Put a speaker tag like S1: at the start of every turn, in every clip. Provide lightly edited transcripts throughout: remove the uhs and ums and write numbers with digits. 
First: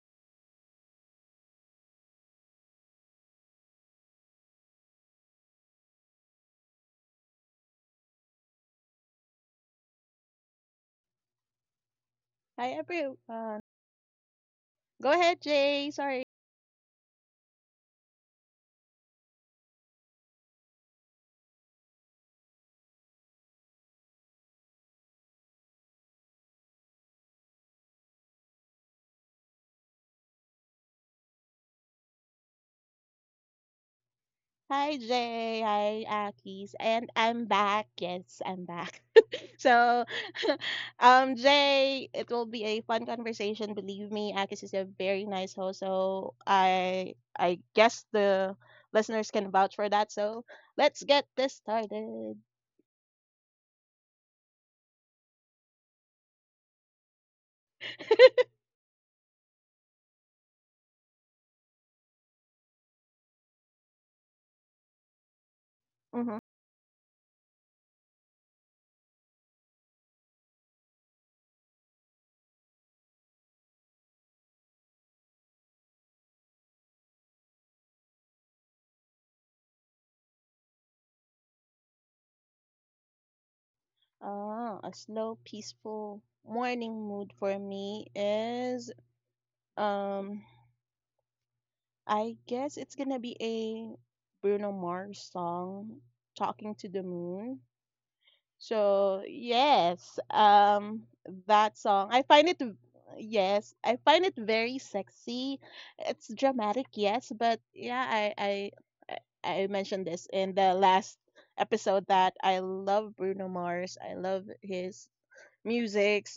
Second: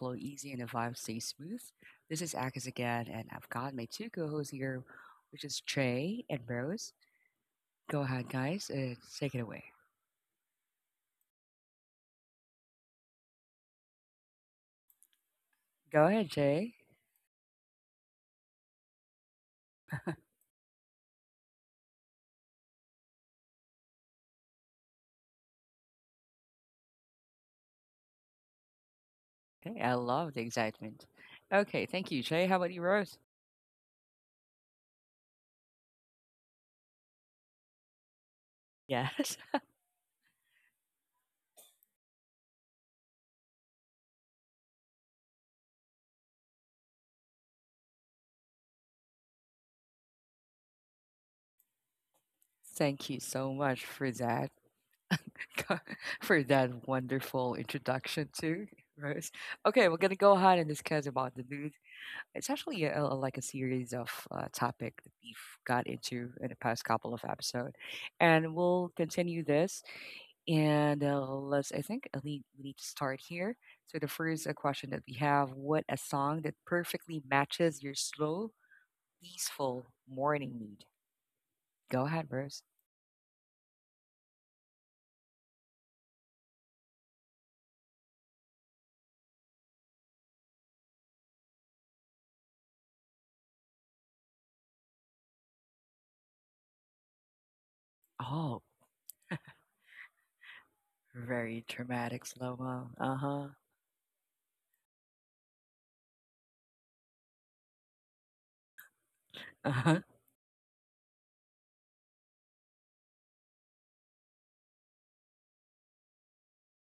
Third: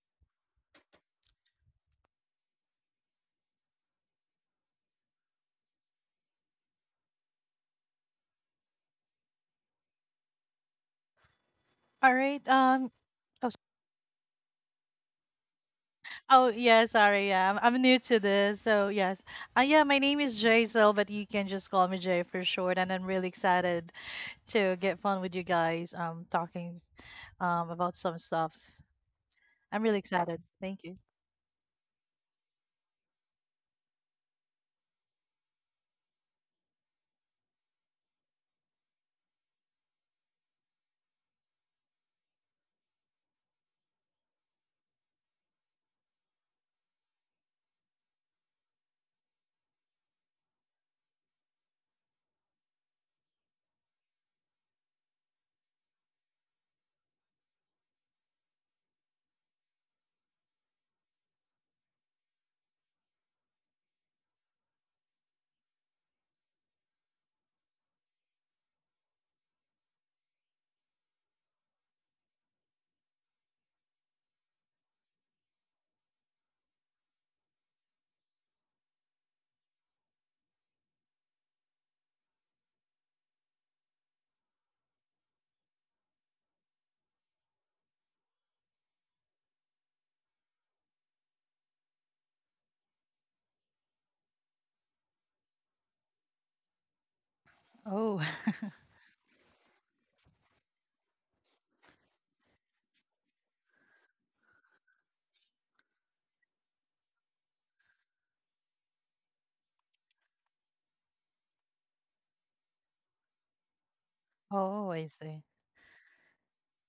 S1: flow easy and the vibe stays smooth. This is Akis again, and I've got my two co-hosts here, which is Trey and Rose. Go ahead, guys. Take it away.
S2: All right.
S3: Hi,
S2: Oh, s-
S3: everyone. Go ahead, Jay.
S1: Go
S3: Sorry.
S1: ahead,
S2: oh
S1: Trey.
S2: yeah. Sorry. Yeah. I'm new to this. So yes. Yeah. My name is Jaisal, but you can just call me Jay for short. And I'm really excited to get fun with you guys. Talking about some stuffs.
S1: Okay,
S2: I'm
S1: I
S2: really
S1: love the
S2: excited. Thank you.
S1: excitement. Okay, thank you, Trey. How about you, Rose?
S3: Hi, Jay. Hi, Akis. And I'm back. Yes, I'm back.
S1: Yes.
S3: So, Jay, it will be a fun conversation. Believe me, Akis is a very nice host. So, I guess the listeners can vouch for that. So, let's get this started.
S1: Thank you so much for that, for that wonderful introduction to Rose. Okay, we're gonna go ahead and discuss about the news. It's actually like a series of topic that we've got into
S3: Hmm.
S1: in the past couple of episodes, and we'll continue this. And let's, I think, we need to start here. So the first question that we have: What a song that perfectly matches your slow, peaceful morning mood. Go ahead, Rose.
S3: Oh, a slow, peaceful morning mood for me is um I guess it's gonna be a Bruno Mars song, Talking to the Moon.
S2: Oh.
S1: Oh,
S3: So yes,
S1: very
S3: that
S1: dramatic
S3: song. I
S1: slow
S3: find
S1: mo.
S3: it,
S1: Uh huh.
S3: yes, I find it very sexy. It's dramatic, yes, but yeah,
S1: Uh
S3: I I
S1: huh.
S3: mentioned this in the last episode that I love Bruno Mars. I love
S2: Oh, I see.
S3: his musics,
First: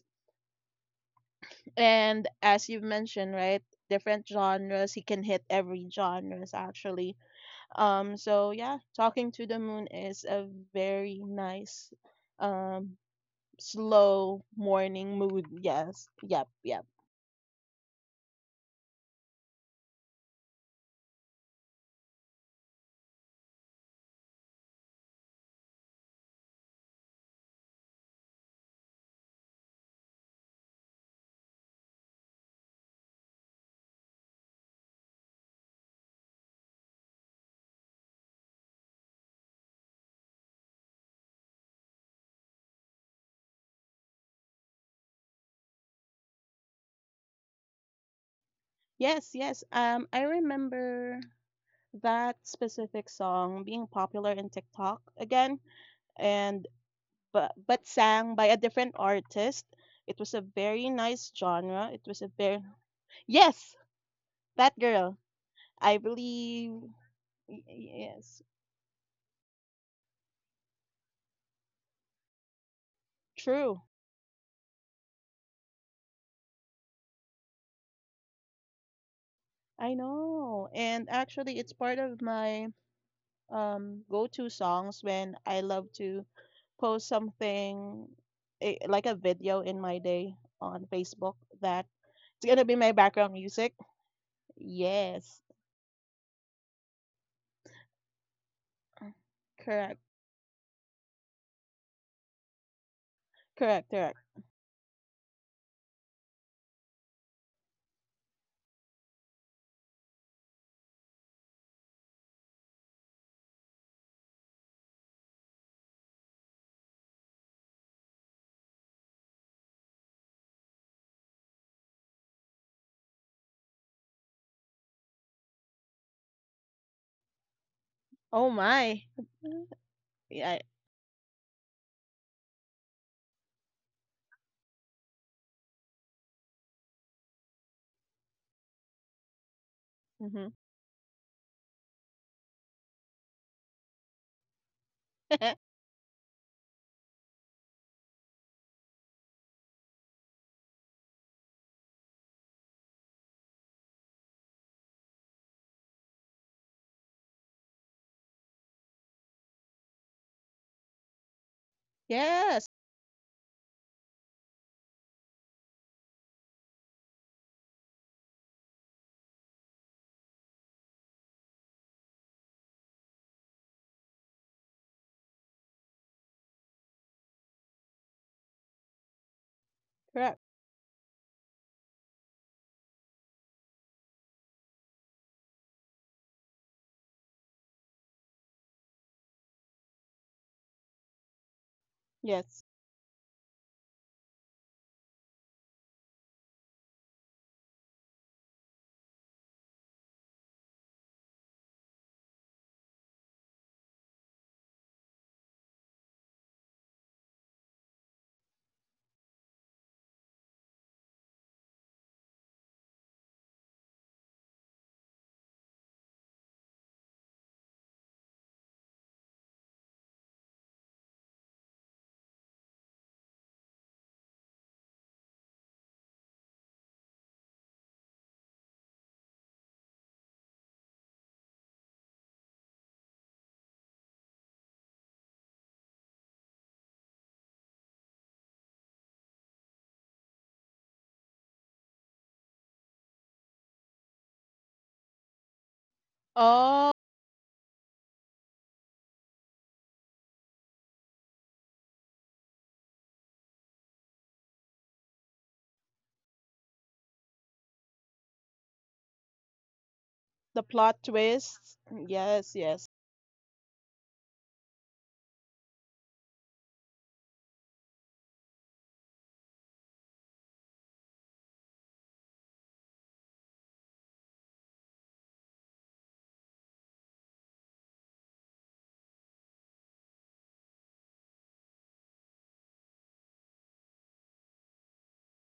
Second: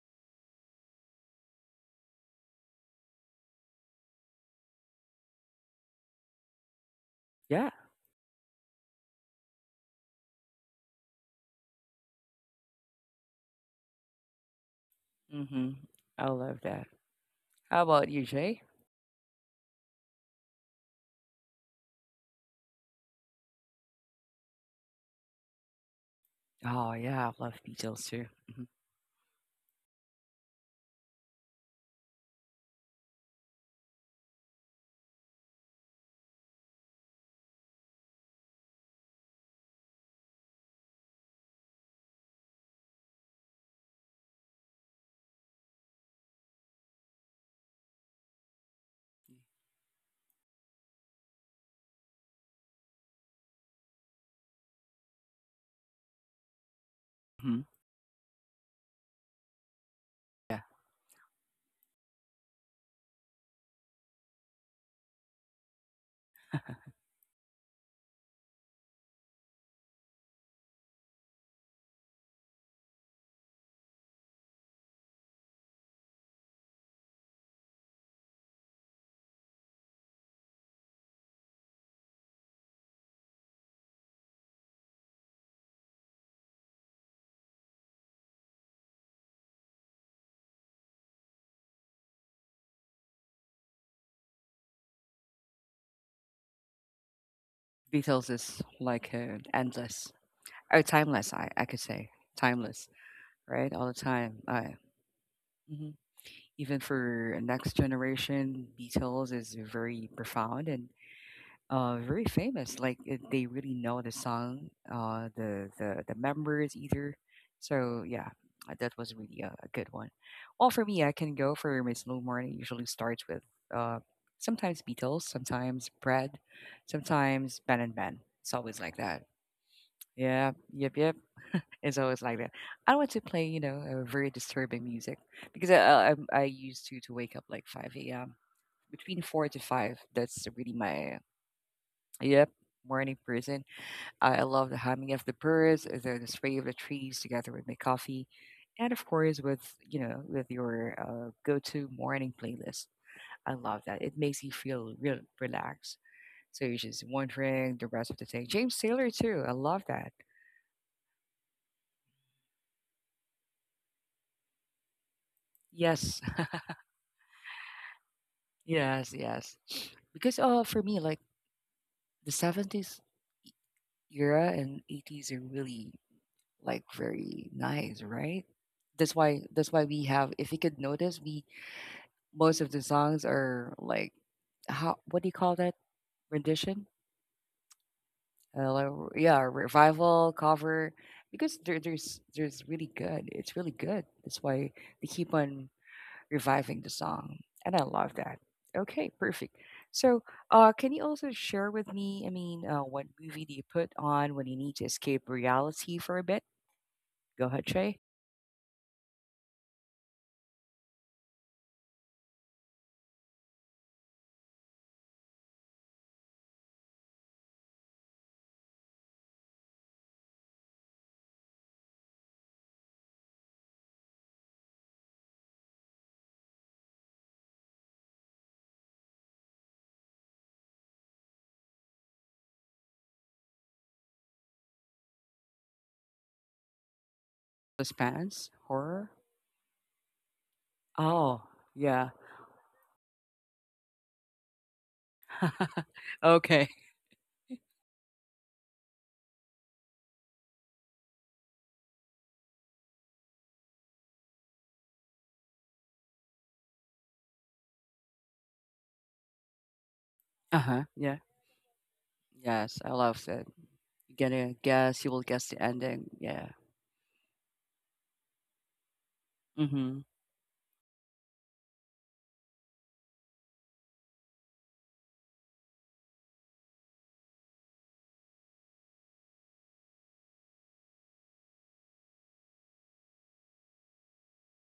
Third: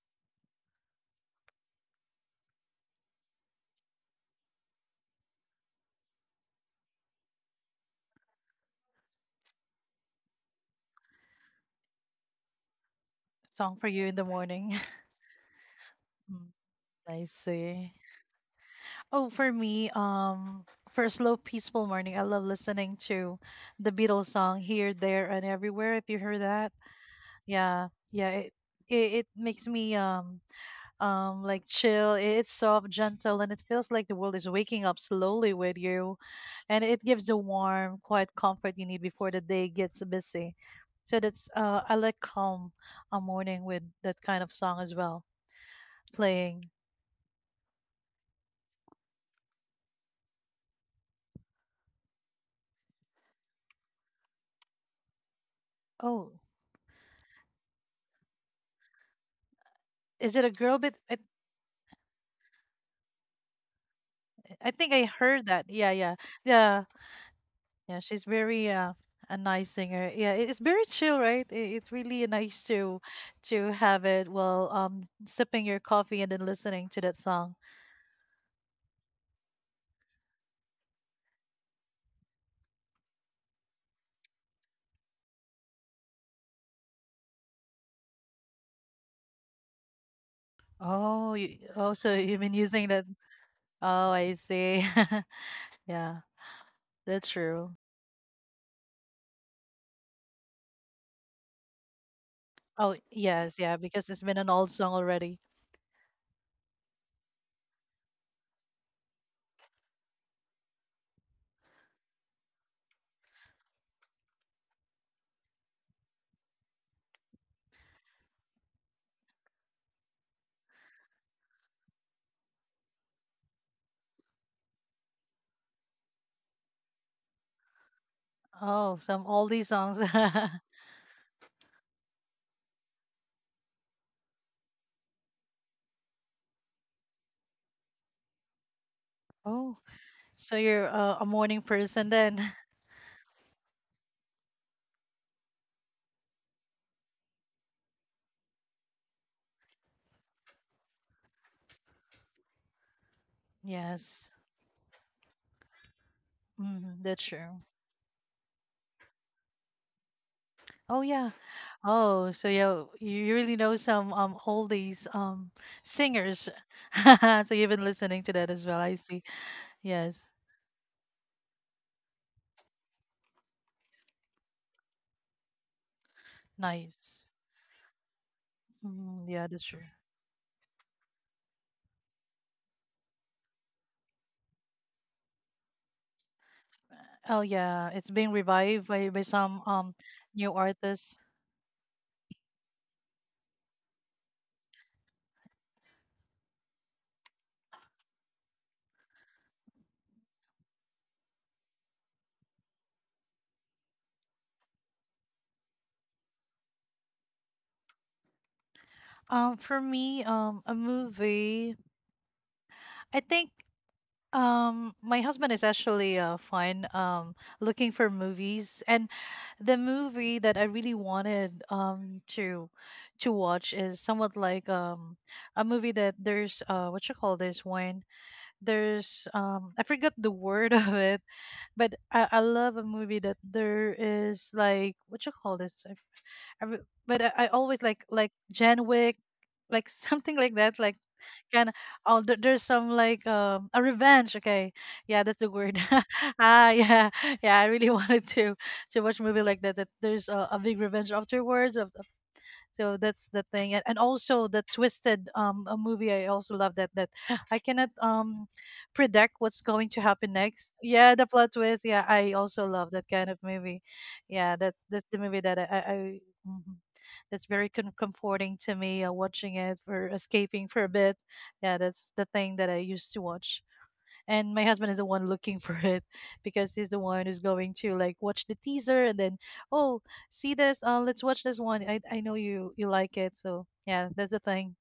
S3: and as you've mentioned, right, different genres. He can hit every genres actually.
S1: Yeah.
S3: So yeah, talking to the moon is a very nice, um,
S2: Song for you in the morning.
S3: slow morning
S1: Mm-hmm.
S3: mood.
S1: I
S3: Yes,
S2: Mm,
S1: love
S3: yep,
S1: that.
S3: yep.
S2: I
S1: How
S2: see.
S1: about you, Jay?
S2: Oh, for me, for a slow, peaceful morning, I love listening to the Beatles song "Here, There, and Everywhere." If you heard that.
S1: Oh yeah, I love
S2: Yeah,
S1: Beatles too.
S2: yeah, it, it makes me like chill. It's soft, gentle, and it feels like the world is waking up slowly with you, and it gives the warm, quiet comfort you need before the day gets busy. So that's I like calm a morning with that kind of song as well playing.
S1: Mm-hmm.
S3: Yes, yes. I remember that specific song being popular in TikTok again,
S2: Oh,
S3: and but sang by a different artist.
S2: is it a
S3: It was
S2: girl
S3: a
S2: bit?
S3: very nice genre. It was a very, yes,
S2: I think I
S3: that girl.
S2: heard that. Yeah,
S3: I
S2: yeah.
S3: believe
S2: Yeah, she's
S3: yes,
S2: very a nice singer. Yeah, it's very chill, right? It's really nice
S3: true.
S2: to have it while sipping your coffee and then listening to that song.
S3: I know, and actually, it's part of my go-to songs when I love to post something, like a video in my day on Facebook, that it's
S2: Oh,
S3: gonna be
S2: so
S3: my
S2: you've been
S3: background
S2: using that.
S3: music.
S2: Oh, I
S3: Yes,
S2: see. Yeah, that's true.
S1: Beatles is like
S3: correct,
S1: endless or timeless. I could say timeless,
S2: Oh,
S3: correct, correct.
S2: yes,
S1: right?
S2: yeah,
S1: All the
S2: because it's been
S1: time.
S2: an old song already.
S1: Mhm. Even for next generation, Beatles is very profound and very famous. Like it, they really know the song, the members either. So yeah, that was really a good one. Well, for me, I can go for my slow morning. Usually starts with uh, sometimes Beatles, sometimes Bread, sometimes Ben
S3: Oh
S1: and Ben.
S3: my,
S1: It's always
S2: Oh,
S1: like
S2: some
S1: that.
S2: oldie
S3: yeah,
S2: songs.
S1: Yeah, yep, yep. It's always like that. I don't want to play, very disturbing music because I used to wake up like 5 a.m. between four to
S2: Oh,
S3: mm-hmm.
S1: five. That's
S2: so
S1: really
S2: you're
S1: my,
S2: a morning person then?
S1: yep, morning person. I love the humming of the birds, the spray of the trees, together with my coffee, and of course with with your go-to morning playlist. I love that. It
S2: Yes,
S1: makes you feel real relaxed. So you're
S2: mm,
S1: just
S2: that's true.
S1: wondering the rest of the day. James Taylor too. I love that.
S2: Oh yeah,
S3: Yes,
S2: oh, so you really know some oldies
S1: Yes,
S2: singers. So you've been listening to that as well. I
S1: yes,
S2: see.
S1: yes.
S2: Yes.
S1: Because for me like the 70s era and 80s are really like
S2: Nice.
S1: very nice, right? That's
S2: Mm, yeah,
S1: why
S2: that's
S3: correct,
S1: that's
S2: true.
S1: why we have, if you could notice, we, most of the songs are like, how what do you call that, rendition?
S2: Oh yeah, it's being revived
S1: Like,
S2: by
S1: yeah,
S2: some
S1: revival
S2: new
S1: cover
S2: artists.
S1: because there,
S3: yes.
S1: there's there's really good. It's really good. That's why they keep on reviving the song. And I love that. Okay, perfect. So, can you also share with me, I mean, what movie do you put on when you need to escape reality for a bit? Go ahead, Shay.
S2: For me, a movie. I think my husband is actually fine looking for movies, and the movie that I really wanted to watch is somewhat like a movie that there's what you call this one? There's I forgot the word of it, but I love a movie that there is like what you call this? I, f- I re- but I always like
S1: Suspense,
S2: John
S1: horror.
S2: Wick, like something like that, like
S1: Oh,
S2: kind of
S1: yeah.
S2: oh there, there's some like a revenge okay yeah that's the word
S3: Oh,
S2: ah
S1: Okay.
S2: yeah yeah I really wanted to watch a movie like that that there's a big revenge afterwards of, so that's the thing and, also the twisted a movie I also love that that I cannot predict what's going
S3: the
S2: to
S3: plot
S2: happen
S1: Uh
S2: next.
S1: huh.
S3: twists.
S2: Yeah,
S1: Yeah.
S2: the plot twist.
S3: Yes,
S2: Yeah,
S3: yes.
S2: I also
S1: Yes,
S2: love
S1: I
S2: that
S1: love
S2: kind of
S1: that.
S2: movie.
S1: You're gonna
S2: Yeah, that
S1: guess.
S2: that's
S1: You
S2: the
S1: will
S2: movie
S1: guess
S2: that
S1: the ending.
S2: I
S1: Yeah.
S2: mhm, that's very comforting to me, watching it
S1: Mm-hmm.
S2: for escaping for a bit. Yeah, that's the thing that I used to watch, and my husband is the one looking for it because he's the one who's going to like watch the teaser and then oh see this, let's watch this one. I know you like it. So yeah, that's the thing.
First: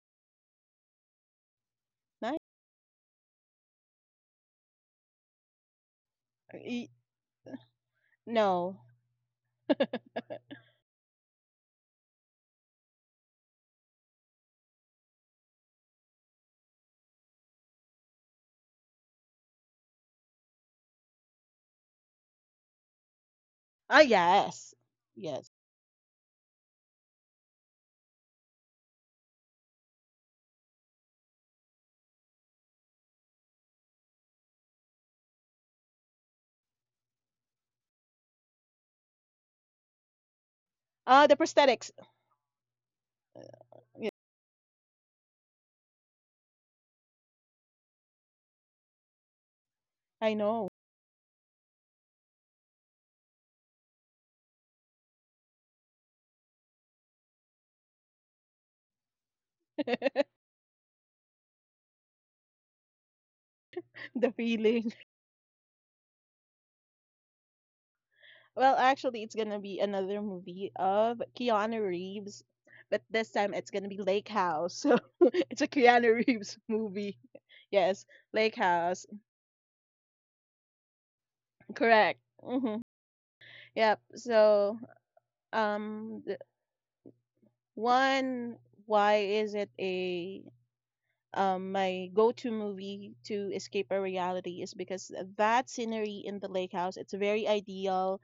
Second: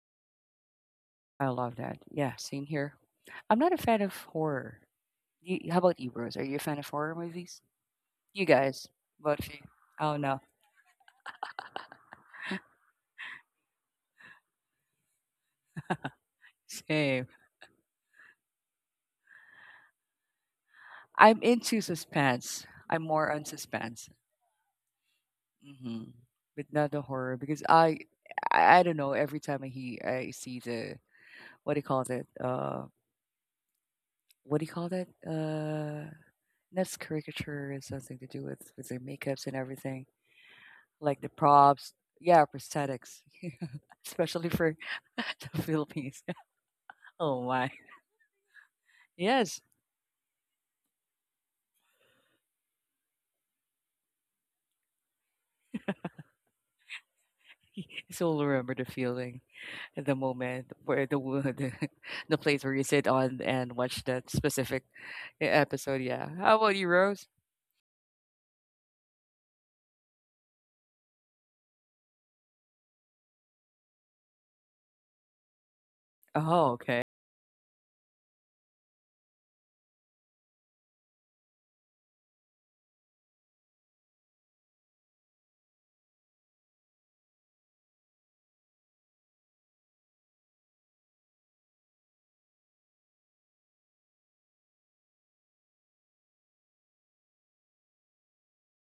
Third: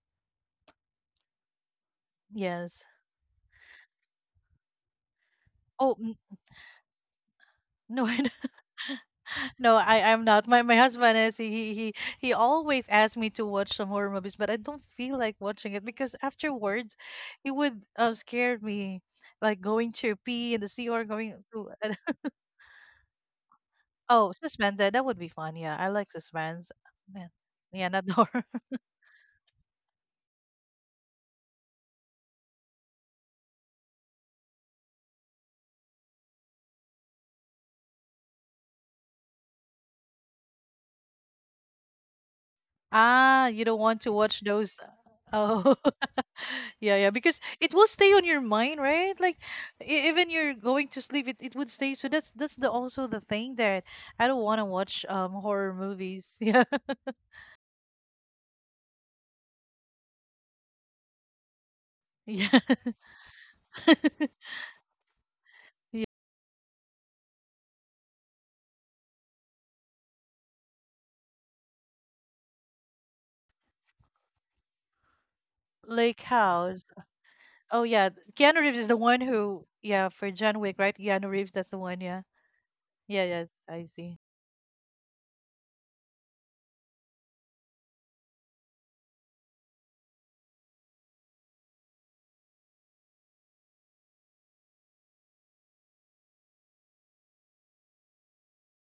S1: I love that. Yeah.
S3: Nice.
S1: Same
S2: Yes.
S1: here. I'm not a fan of horror. You, how
S2: oh
S1: about you,
S2: n-
S1: Rose? Are you a fan of
S3: E-
S1: horror movies?
S2: no.
S1: You
S3: No.
S1: guys. What about you?
S2: No, i
S1: Oh
S2: i'm
S1: no.
S2: not. My husband is, he he always asks me to watch some horror movies, but I don't feel like watching it because afterwards
S1: Same.
S2: it would, scare me, like going to pee in the sea or going
S1: I'm
S2: to
S1: into suspense. I'm more on
S3: Ah,
S1: suspense,
S2: oh,
S3: yes,
S2: suspended that would be
S3: yes.
S2: fun. Yeah, I
S1: hmm
S2: like
S1: but
S2: suspense.
S1: not the
S2: Yeah,
S1: horror because
S2: yeah,
S1: I,
S2: not the horror.
S1: I, I don't know. Every time I hear, I see the, what do you call that? What do you call that? That's caricature and something to do with their makeups and everything, like
S3: Ah,
S1: the
S3: the prosthetics.
S1: props. Yeah, prosthetics,
S2: Ah, you don't want to watch
S1: especially for
S2: those.
S1: the
S2: Oh,
S1: Philippines.
S2: yeah, yeah, because
S1: Oh my.
S2: it will stay on your mind, right? Like,
S1: Yes,
S2: even
S3: I
S2: you're
S3: know
S2: going to sleep, it would stay. So that's the also the thing that I don't want to watch horror movies.
S1: still remember the feeling, the moment where the the
S2: Yeah,
S1: place
S2: yeah,
S1: where you sit on and watch that
S3: the
S1: specific
S3: feeling.
S1: episode.
S2: yeah.
S1: Yeah. How about you, Rose?
S3: Well, actually, it's gonna be another movie of Keanu Reeves, but this time it's gonna be Lake House. So it's
S2: Lake
S3: a
S1: Oh,
S2: House.
S3: Keanu
S1: okay.
S3: Reeves movie.
S2: Oh yeah, Keanu
S3: Yes,
S2: Reeves is the
S3: Lake
S2: one
S3: House.
S2: who yeah for John Wick, right? Keanu Reeves, that's the one. Yeah,
S3: Correct.
S2: yeah,
S3: Hmm.
S2: yes, I see.
S3: Yep. So, um, th- one, why is it a my go-to movie to escape a reality is because that scenery in the lake house it's very ideal,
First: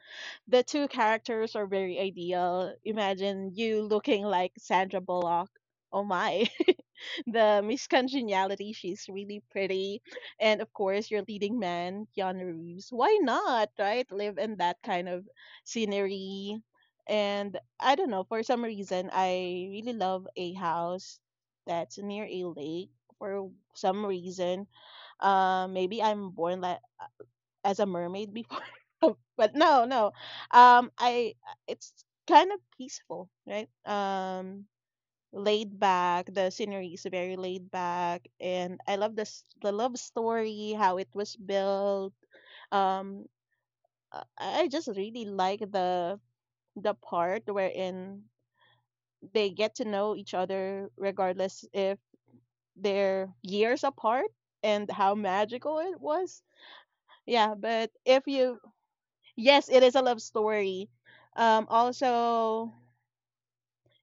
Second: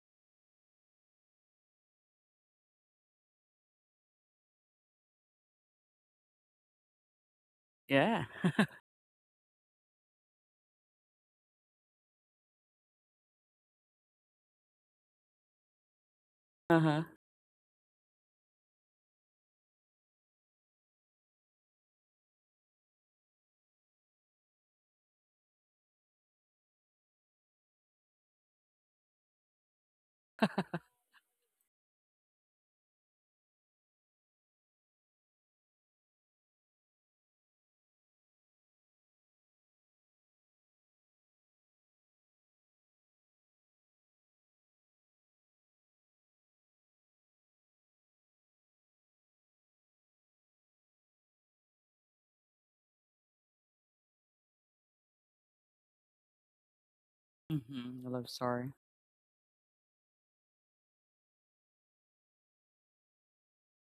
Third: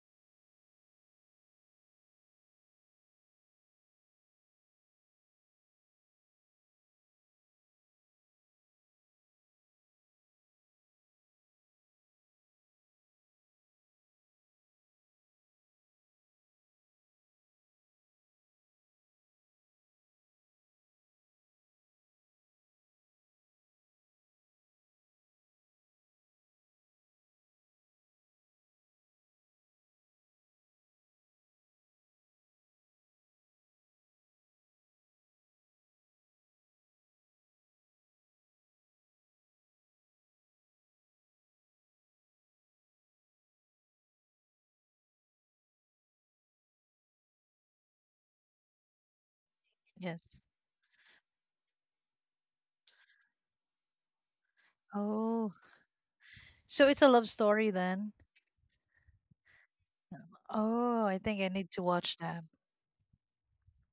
S3: the two characters are very ideal. Imagine you looking like Sandra Bullock. Oh my. The Miss
S1: Yeah.
S3: Congeniality, she's really pretty. And of course, your leading man, Keanu Reeves. Why not, right? Live in that kind of scenery.
S1: Uh huh.
S3: And I don't know, for some reason, I really love a house that's near a lake for some reason. Maybe I'm born like as a mermaid before. But no, no. I It's kind of peaceful, right? Laid back. The scenery is very laid back, and I love this the love story, how it was built. Um, I just really like the part wherein they get to know
S2: Yes.
S3: each other regardless if they're years apart and how
S2: Oh,
S3: magical it was.
S2: so it's a love
S3: Yeah,
S2: story
S3: but
S1: Mm-hmm. I
S2: then.
S3: if
S1: love
S3: you.
S1: sorry.
S3: Yes, it is a love story.
S2: Oh, I think I need to watch that.
S3: Also,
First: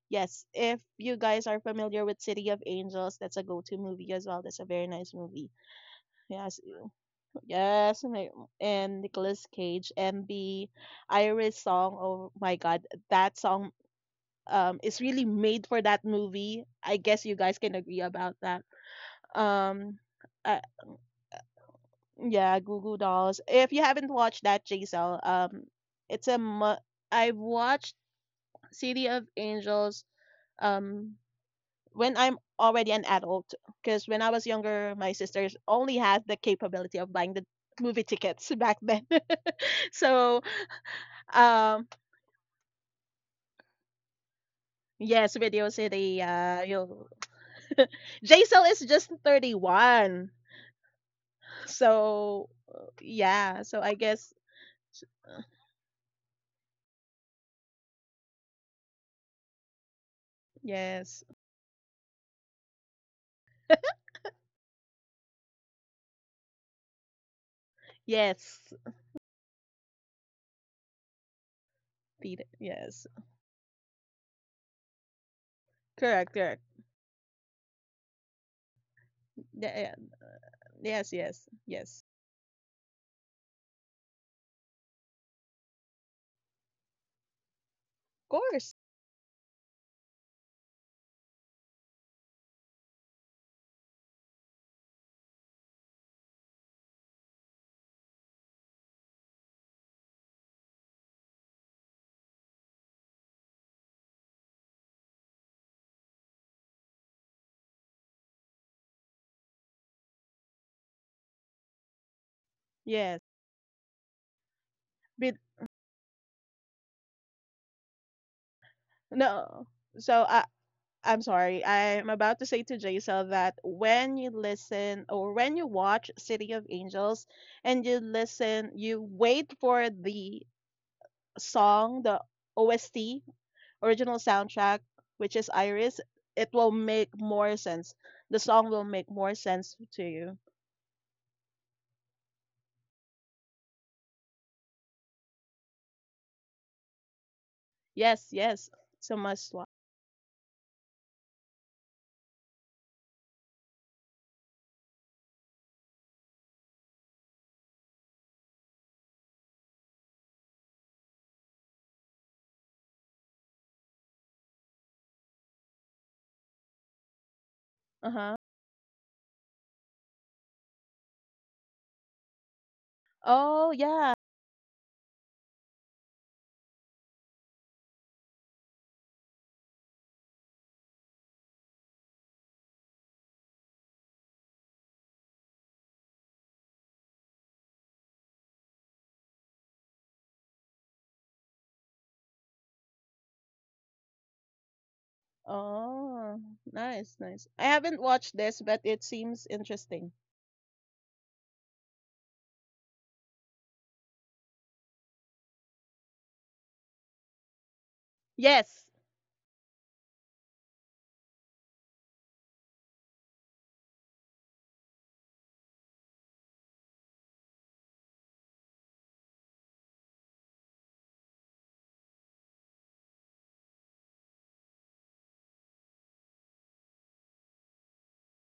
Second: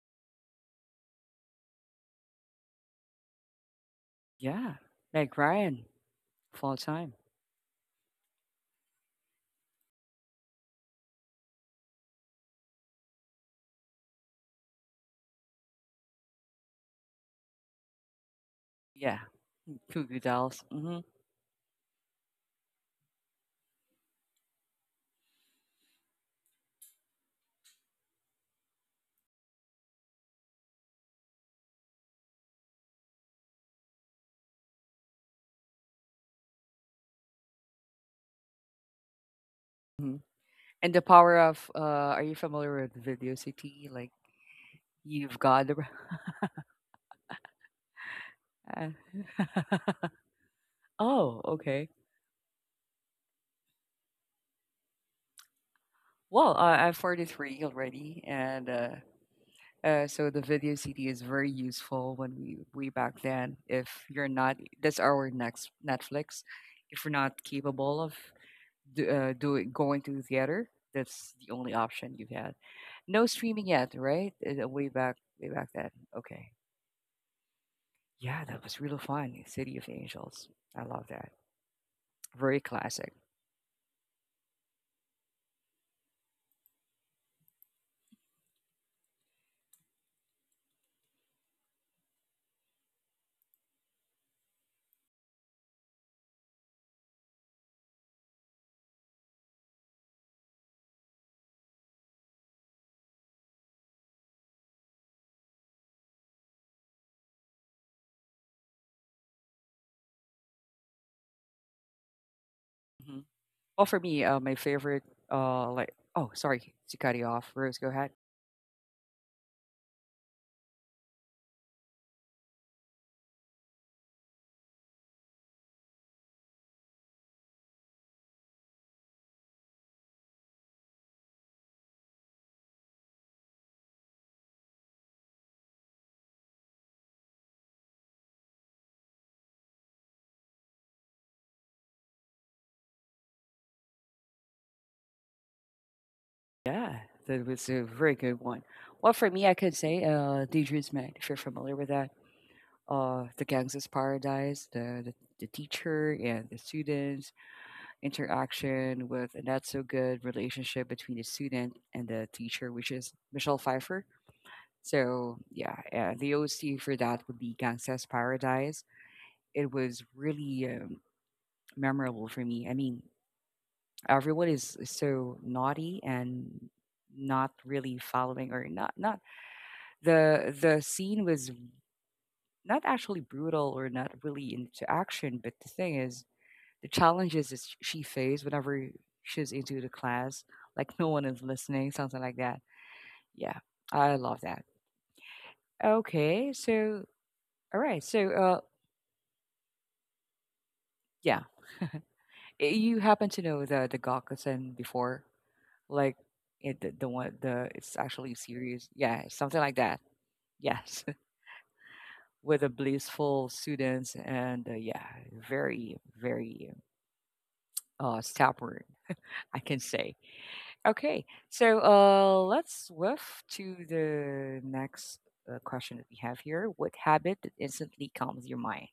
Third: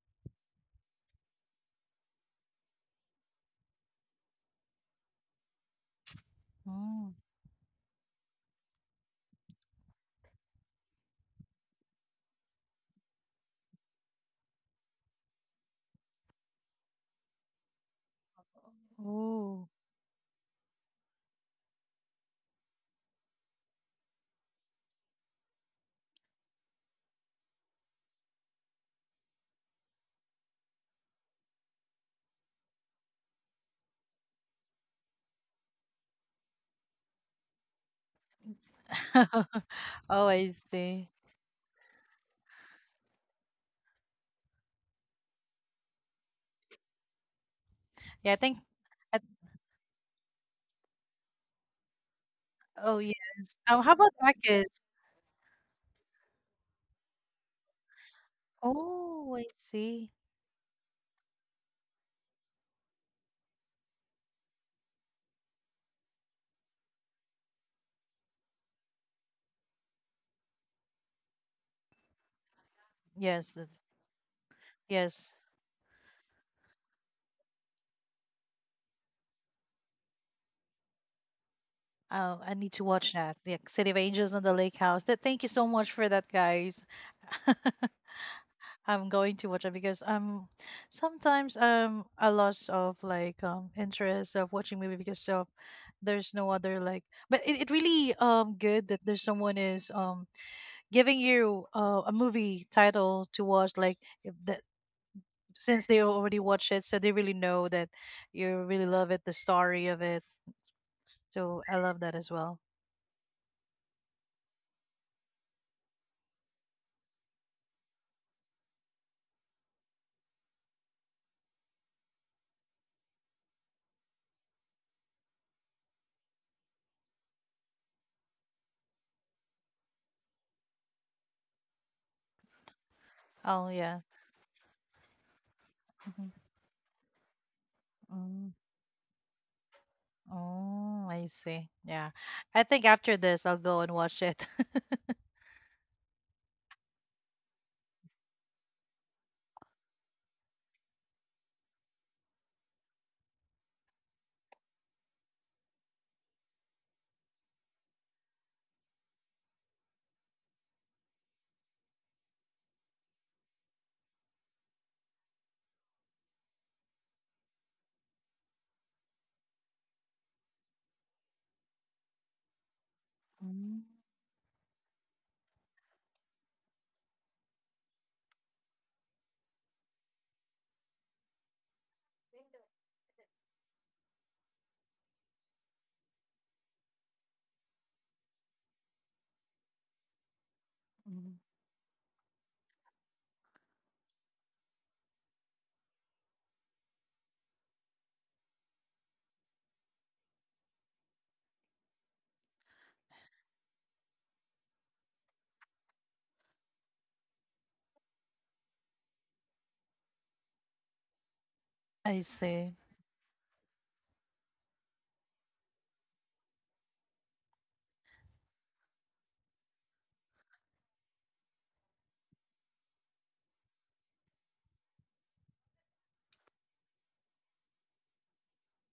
S3: yes, if you guys are familiar with City of Angels, that's a go-to movie as well. That's a
S1: Yeah.
S3: very nice
S1: Meg
S3: movie.
S1: Ryan,
S3: Yes,
S1: full time.
S2: Mm.
S3: yes, and Nicolas Cage and the Iris song. Oh my God, that song is really made for that movie. I guess you guys can agree about that.
S1: Yeah.
S2: Oh.
S3: Um,
S1: Cuckoo
S3: uh,
S1: Dolls. Mm-hmm.
S3: yeah, Goo Goo Dolls. If you haven't watched that, JSL, it's a mu- I've watched City of Angels um when I'm already an adult because when I was younger my sisters only had the capability of buying the movie tickets back then.
S1: Hmm.
S2: Oh,
S3: So
S2: I
S1: And the
S2: see.
S1: power of.
S3: um
S1: Are you familiar with Video City? Like you've
S3: yes,
S1: got the.
S3: Video City, you'll
S2: Yeah, I think
S1: Uh,
S3: Jaisal
S2: I
S3: is just 31.
S1: oh, okay.
S3: So
S2: oh, yes. Oh, how
S3: yeah,
S2: about
S3: so I
S2: Akis?
S3: guess
S1: Well, I'm 43 already, and
S2: Oh, I see.
S1: So the video CD is
S3: yes.
S1: very useful when we way back then. If you're not, that's our next Netflix. If you're not capable of
S3: Yes.
S1: doing going to the theater, that's the only option you had.
S3: Peter, yes.
S1: No
S2: Yes,
S1: streaming
S2: that's
S1: yet, right? Way back,
S2: yes.
S1: way back then.
S3: Correct,
S1: Okay,
S3: correct.
S1: yeah, that was really fun. City
S3: Yeah,
S1: of
S3: yeah.
S1: Angels, I love
S3: Yes,
S1: that.
S3: yes. Yes.
S2: Oh, I
S1: Very
S2: need to watch
S1: classic.
S2: that. The City of Angels and the Lake House. That, thank you so much for that, guys.
S3: Of course.
S2: I'm going to watch it because sometimes I lost of like interest of watching movie because of there's no other like but it really good that there's someone is giving you, a movie title to watch, like if that, since they already watched it, so they really know that you really love it, the story of it. So I love that as well.
S3: Yes.
S1: Hmm. Well, for me, my
S3: But
S1: favorite, like, oh, sorry to cut you off. Rose, go ahead.
S3: no. So I'm sorry. I'm about to say to Jaisal that when you listen or when you watch City of Angels and you listen, you wait for the song, the OST, original
S2: Oh yeah.
S3: soundtrack, which is Iris, it will
S2: Mhm.
S3: make more sense. The song will
S2: Mm.
S3: make more sense to you.
S2: Oh, I see. Yeah, I think after this I'll go and watch it.
S1: Yeah, that was a
S3: Yes,
S1: very
S3: yes.
S1: good one.
S3: It's a
S1: Well,
S3: must
S1: for
S3: watch.
S1: me, I could say Dangerous Man, if you're familiar with that. The Gangsta's Paradise, the teacher and the students, interaction with a not so good relationship between the student and the teacher, which is Michelle Pfeiffer. So, yeah, the OC for that would be Gangsta's
S3: Uh-huh.
S1: Paradise. It was really memorable for me. I mean,
S3: Oh,
S2: Mm-hmm.
S3: yeah.
S1: everyone is so naughty and not really following, or not the scene was not actually brutal or not really into action, but the thing is, the challenges that she faced whenever she's into the class, like no one is listening, something like that. Yeah, I love that. Okay,
S3: Oh,
S1: so
S3: nice,
S1: all
S3: nice.
S1: right,
S3: I
S1: so
S3: haven't watched this, but it seems interesting.
S1: yeah, you happen to know the Gakusen before, like it, the one, the, it's actually series, yeah,
S3: Yes.
S1: something like that. Yes,
S2: I
S1: with the
S2: see.
S1: blissful students and yeah, very very stop word I can say. Okay, so let's move to the next question that we have here. What habit that instantly calms your mind?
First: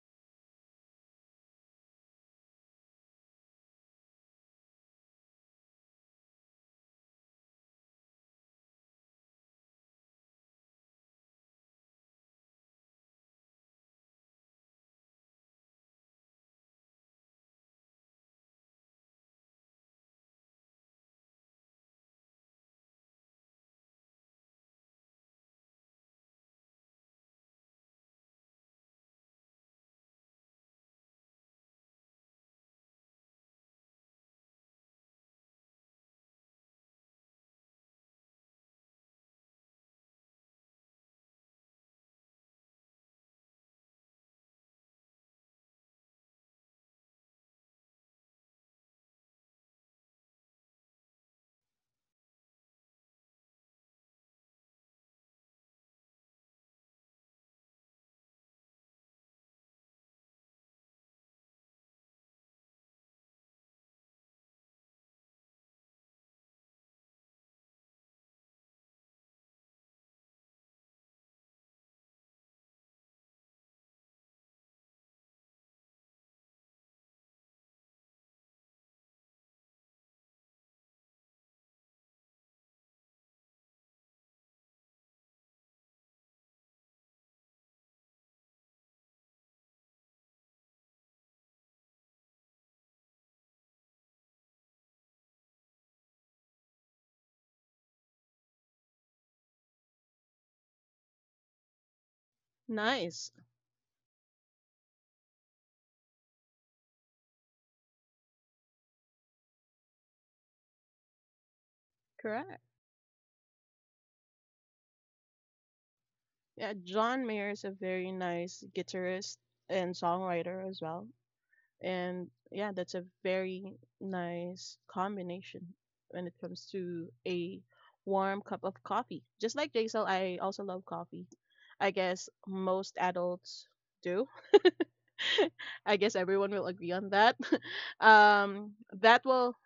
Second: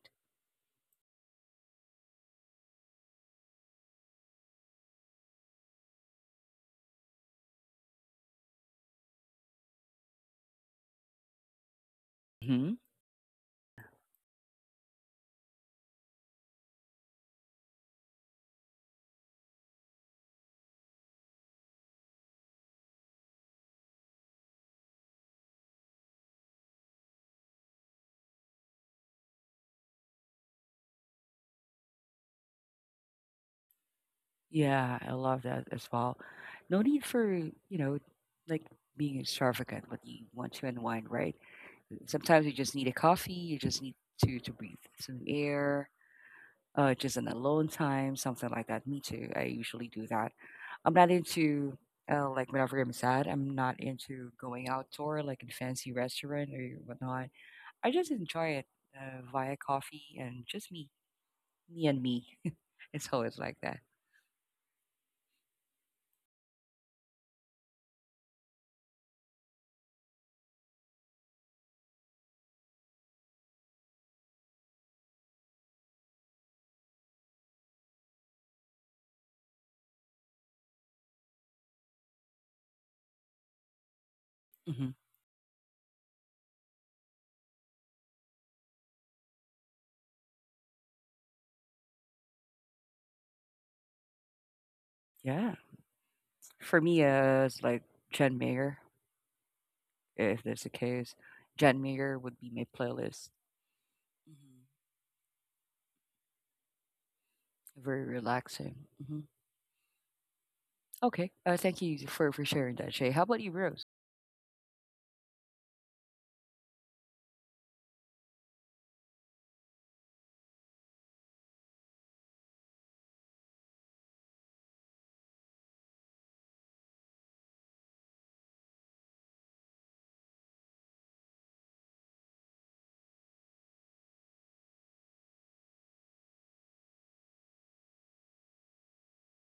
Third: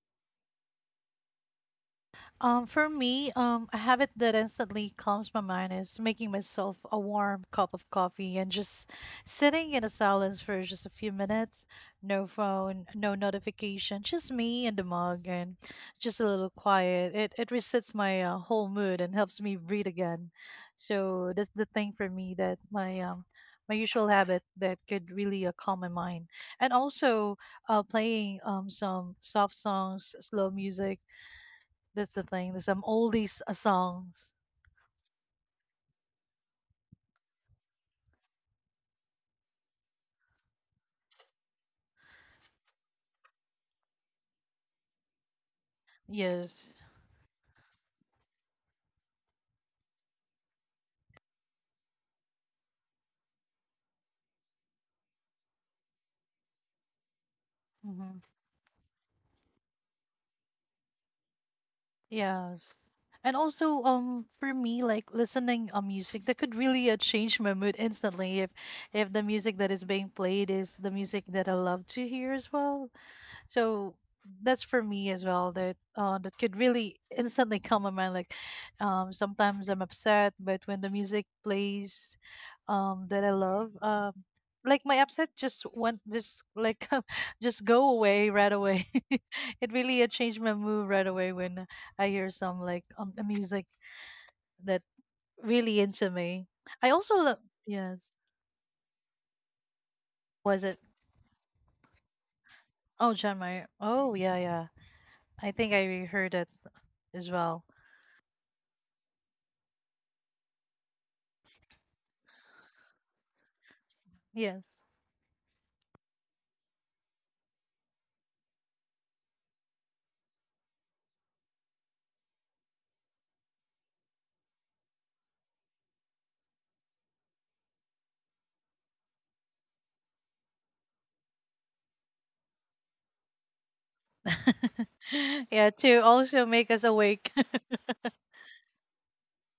S2: For me, a habit that instantly calms my mind is making myself a warm cup of coffee and just sitting in a silence for just a few minutes. No
S1: Hmm.
S2: phone, no notification, just me and the mug, and just a little quiet. It resets my, whole mood and helps me breathe again. So that's the thing for me that my usual habit that could really, calm my mind, and also playing some soft songs, slow music. That's the thing. There's some oldies, songs.
S1: Yeah, I love that as well. No need for, like being extravagant when you want to unwind, right? Sometimes you just need a coffee, you just need to breathe some air,
S2: Yes.
S1: just an alone time, something like that. Me too. I usually do that. I'm not into like whenever I'm sad, I'm not into going outdoor like in fancy restaurant or whatnot. I just
S2: Hmm.
S1: enjoy it via coffee and just me, me and me.
S2: Yes.
S1: It's
S2: And
S1: always like that.
S2: also, for me, like listening a music that could really, change my mood instantly if the music that is being played is the music that I love to hear as well. So that's for me as well that that could really instantly calm my mind. Like sometimes I'm upset, but when the music plays, that I love, like
S1: Hmm.
S2: my upset just went just like just go away right away. It really, changed my mood right away when I hear some like, the music that
S1: Yeah.
S2: really into me.
S1: For
S2: I
S1: me,
S2: also love
S1: it's like
S2: yes.
S1: Jen Mayer if that's
S2: Was
S1: the
S2: it?
S1: case. Jan Mayer would be my
S2: Oh,
S1: playlist.
S3: Nice.
S2: John Mayer. Oh yeah,
S1: Mhm.
S2: yeah. I think I heard it as well.
S1: Very relaxing. Hmm. Okay. Thank you for
S3: Correct.
S1: sharing that, Shay. How about you, Rose?
S2: Yes.
S3: Yeah, John Mayer is a very nice guitarist and songwriter as well. And yeah, that's a very nice combination when it comes to a warm cup of coffee. Just like Jaisal, I also love coffee. I guess most adults do.
S2: Yeah,
S3: I
S2: to
S3: guess
S2: also
S3: everyone will
S2: make us
S3: agree on
S2: awake.
S3: that. um, that will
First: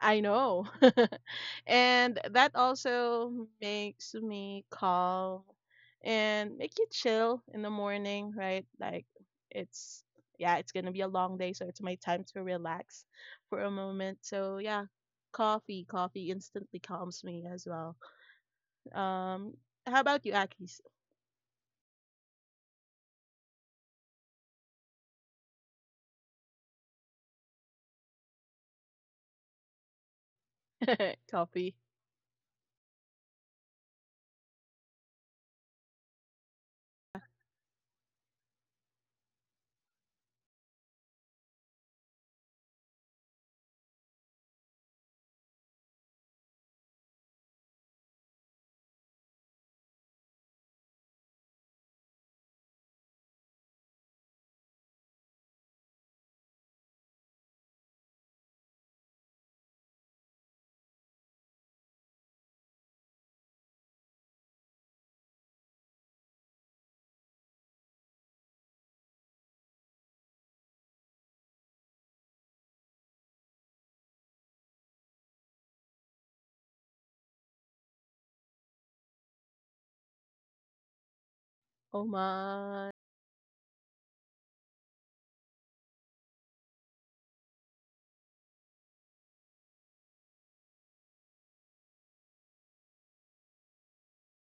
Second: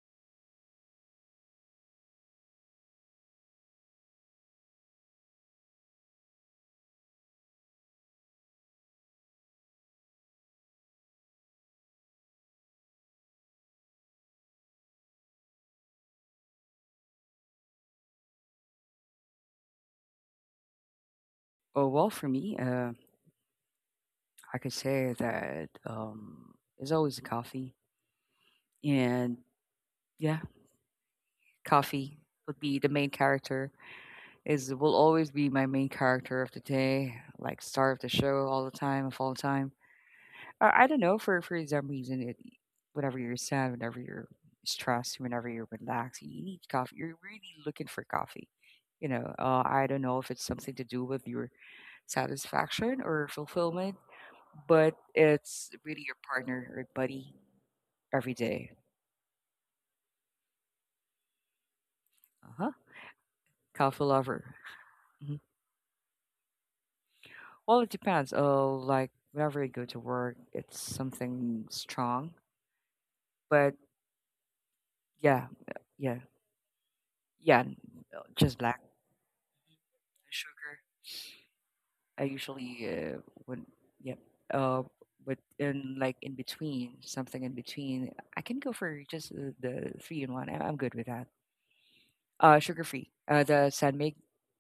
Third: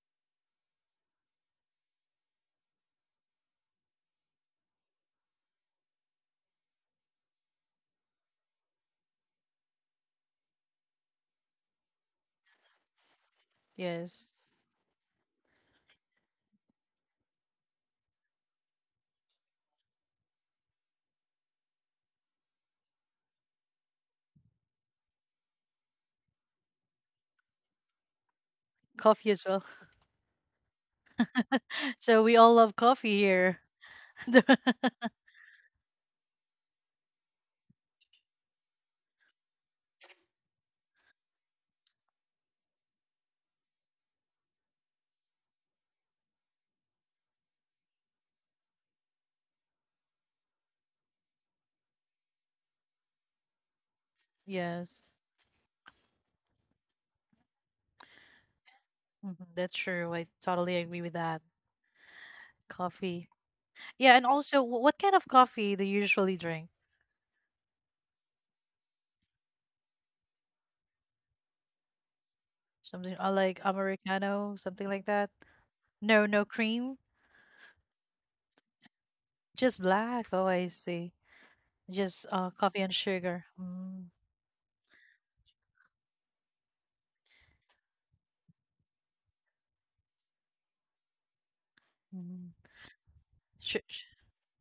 S3: I know. And that also makes me calm and make you chill in the morning, right? Like it's yeah, it's going to be a long day, so it's my time to relax for a moment.
S2: yes.
S3: So, yeah, coffee instantly calms me as well. Um how about you, Akis?
S1: Oh, well, for me, I could say that it's always coffee.
S2: Coffee
S1: And
S2: as well.
S1: yeah,
S3: Coffee.
S1: coffee
S2: So we all
S1: would
S2: love
S1: be the main
S2: coffee here.
S1: character, is, will always be my main character of the day, like star of the show all the time, of all time. I don't know. For some reason, it, whenever you're sad, whenever you're stressed, whenever you're relaxed, you need coffee. You're really looking for coffee. I don't know if it's something to do with your satisfaction or fulfillment, but
S2: yes.
S1: it's really your partner or buddy every day.
S2: Hmm. That's true. I totally agree with that.
S1: Uh huh.
S2: Coffee.
S1: Coffee
S2: Yeah, and
S1: lover.
S2: also what kind of
S1: Mhm.
S2: coffee do you usually drink?
S1: Well, it depends. Oh, like whenever I go to work, it's something strong.
S2: Something, like
S1: But
S2: americano, something like that?
S1: yeah, yeah,
S2: No, no cream,
S1: yeah. Just black, no
S2: just black. Oh, I
S1: sugar.
S2: see.
S3: Oh
S1: I
S2: Just coffee
S1: usually
S2: and
S3: my.
S2: sugar.
S1: when,
S2: Mm-hmm.
S1: yep. Uh, but in like in between, something in between, I can go for just the three in one. I'm good with that. Sugar free. The
S2: Sh-
S1: San,
S2: sh-
S1: I,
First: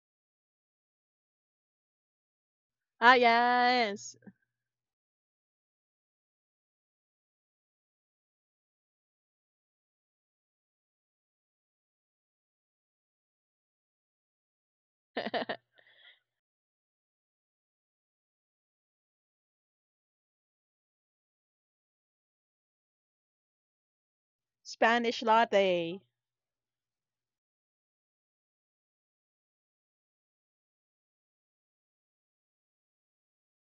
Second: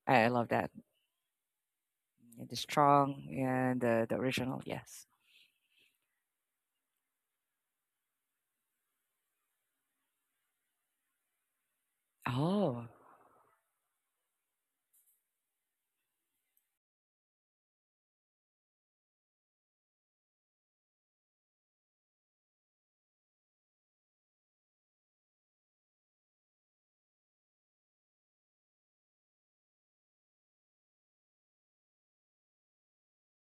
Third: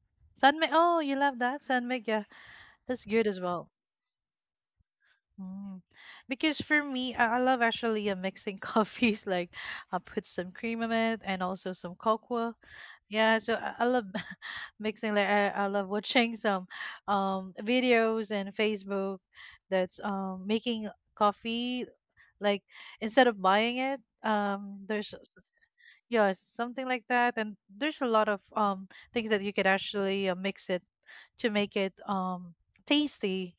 S1: I love
S2: San Mi-
S1: that.
S2: Oh, you love that? San Miguel.
S1: Yeah, the
S2: That's
S3: Ah,
S2: good
S1: strong
S2: as well.
S1: and the
S3: yes.
S1: original. Yes.
S2: Mm. Because for me, I love actually, mixing coffees. Like, I put some cream in it and also some cocoa.
S1: Oh,
S2: Yeah, so I love mixing. Like, I love watching some videos and Facebook that's making coffee. Like, instead of buying it, there's
S3: Spanish latte.
S2: yeah something like that. And there's a lot of things that you could actually, mix it to make it tasty.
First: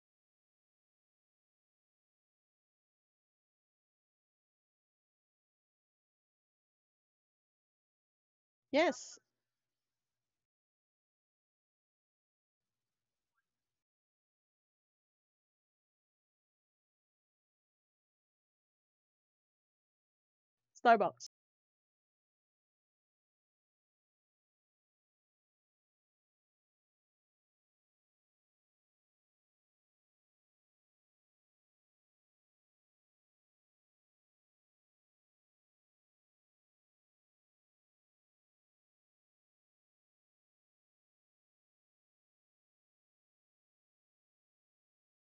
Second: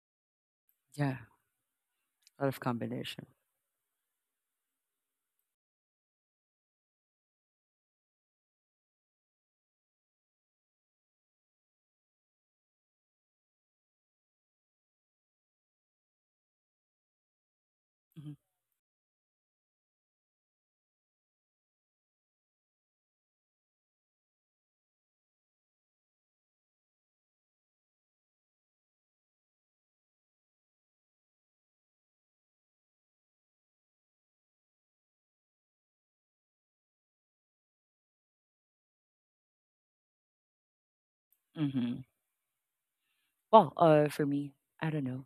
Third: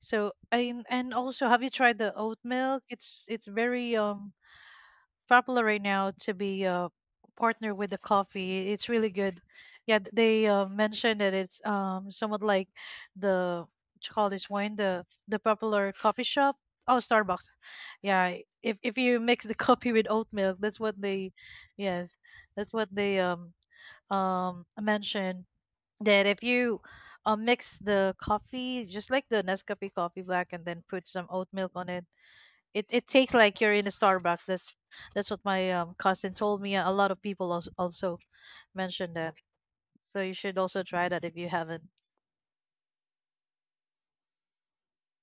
S2: So and
S1: yeah.
S2: also, have you tried the oat
S1: A lot of
S2: milk? It's
S1: combination.
S2: it's very popular right now to be partner with the coffee. It's really
S3: Yes,
S2: good. Yeah, they, mentioned that it's somewhat like the what you call this wine the popular coffee shop. Oh, Starbucks. Yeah, if you mix the coffee with oat milk, that's what
S3: Starbucks.
S2: they, yes, that's what they mentioned that if you, mix the coffee just like the Nescafe coffee black and then put some oat milk on it, it, it tastes like you're in a Starbucks. That's what my, cousin told me. A lot of people also mentioned that, so you should also try that if you
S1: Mm-hmm.
S2: haven't.
S1: Hmm. Well, for me, I don't know.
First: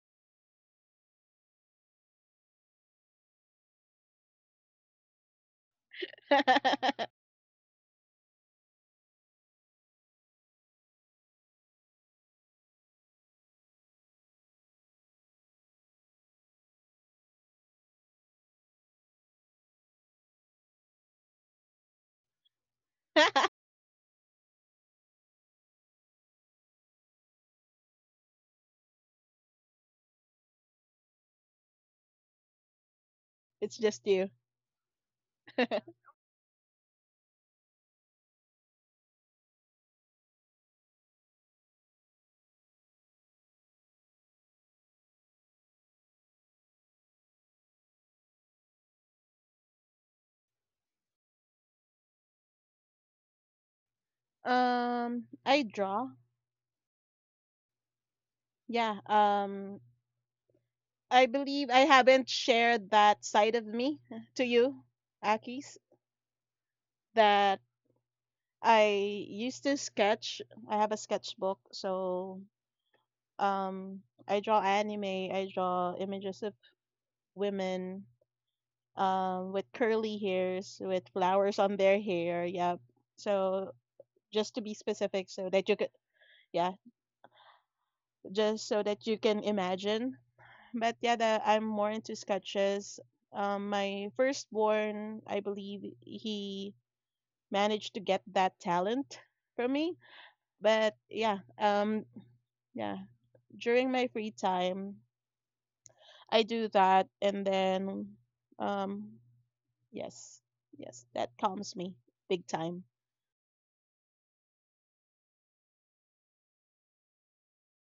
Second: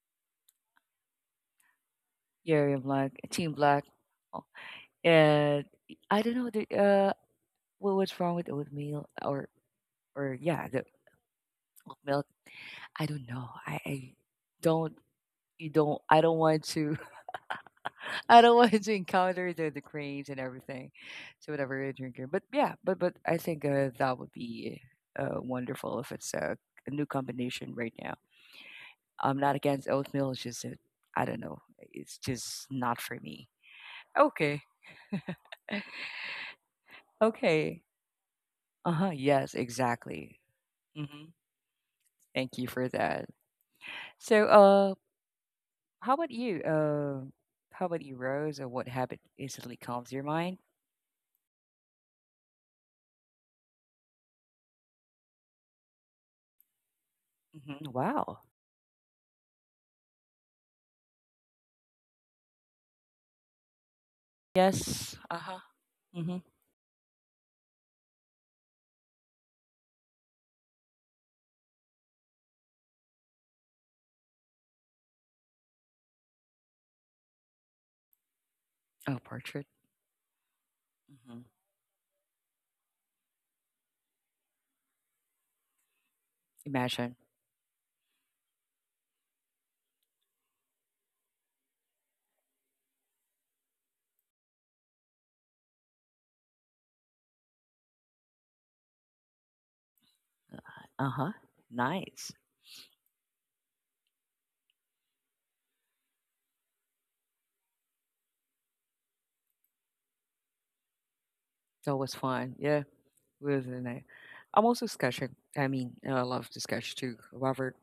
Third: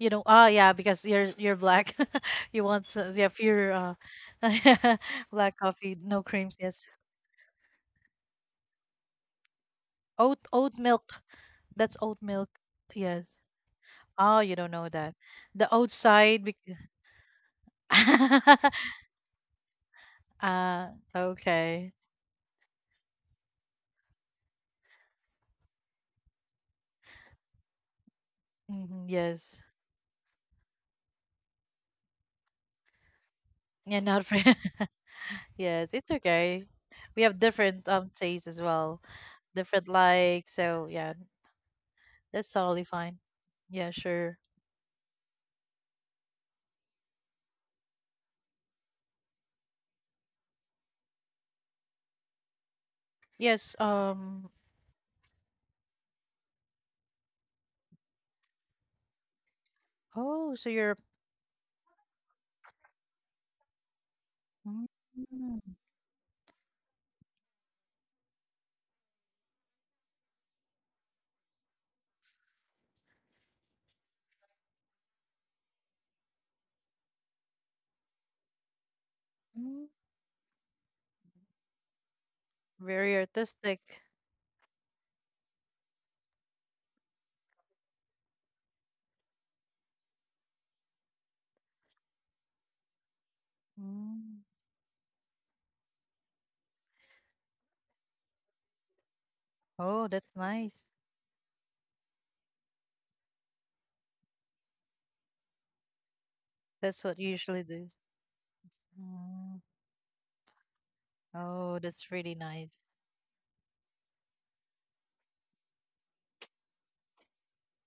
S2: You know, ah, yeah because you're black. You
S1: Yeah,
S2: want,
S1: black,
S2: yeah
S1: team
S2: pure,
S1: black. Oh,
S2: black
S1: and
S2: coffee, no
S1: I don't know.
S2: creams.
S1: The,
S2: Yes.
S1: what's wrong with oatmeal or yeah,
S2: Oat
S1: the
S2: milk, that's oat
S1: oatmeal,
S2: milk.
S1: I
S2: Yes,
S1: don't know.
S2: oh you don't know
S1: Don't
S2: that
S1: you
S2: the
S1: don't I don't
S2: outside
S1: want
S2: because.
S1: to I don't want to encounter the cranes and everything.
S2: Ah,
S1: So whatever you're
S2: okay.
S1: drinking. But yeah, but I think that would be wonderful if it's a new combination right now.
S2: Hmm.
S1: I'm not
S2: Yes.
S1: against oatmeal, it's just that I don't know. It's just not for me.
S3: It's
S2: Yeah,
S3: just
S2: not
S3: you.
S2: for
S1: Okay.
S2: yes, it's okay. We have
S1: Okay.
S2: different tastes as well,
S1: Uh-huh. Yes,
S2: different
S1: exactly.
S2: likes. So yeah,
S1: Hmm.
S2: that's
S1: Thank you
S2: totally
S1: for
S2: fine.
S1: that.
S2: Yeah, sure.
S1: So, how about you? How about you, Rose? Or what habit instantly calms your mind?
S2: Yes.
S3: I draw.
S1: Hmm. Wow.
S3: Yeah.
S2: Oh, so you're
S3: I believe I haven't shared that side of me to you,
S2: mm,
S1: Yes. Uh huh.
S3: Akis,
S1: Hmm.
S3: that I used to sketch. I have a sketchbook, so um, I draw anime, I draw images of women
S1: Oh,
S3: with
S1: portrait.
S2: mm,
S3: curly hairs, with
S1: Hmm.
S3: flowers on their hair. Yeah.
S2: very
S3: So
S2: artistic.
S3: just to be specific so that you could, yeah,
S1: Imagine.
S3: just so that you can imagine, but yeah, the, I'm more into sketches. My
S2: Mm.
S3: firstborn, I believe he managed to get that talent from me.
S2: Oh, that's nice.
S3: But
S1: Uh huh.
S3: yeah,
S1: Nice.
S3: yeah, during my free time, I do
S2: That's
S3: that,
S2: what you
S3: and
S2: usually do.
S3: then, um,
S2: Mm.
S3: yes, yes, that
S2: Oh,
S3: calms
S1: That
S3: me
S2: that's
S1: was
S2: really
S3: big
S1: fun.
S2: nice.
S1: Yeah,
S3: time.
S1: wasn't it? I'm also sketching. I mean, I love to sketch too, Robert.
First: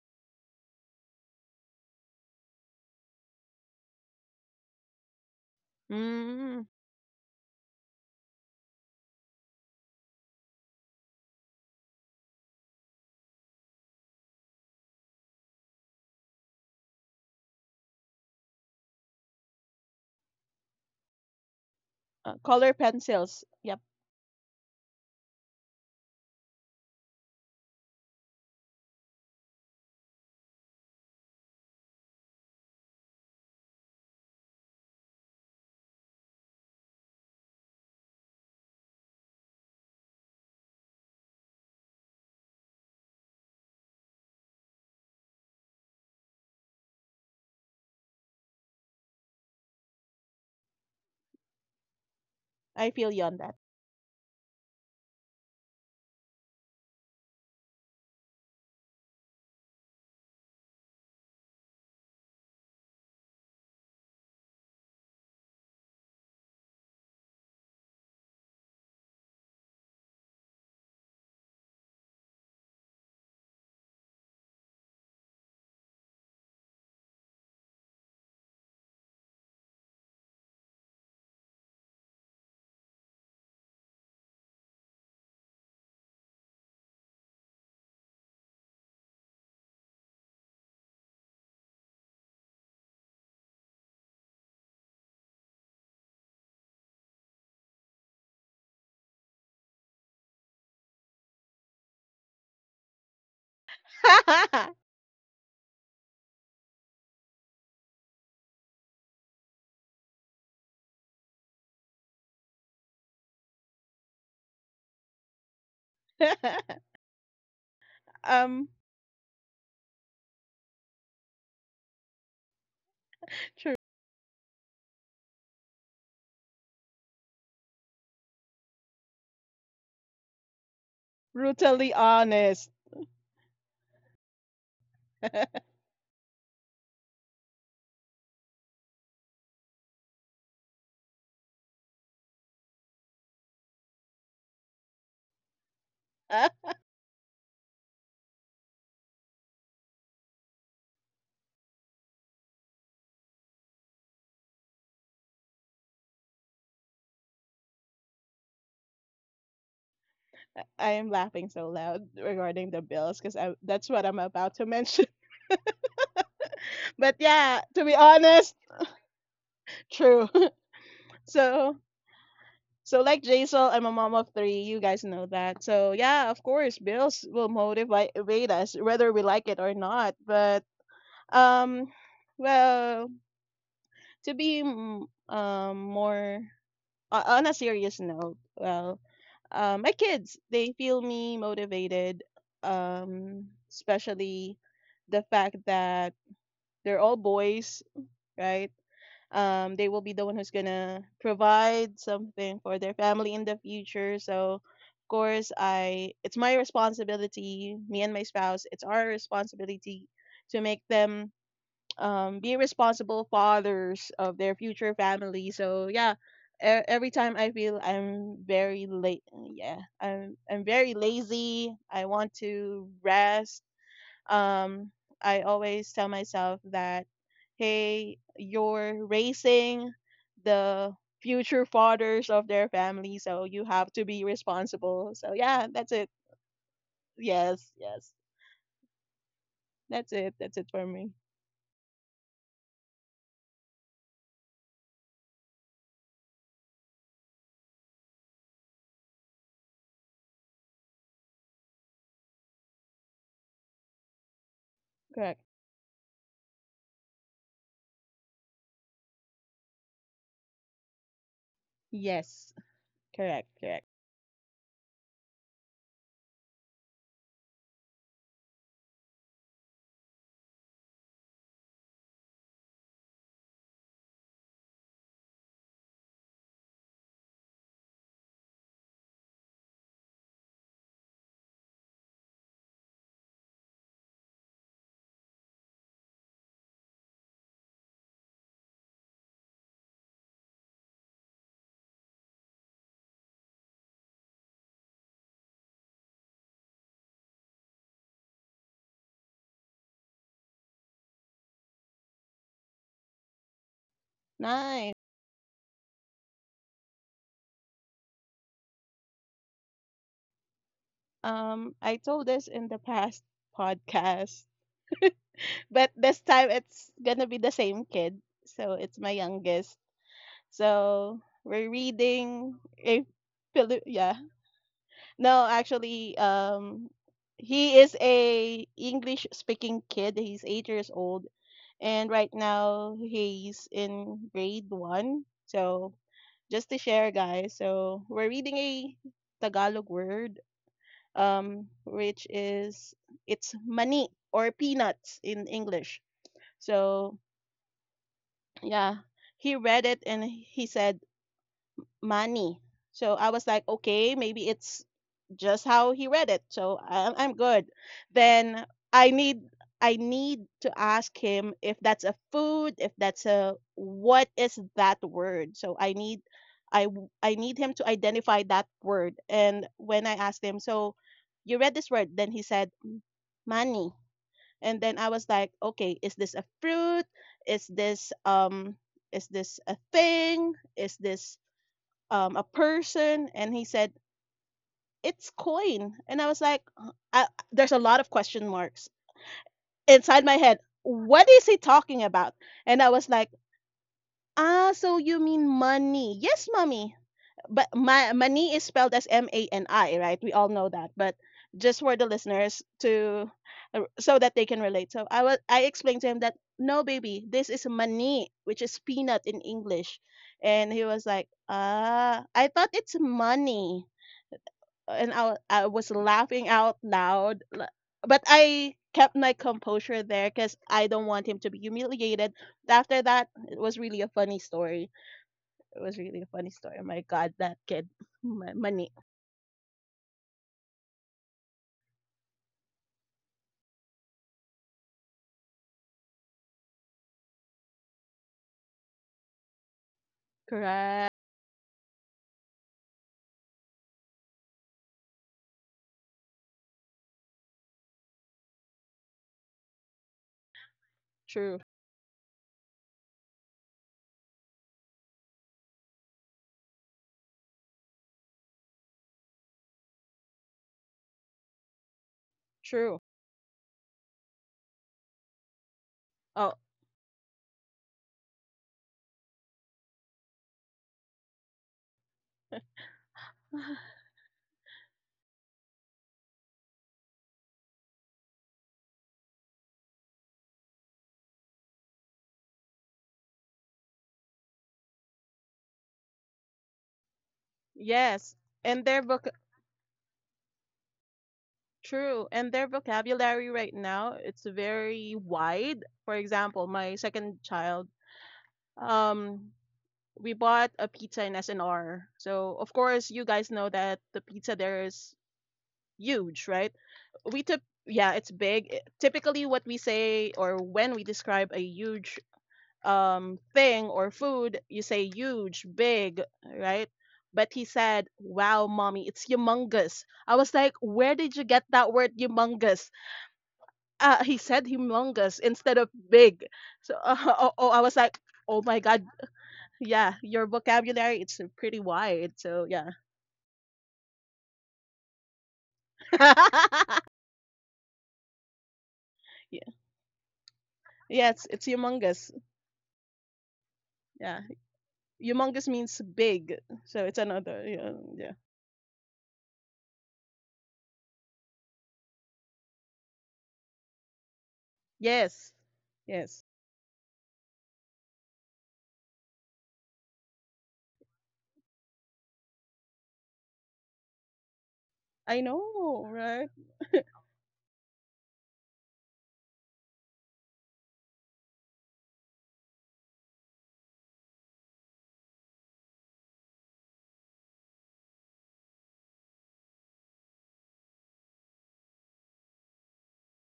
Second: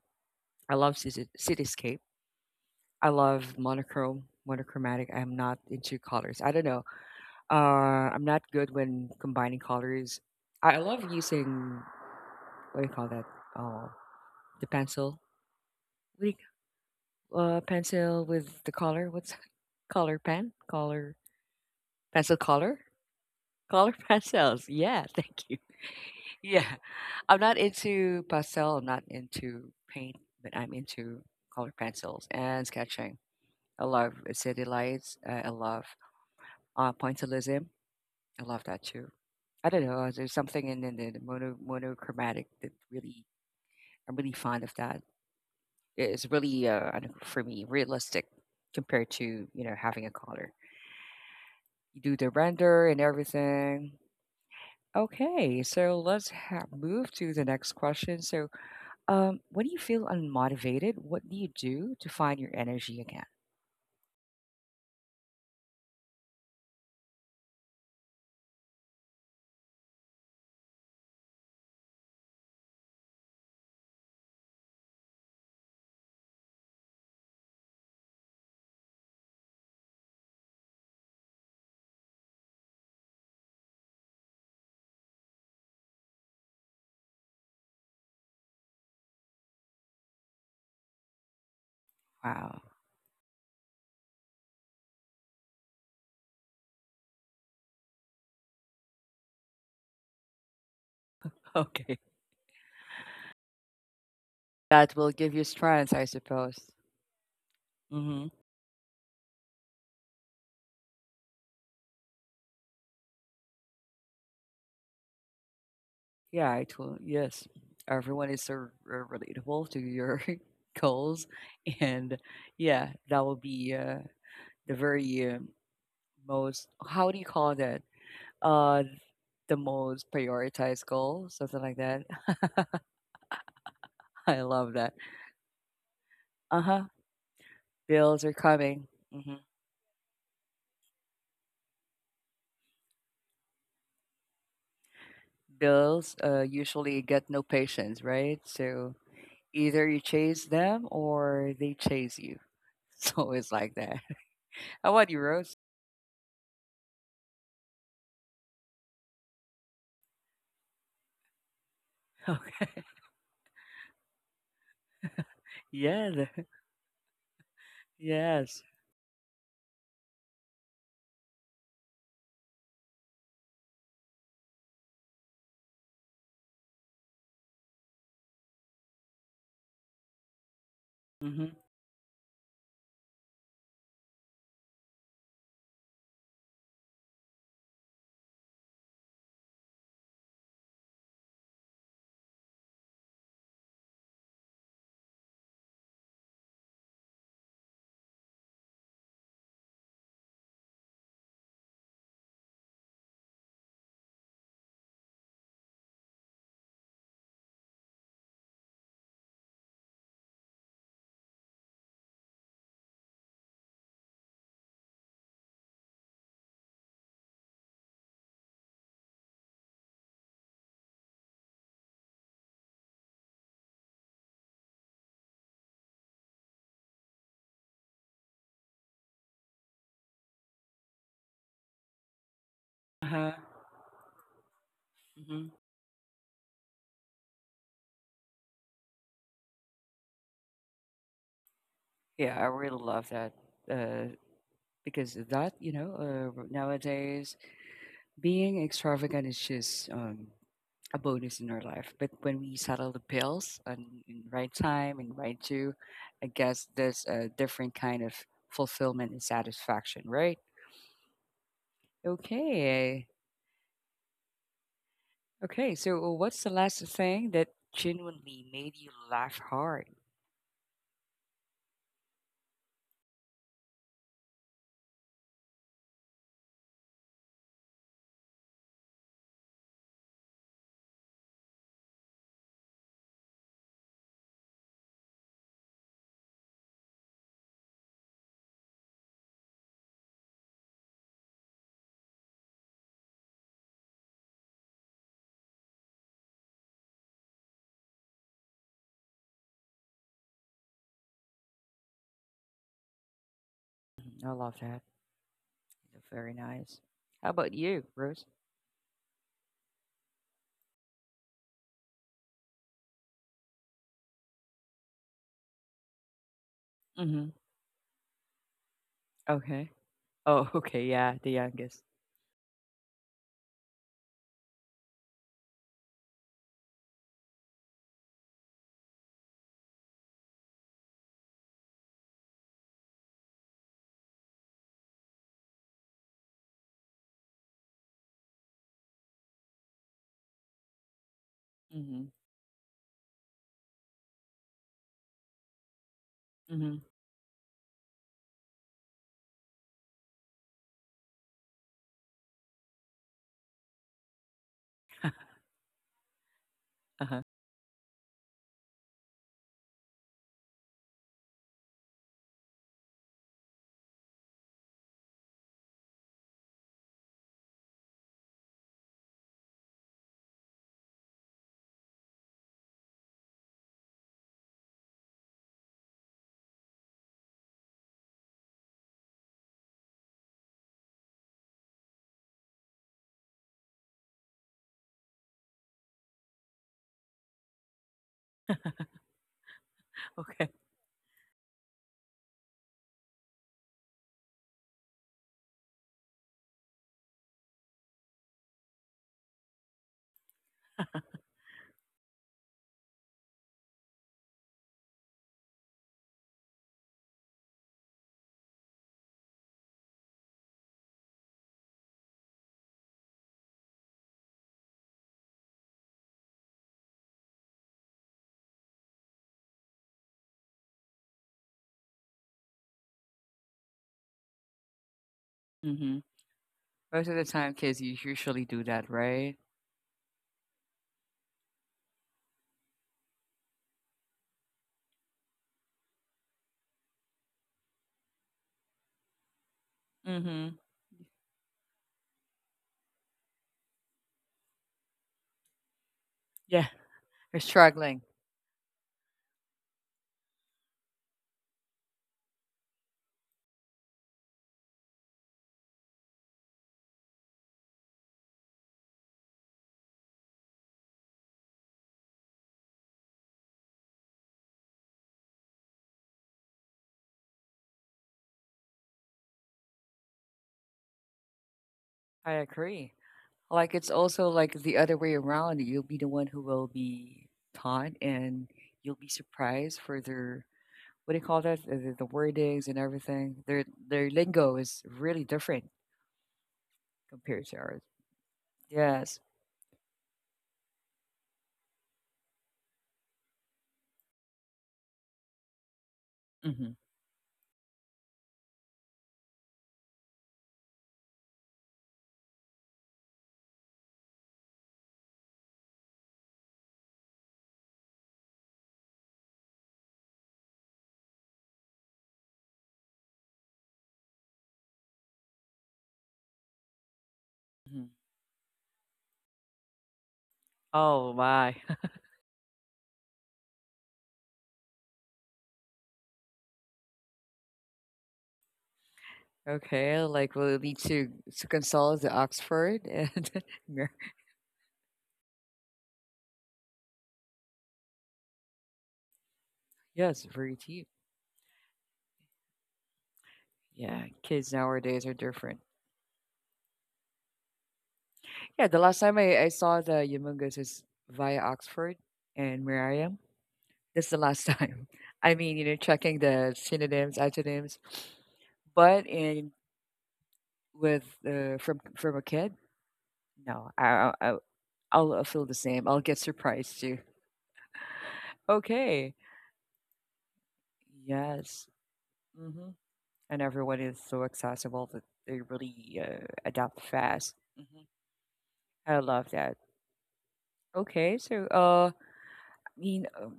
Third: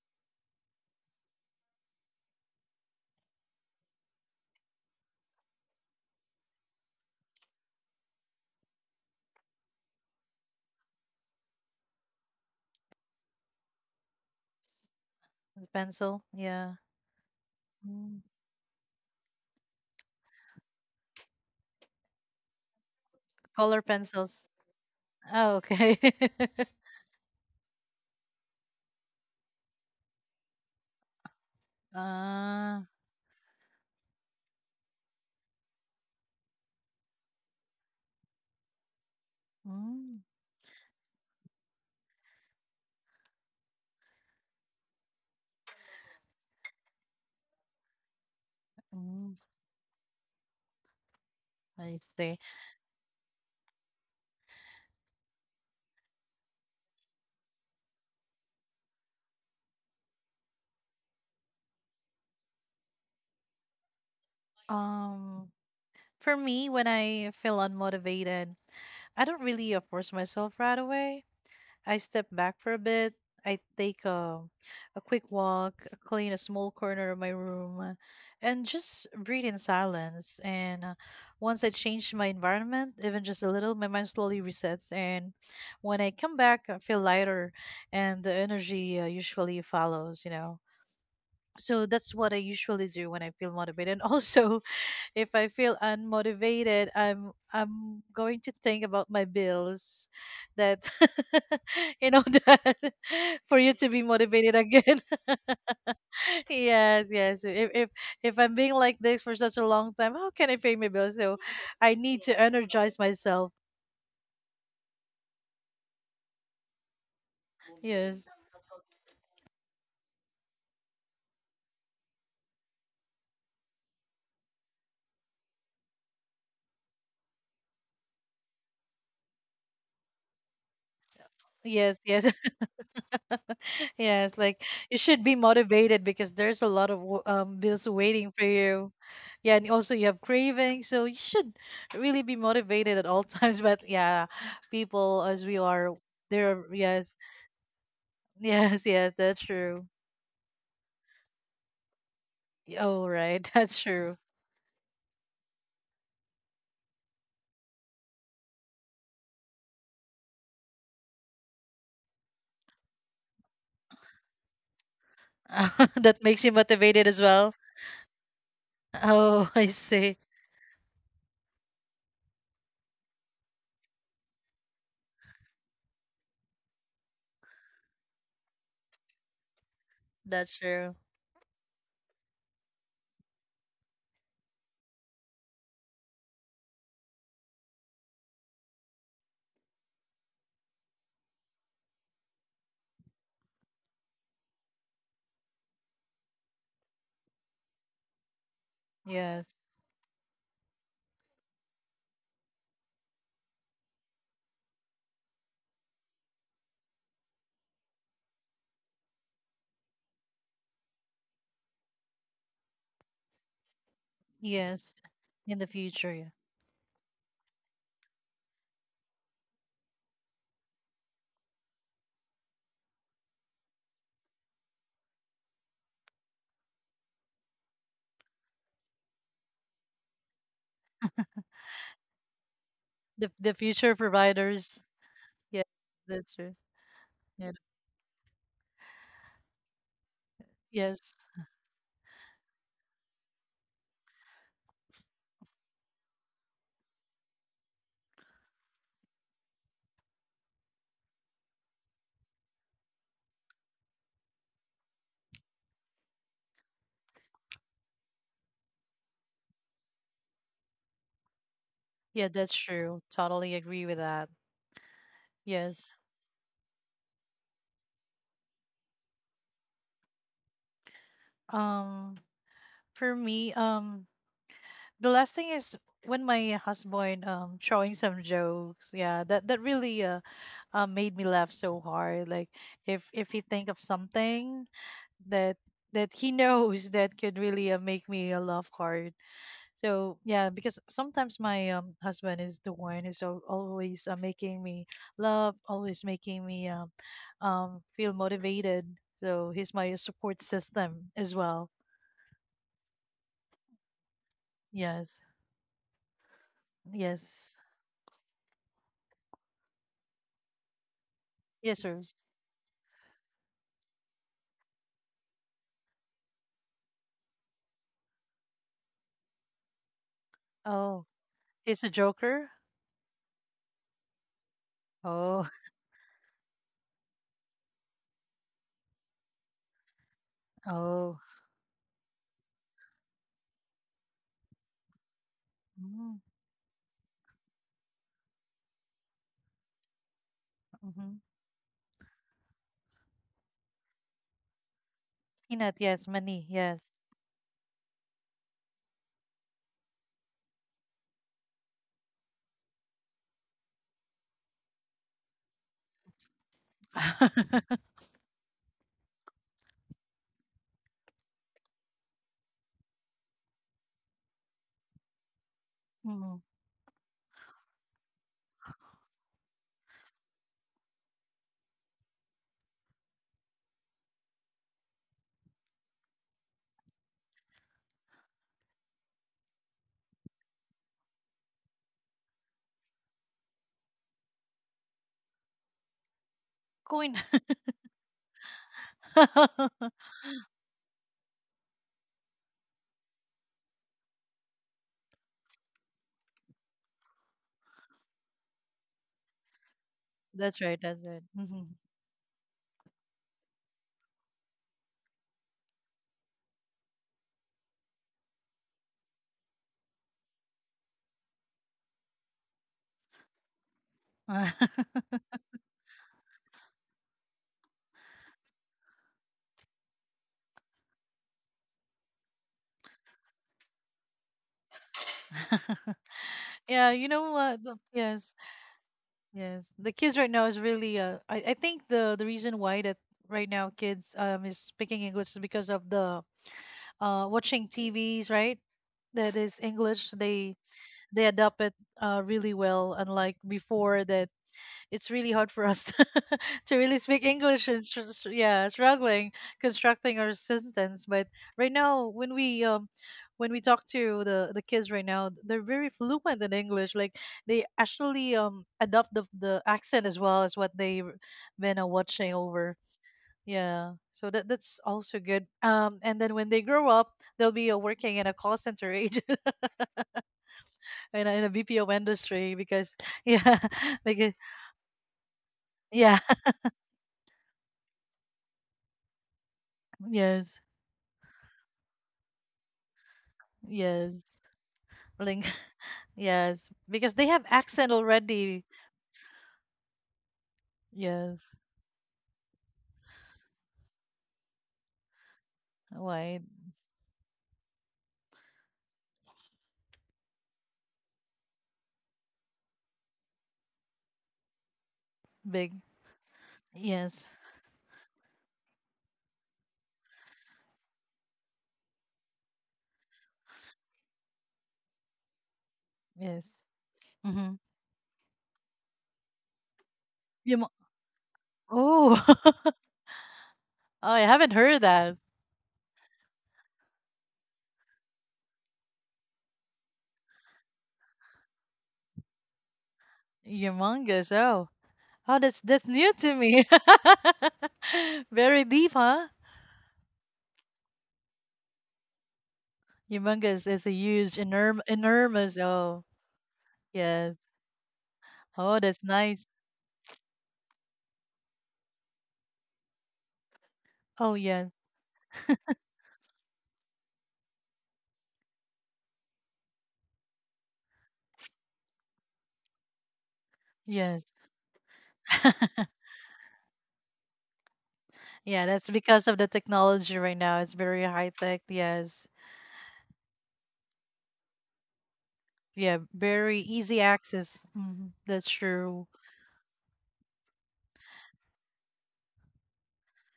S1: I love cityscape. I love monochrome, monochromatic. I'm not into colors. I
S3: Mm,
S1: don't know. I'm not good when combining colors. I love using, what do you call that? Oh, the pencil.
S2: Pencil.
S1: What do
S2: Yeah.
S1: you,
S2: Mm.
S1: pencil with the color. What's that? Color pen? Color pencil
S3: color
S1: color?
S3: pencils. Yep,
S2: Color
S1: Color
S2: pencils.
S1: pencils. Yeah, thank
S2: Oh,
S1: you.
S2: okay.
S1: Yeah. I'm not into pastel, I'm not into paint, but I'm into color pencils and
S2: Ah,
S1: sketching. I love city lights. I love pointillism. I love that too. I don't know.
S2: mm,
S1: There's something in the monochromatic that really, I'm really fond of that. It's really, I don't, for me, realistic compared to,
S2: mm,
S1: having a color.
S2: I
S1: You do the
S2: see.
S1: render
S3: I
S1: and
S3: feel you on
S1: everything. Okay, so let's move to the next question. So, when you feel unmotivated, what do you do to find your energy again?
S2: Um, for me, when I feel unmotivated, I don't really, force myself right away. I step back for a bit. I take a quick walk, clean a small corner of my room, and just breathe in silence. And once I change my environment, even just a little, my mind slowly resets. And when I come back, I feel lighter, and the energy, usually follows, you know. So that's what I
S1: Wow.
S2: usually do when I feel motivated. And also, if I feel unmotivated, I'm going to think about my bills that,
S1: Okay.
S2: you know that for you to be motivated
S3: that.
S1: That
S2: again.
S1: will give you strength, I suppose.
S2: Yes, yes. if, if
S1: Mm-hmm.
S2: if I'm being like this for such a long time, how can I pay my bills? So I need to energize myself.
S1: Yeah, I totally yes.
S2: Yes,
S1: Everyone is so
S3: um,
S1: relatable to your goals, and yeah, that will be the very most. How do you call that? Uh, the most prioritized goal, something like
S3: Brutally
S1: that.
S2: yes, yes.
S3: honest.
S1: I
S2: Yes, like
S1: love that.
S2: you should be motivated because
S1: Uh
S2: there's a
S1: huh.
S2: lot of bills
S1: Bills are
S2: waiting for
S1: coming.
S2: you.
S1: hmm
S2: Yeah, and also you have cravings, so you should really be motivated at all times. But yeah, people as we are,
S1: Bills
S2: there.
S1: usually
S2: Yes,
S1: get no patience, right?
S2: yes,
S1: So
S2: yes, that's
S1: either
S2: true.
S1: you chase them or they chase you.
S2: Oh,
S1: It's always
S2: right,
S1: like
S2: that's
S1: that.
S2: true.
S1: How about you, Rose?
S3: I am laughing so loud
S1: Okay.
S3: regarding the bills because that's what I'm about to mention.
S1: Yeah.
S2: That makes you motivated
S3: But
S2: as well.
S3: yeah, to be honest,
S1: Yes.
S2: Oh, I see.
S3: true. So so like Jaisal, I'm a mom of three. You guys know that. So yeah, of course, bills will motivate us whether we like it or not. But
S2: That's true.
S1: Mhm.
S3: um, well, to be more on a serious note, well, my kids they feel me motivated, um, especially the fact that they're all boys, right?
S2: Yes,
S3: They will be the one who's gonna provide something for their family in the future. So, of course, I it's my responsibility. Me and my spouse, it's our responsibility to make them be responsible fathers of their
S2: yes.
S3: future
S2: In
S3: family.
S2: the
S3: So
S2: future,
S3: yeah,
S2: yeah.
S3: every time I feel I'm very late, yeah, I'm very lazy. I want to rest. um, I always tell myself that, hey, you're raising the future fathers of their family,
S1: Uh-huh.
S2: The
S3: so
S2: the
S3: you
S2: future
S3: have to be
S2: providers.
S3: responsible. So
S1: Mhm.
S2: Yeah,
S3: yeah, that's it.
S2: that's true. Yeah.
S3: Yes, yes, that's it. That's it for
S2: Yes.
S3: me.
S1: Yeah, I really love that uh, because that, you know, nowadays being extravagant is just a bonus in our life. But when we settle the bills and in right time and right
S3: Correct.
S1: due, I guess there's a different kind of fulfillment and satisfaction, right?
S2: Yeah, that's
S3: Yes,
S2: true.
S1: Okay.
S2: Totally
S3: correct,
S2: agree
S3: correct.
S2: with that.
S1: Okay.
S2: Yes.
S1: So, what's the last thing that genuinely made you laugh hard?
S2: Um, for me, the last thing is when my husband showing some jokes. Yeah, that that really made me laugh so hard. Like if he think of something that that he knows that could really make me laugh hard. So yeah, because sometimes my husband is the one who's al- always making me love, always making me feel motivated. So he's my support system as well.
S1: Mhm, I love that.
S3: Nine.
S2: Yes,
S1: Yeah, very nice. How about
S2: yes,
S1: you, Rose?
S2: yes,
S3: I
S2: sir.
S3: told this in the past podcast, but this time it's gonna
S1: Mm-hmm.
S3: be the same kid. So it's my
S1: Okay.
S3: youngest.
S1: Oh, okay.
S2: Oh,
S1: Yeah,
S3: So
S1: the
S3: we're
S1: youngest.
S2: he's a joker.
S3: reading a yeah. No,
S2: Oh,
S3: actually, he is a English speaking kid. He's eight years
S2: oh.
S3: old, and right now he's in grade one. So
S2: Mm,
S3: just to share, guys, so we're reading a Tagalog word,
S2: mm-hmm.
S1: Mm-hmm.
S3: which is it's mani or peanuts in
S2: Peanut,
S3: English.
S2: yes, money,
S1: Mm-hmm.
S2: yes.
S3: So yeah, he read it and he said. Money. So I was like, okay, maybe it's just how he read it. So I'm,
S1: Uh-huh.
S3: I'm good. Then I need I need to ask him if that's a food, if that's a what is that word. So I need
S2: mm
S3: I need him to identify that word. And when I asked him, so you read this word, then he said money. And then I was like, okay, is this a fruit? Is this um is this a thing? Is this a person, and he said it's coin, and I was like, "Huh?"
S2: Coin.
S3: There's a lot of question marks
S1: Okay.
S3: inside my head. What is he talking about? And I was like, ah, so you mean money? Yes, mommy. But my money is spelled as mani, right? We all
S2: That's
S3: know
S2: right.
S3: that,
S2: That's
S3: but
S2: right. hmm
S3: just for the listeners to, so that they can relate. So I explained to him that no baby, this is money, which is peanut in English. And he was like, "Ah, I thought it's money." And I was laughing out loud, but I kept my composure there because I don't want him to be humiliated. After that, it was really a funny story. It
S1: Mm-hmm.
S3: was really a funny story. Oh
S2: yeah,
S3: My
S1: Most
S2: you
S1: of the
S2: know
S3: God,
S1: time,
S3: that
S2: what? Th-
S1: kids
S3: kid,
S1: you
S2: Yes.
S1: usually
S3: my
S1: do that,
S3: money.
S1: right?
S2: Yes, the kids right now is really. I think the reason why that right now kids is speaking English is because of the watching TVs right that is English.
S1: Mm-hmm.
S3: Correct.
S2: They adapt it really well, unlike before that it's really hard for us
S1: Yeah,
S2: to really speak
S1: they're
S2: English and
S1: struggling.
S2: str- str- yeah, struggling constructing our sentence. But
S3: True.
S2: right now, when we talk to the kids right now, they're very fluent in English. Like they actually adopt the accent as well as what they've been watching over.
S3: True.
S2: Yeah, so that that's also good. And then
S3: Oh
S2: when they grow up, they'll be working in a call center agent in a BPO
S1: I
S2: industry because
S1: agree.
S2: yeah,
S1: Like it's also
S2: because
S1: like the other way around. You'll be the
S2: yeah,
S1: one who will be taught, and you'll be surprised for their
S2: yes,
S1: what do you call that? The wordings and everything. Their
S2: yes.
S1: lingo is really
S2: Ling-
S1: different
S2: yes, because they
S1: compared
S2: have
S1: to ours.
S2: accent
S3: yes,
S2: already.
S3: and their book.
S1: Yes.
S2: Yes,
S3: True, and their vocabulary right now it's very wide. For
S2: wide,
S3: example, my second child. Um, we bought a pizza in SNR. So of course you guys know that the pizza there is
S2: big.
S3: huge, right?
S2: Yes,
S3: We tip yeah, it's big. Typically what we say or when we describe a huge thing or food, you say huge, big,
S2: yes.
S3: right? But
S2: Mm-hmm.
S3: he
S1: Mhm.
S3: said, "Wow, mommy, it's humongous." I was like,
S2: Yum-
S3: "Where
S1: Oh
S3: did you
S1: my.
S3: get that word
S2: oh, oh,
S3: humongous?"
S2: I
S3: He
S2: haven't
S3: said
S2: heard that.
S3: humongous instead of big. So oh, oh, I was like, "Oh my god,
S1: Okay,
S3: yeah,
S1: like
S3: your
S1: we'll need
S3: vocabulary it's
S1: to
S3: pretty
S1: consult the
S3: wide. So
S1: Oxford
S3: yeah."
S1: and Mer-
S2: Humongous. Oh, oh, that's new to me. Very deep, huh?
S3: Yeah.
S1: yes, very cheap.
S3: Yeah, it's humongous.
S2: Humongous is a
S1: Yeah,
S2: huge,
S3: Yeah.
S1: kids
S2: enorm-
S1: nowadays are
S2: enormous.
S1: different.
S3: Humongous means
S2: Oh,
S3: big. So it's
S2: yes.
S3: another yeah. Yeah.
S1: Yeah, the
S2: Oh,
S1: last
S2: that's
S1: time I,
S2: nice.
S1: I saw the Humongous is via Oxford and Merriam. That's the
S2: Oh,
S1: last
S2: yes,
S1: time. I
S3: Yes.
S1: mean, you know, checking
S3: Yes.
S1: the synonyms, antonyms, but in with from a kid, no,
S2: yes.
S1: I'll
S3: I
S1: feel the same. I'll
S3: know,
S1: get
S3: right?
S1: surprised too.
S2: Yeah, that's
S1: Okay,
S2: because of the technology right now. It's very high
S1: yes.
S2: tech. Yes.
S1: hmm and everyone is so accessible that they really
S2: Yeah, very
S1: adapt
S2: easy
S1: fast.
S2: access. Hmm That's
S1: I
S2: true.
S1: love that. Okay, so mean, um,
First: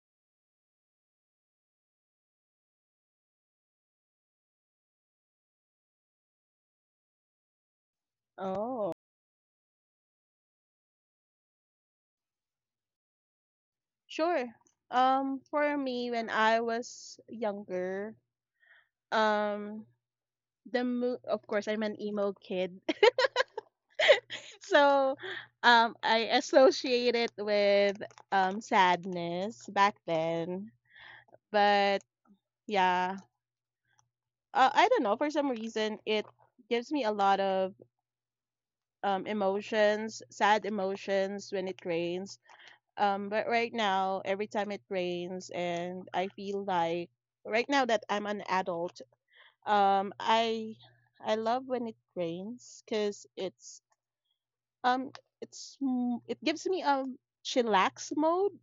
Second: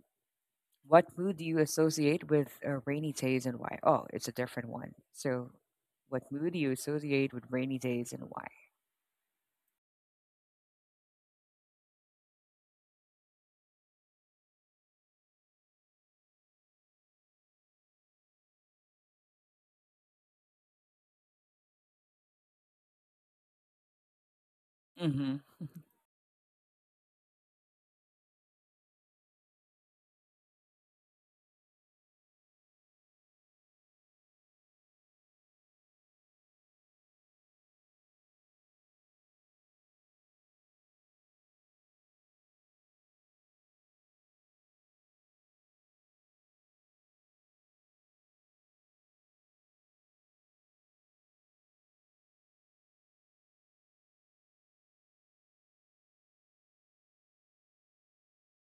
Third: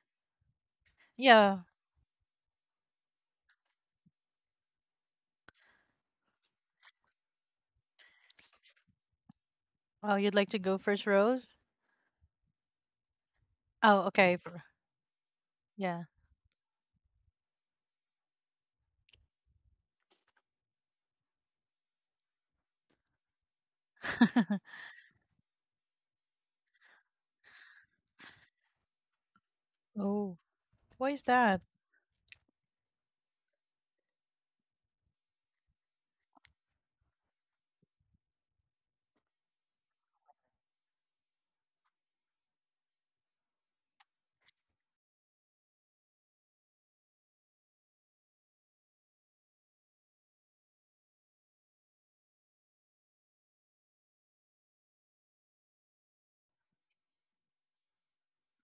S1: what mood do you
S2: Yeah.
S1: associate with rainy days and why? Oh, it's a different one. So, what mood do you associate with rainy days and why?
S3: Oh.
S2: Oh, you'd like to go first, Rose? Oh, okay.
S3: Sure.
S2: for-
S3: For
S2: Yeah.
S3: me when I was younger, um of course I'm an emo kid. So
S1: hmm
S3: I associate it with sadness back
S2: Oh,
S3: then.
S2: why is that?
S3: But yeah, I don't know. For some reason, it gives me a lot of emotions, sad emotions when it rains. But right now, every time it rains, and I feel like right now that I'm an adult, um, I I love when it rains because um it's m- it gives me a chillax mode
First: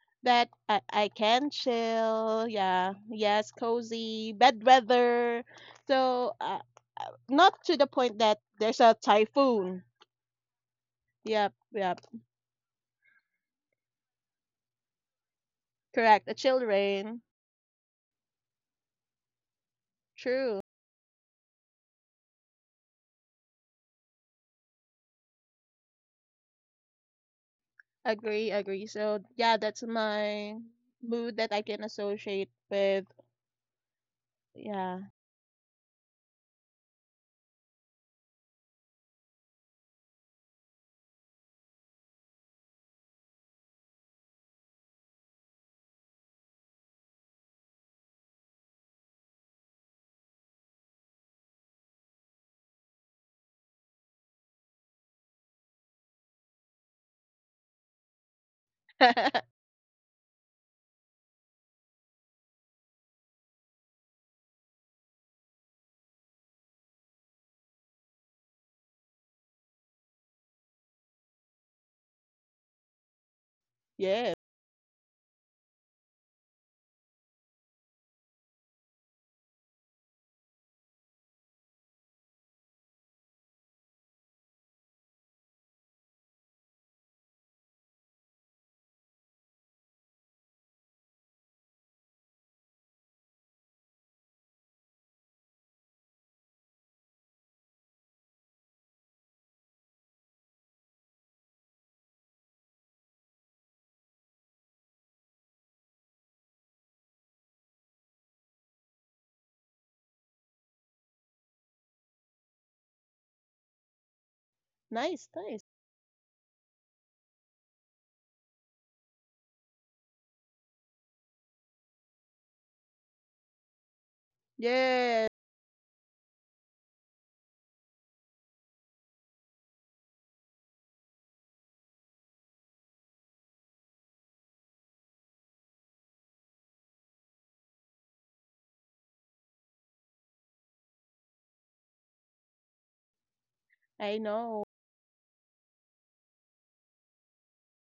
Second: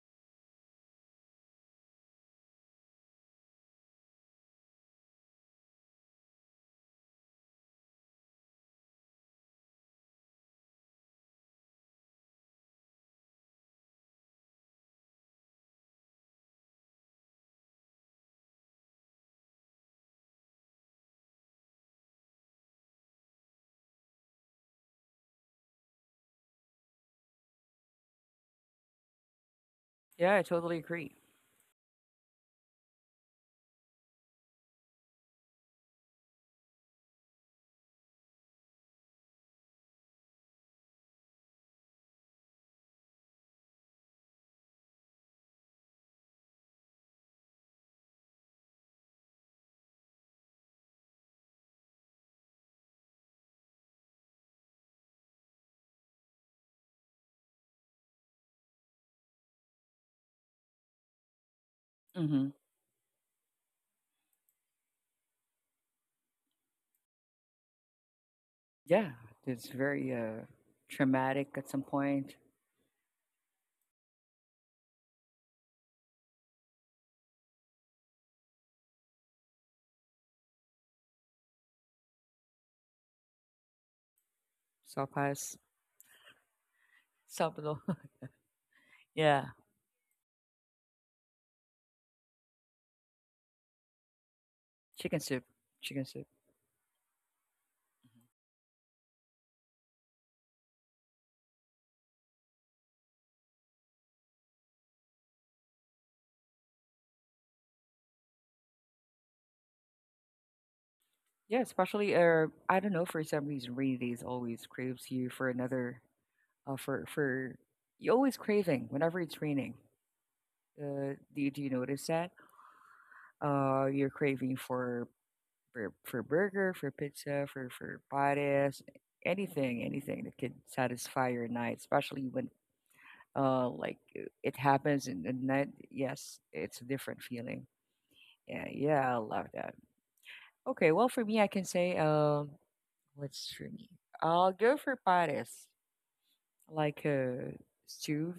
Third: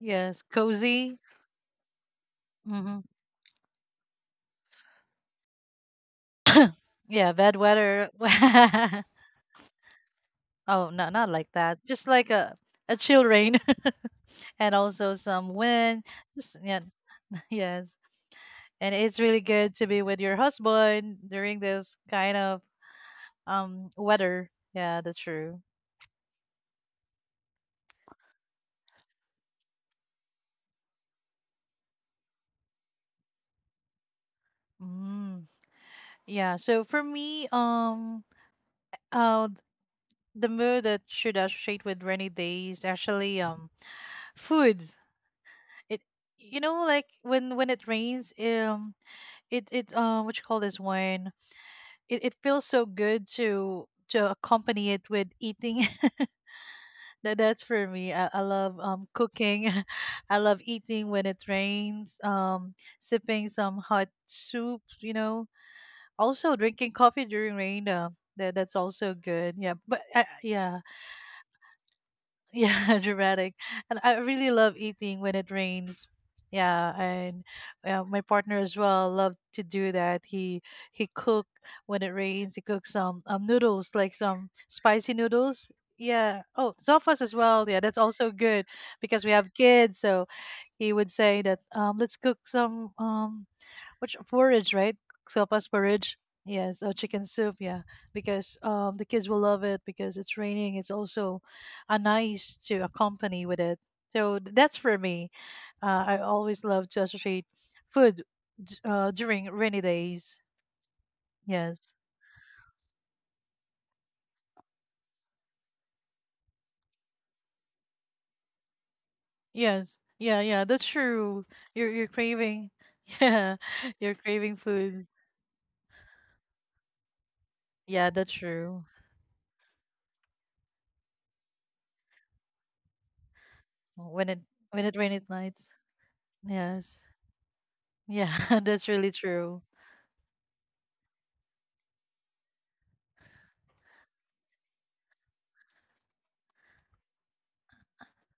S2: Yes,
S3: that I
S2: cozy.
S3: can chill.
S2: Hmm
S3: Yeah, yes, cozy bed weather. So I
S2: Yeah, bad weather.
S3: not to the point that there's a typhoon.
S2: Oh, no, not like that. Just
S3: Yep,
S2: like
S3: yep.
S2: a chill rain and also some wind. Just yeah,
S3: Correct. A chill rain.
S2: yes. And it's really good to be with your husband
S3: True.
S2: during those kind of weather. Yeah, that's true.
S3: Agree, agree. So yeah,
S1: Yeah,
S3: that's
S1: I totally agree.
S3: my mood that I can associate with,
S2: Mm.
S3: yeah.
S2: Yeah, so for me, uh, th- the mood that should associate with rainy days actually foods. It you know like when it rains, it it what you call this one? It feels so good to accompany it with eating. That that's for me. I love cooking. I love eating when it rains.
S1: hmm
S2: Sipping some hot soup. You know, also, drinking coffee during rain, that that's
S1: Yeah,
S2: also good.
S1: it's
S2: Yeah, but
S1: very
S2: yeah,
S1: traumatic at some point.
S2: yeah, dramatic. And I really love
S3: Yeah.
S2: eating when it rains. Yeah, and my partner as well loved to do that. He cook when it rains. He cooks some noodles, like some spicy
S1: Sopas.
S2: noodles. Yeah. Oh, sofas as well.
S1: Sabado.
S2: Yeah, that's also good because we
S1: yeah,
S2: have kids, so he would say that let's cook some which porridge, right?
S1: chicken soup.
S2: Sopas
S1: Chicken
S2: porridge.
S1: soup.
S2: Yes, or chicken soup, yeah, because the kids will love it because it's raining. It's also a nice to accompany with it. So th- that's for me. I always love to associate food during rainy days.
S1: Yeah,
S2: Yes,
S1: especially I don't know for some reason rainy days always craves you for
S3: Nice,
S1: another
S3: nice.
S1: for you always craving whenever it's raining.
S2: yes, yeah, yeah. That's true.
S1: Do you
S2: You're
S1: notice that?
S2: craving, yeah,
S1: You're
S2: you're
S1: craving
S2: craving food.
S1: for
S3: Yeah.
S1: burger, for pizza, for
S2: Yeah, that's
S1: pares,
S2: true.
S1: anything, anything that could satisfy your night, especially when
S2: When it
S1: it
S2: when it
S1: happens in
S2: rains at
S1: the
S2: nights.
S1: night. Yes, it's a
S2: Yes.
S1: different feeling.
S2: Yeah,
S1: Yeah,
S2: that's really
S1: yeah, I love
S2: true.
S1: that. Okay, well for me, I can say What's for me? I'll
S3: I
S1: go for
S3: know.
S1: pares, like a stew,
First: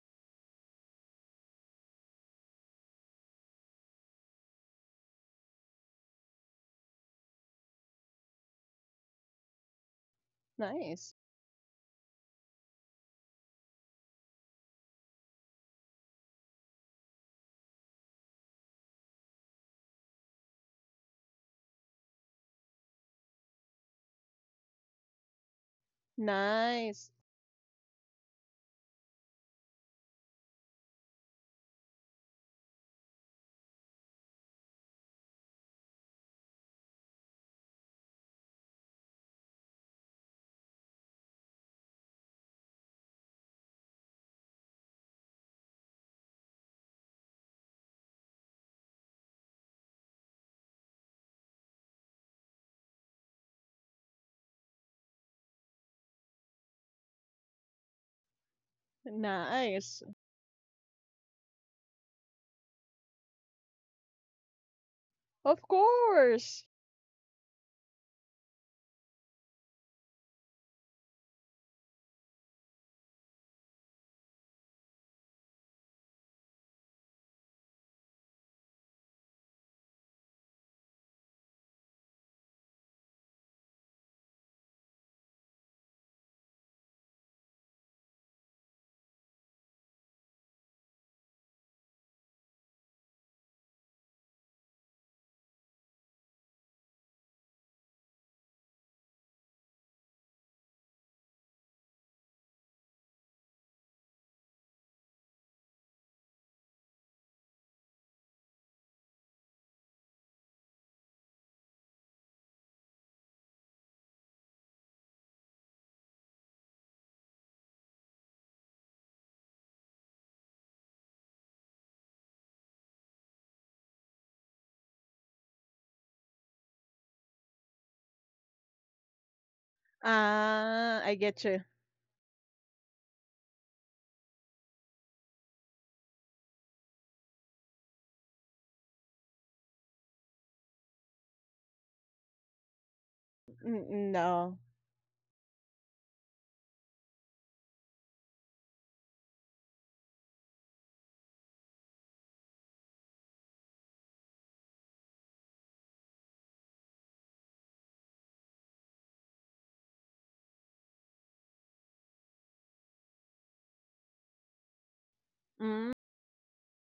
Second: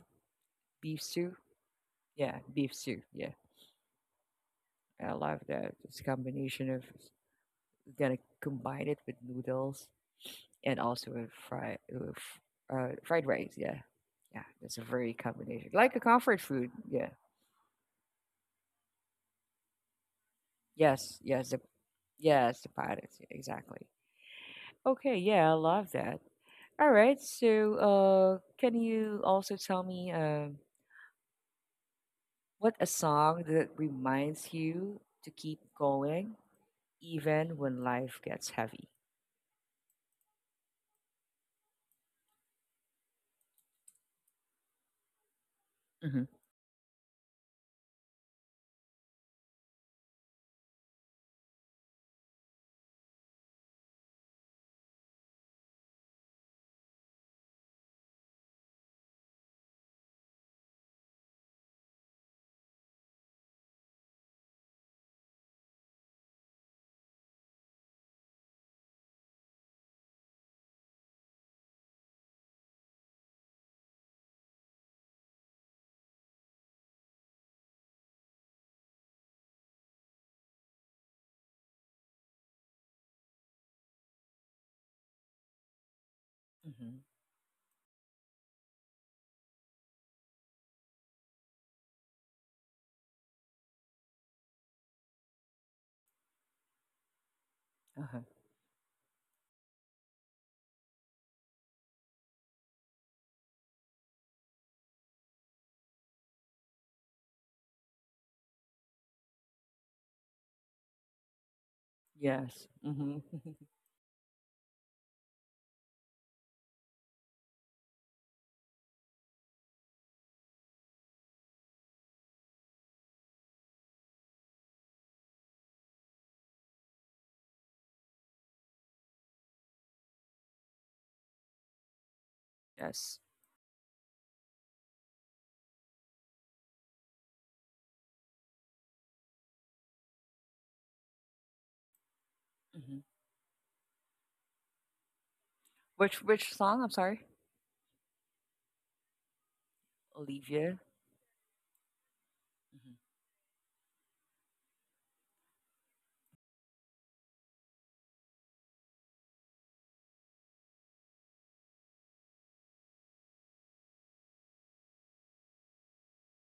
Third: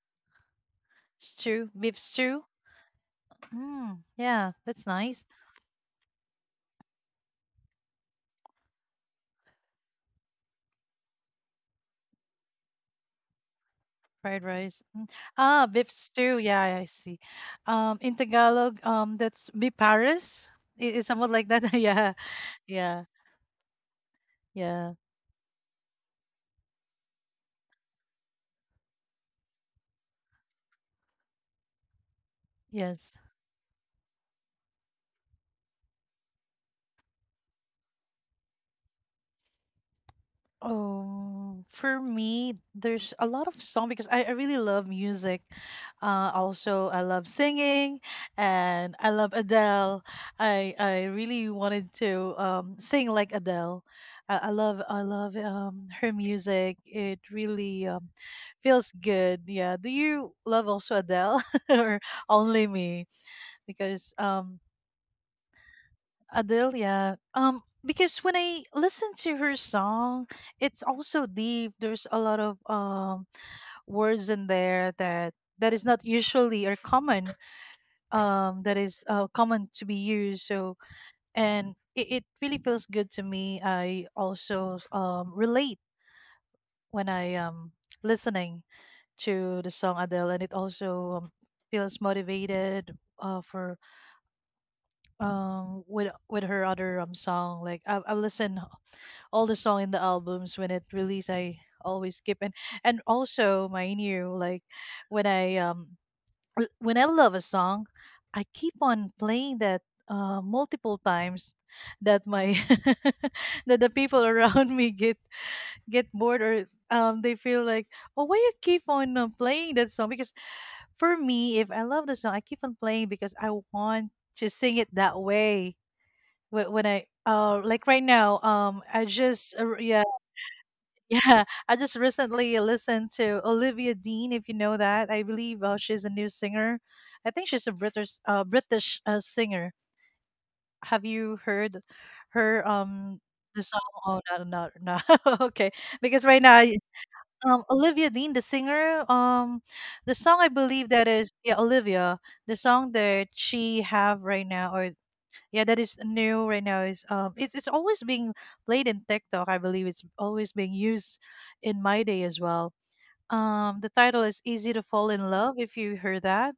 S1: beef stew.
S2: Stew, beef
S1: Yeah,
S2: stew?
S1: beef stew. Yeah,
S2: Mm, yeah, that's
S1: I
S2: nice.
S1: love that. It's a combination of gonna combine it with noodles and also
S3: Nice.
S1: a fry, fried rice. Yeah,
S2: Fried
S1: yeah, that's
S2: rice.
S1: a very
S2: Ah,
S1: combination,
S2: beef
S1: like a
S2: stew.
S1: comfort
S2: Yeah,
S1: food.
S2: I
S1: Yeah,
S2: see. In Tagalog, that's bipares. It is
S1: yes,
S2: somewhat like
S1: yes, the,
S2: that. Yeah,
S1: yes, the
S2: yeah,
S1: pares. Yeah, exactly.
S2: yeah.
S1: Okay, yeah, I love that. All
S3: Nice.
S1: right, so can you also tell me? What a
S2: Yes.
S1: song that reminds you to keep going even when life gets heavy.
S2: Oh, for me, there's a lot of song because I really love music.
S1: hmm
S2: Also, I love singing, and I love Adele. I really wanted to sing like Adele. I love her music. It really feels good. Yeah. Do
S3: Nice.
S2: you love also Adele or only me? Because
S3: Of course.
S2: Adele, yeah. Because when I listen to her song, it's also deep. There's a lot of words in there that that is not usually or common. That is common to be used. So and it really feels good to me. I also relate
S1: hmm
S2: when I listening to the song Adele, and it also feels motivated for with her other song like I've
S1: Uh-huh.
S2: listened all the song in the albums when it released I always skip. And also my new like when I l- when I love a song I keep on playing that multiple times that my
S1: Yes.
S2: that the people around me get bored or they feel like oh why you keep on playing that song? Because for me if I love the song I keep on playing because I want to sing it that way. Wh- when I like right now I just yeah
S3: Ah, I get you.
S2: yeah, I just recently listened
S1: Yes.
S2: to Olivia Dean, if you know that. I believe she's a new singer. I think she's a British British singer. Have you heard her
S1: hmm
S2: the song?
S3: N-
S2: Oh
S3: no.
S2: no no no. Okay,
S1: Which
S2: because right now I-
S1: song? I'm sorry,
S2: Olivia Dean, the singer, the song I
S1: Olivia.
S2: believe that is yeah Olivia, the song
S1: Mhm.
S2: that she have right now or yeah, that is new right now. Is it's always being played in TikTok. I believe it's always being used in my day as well. The title is "Easy to Fall in Love."
S3: Mm,
S2: If you heard that,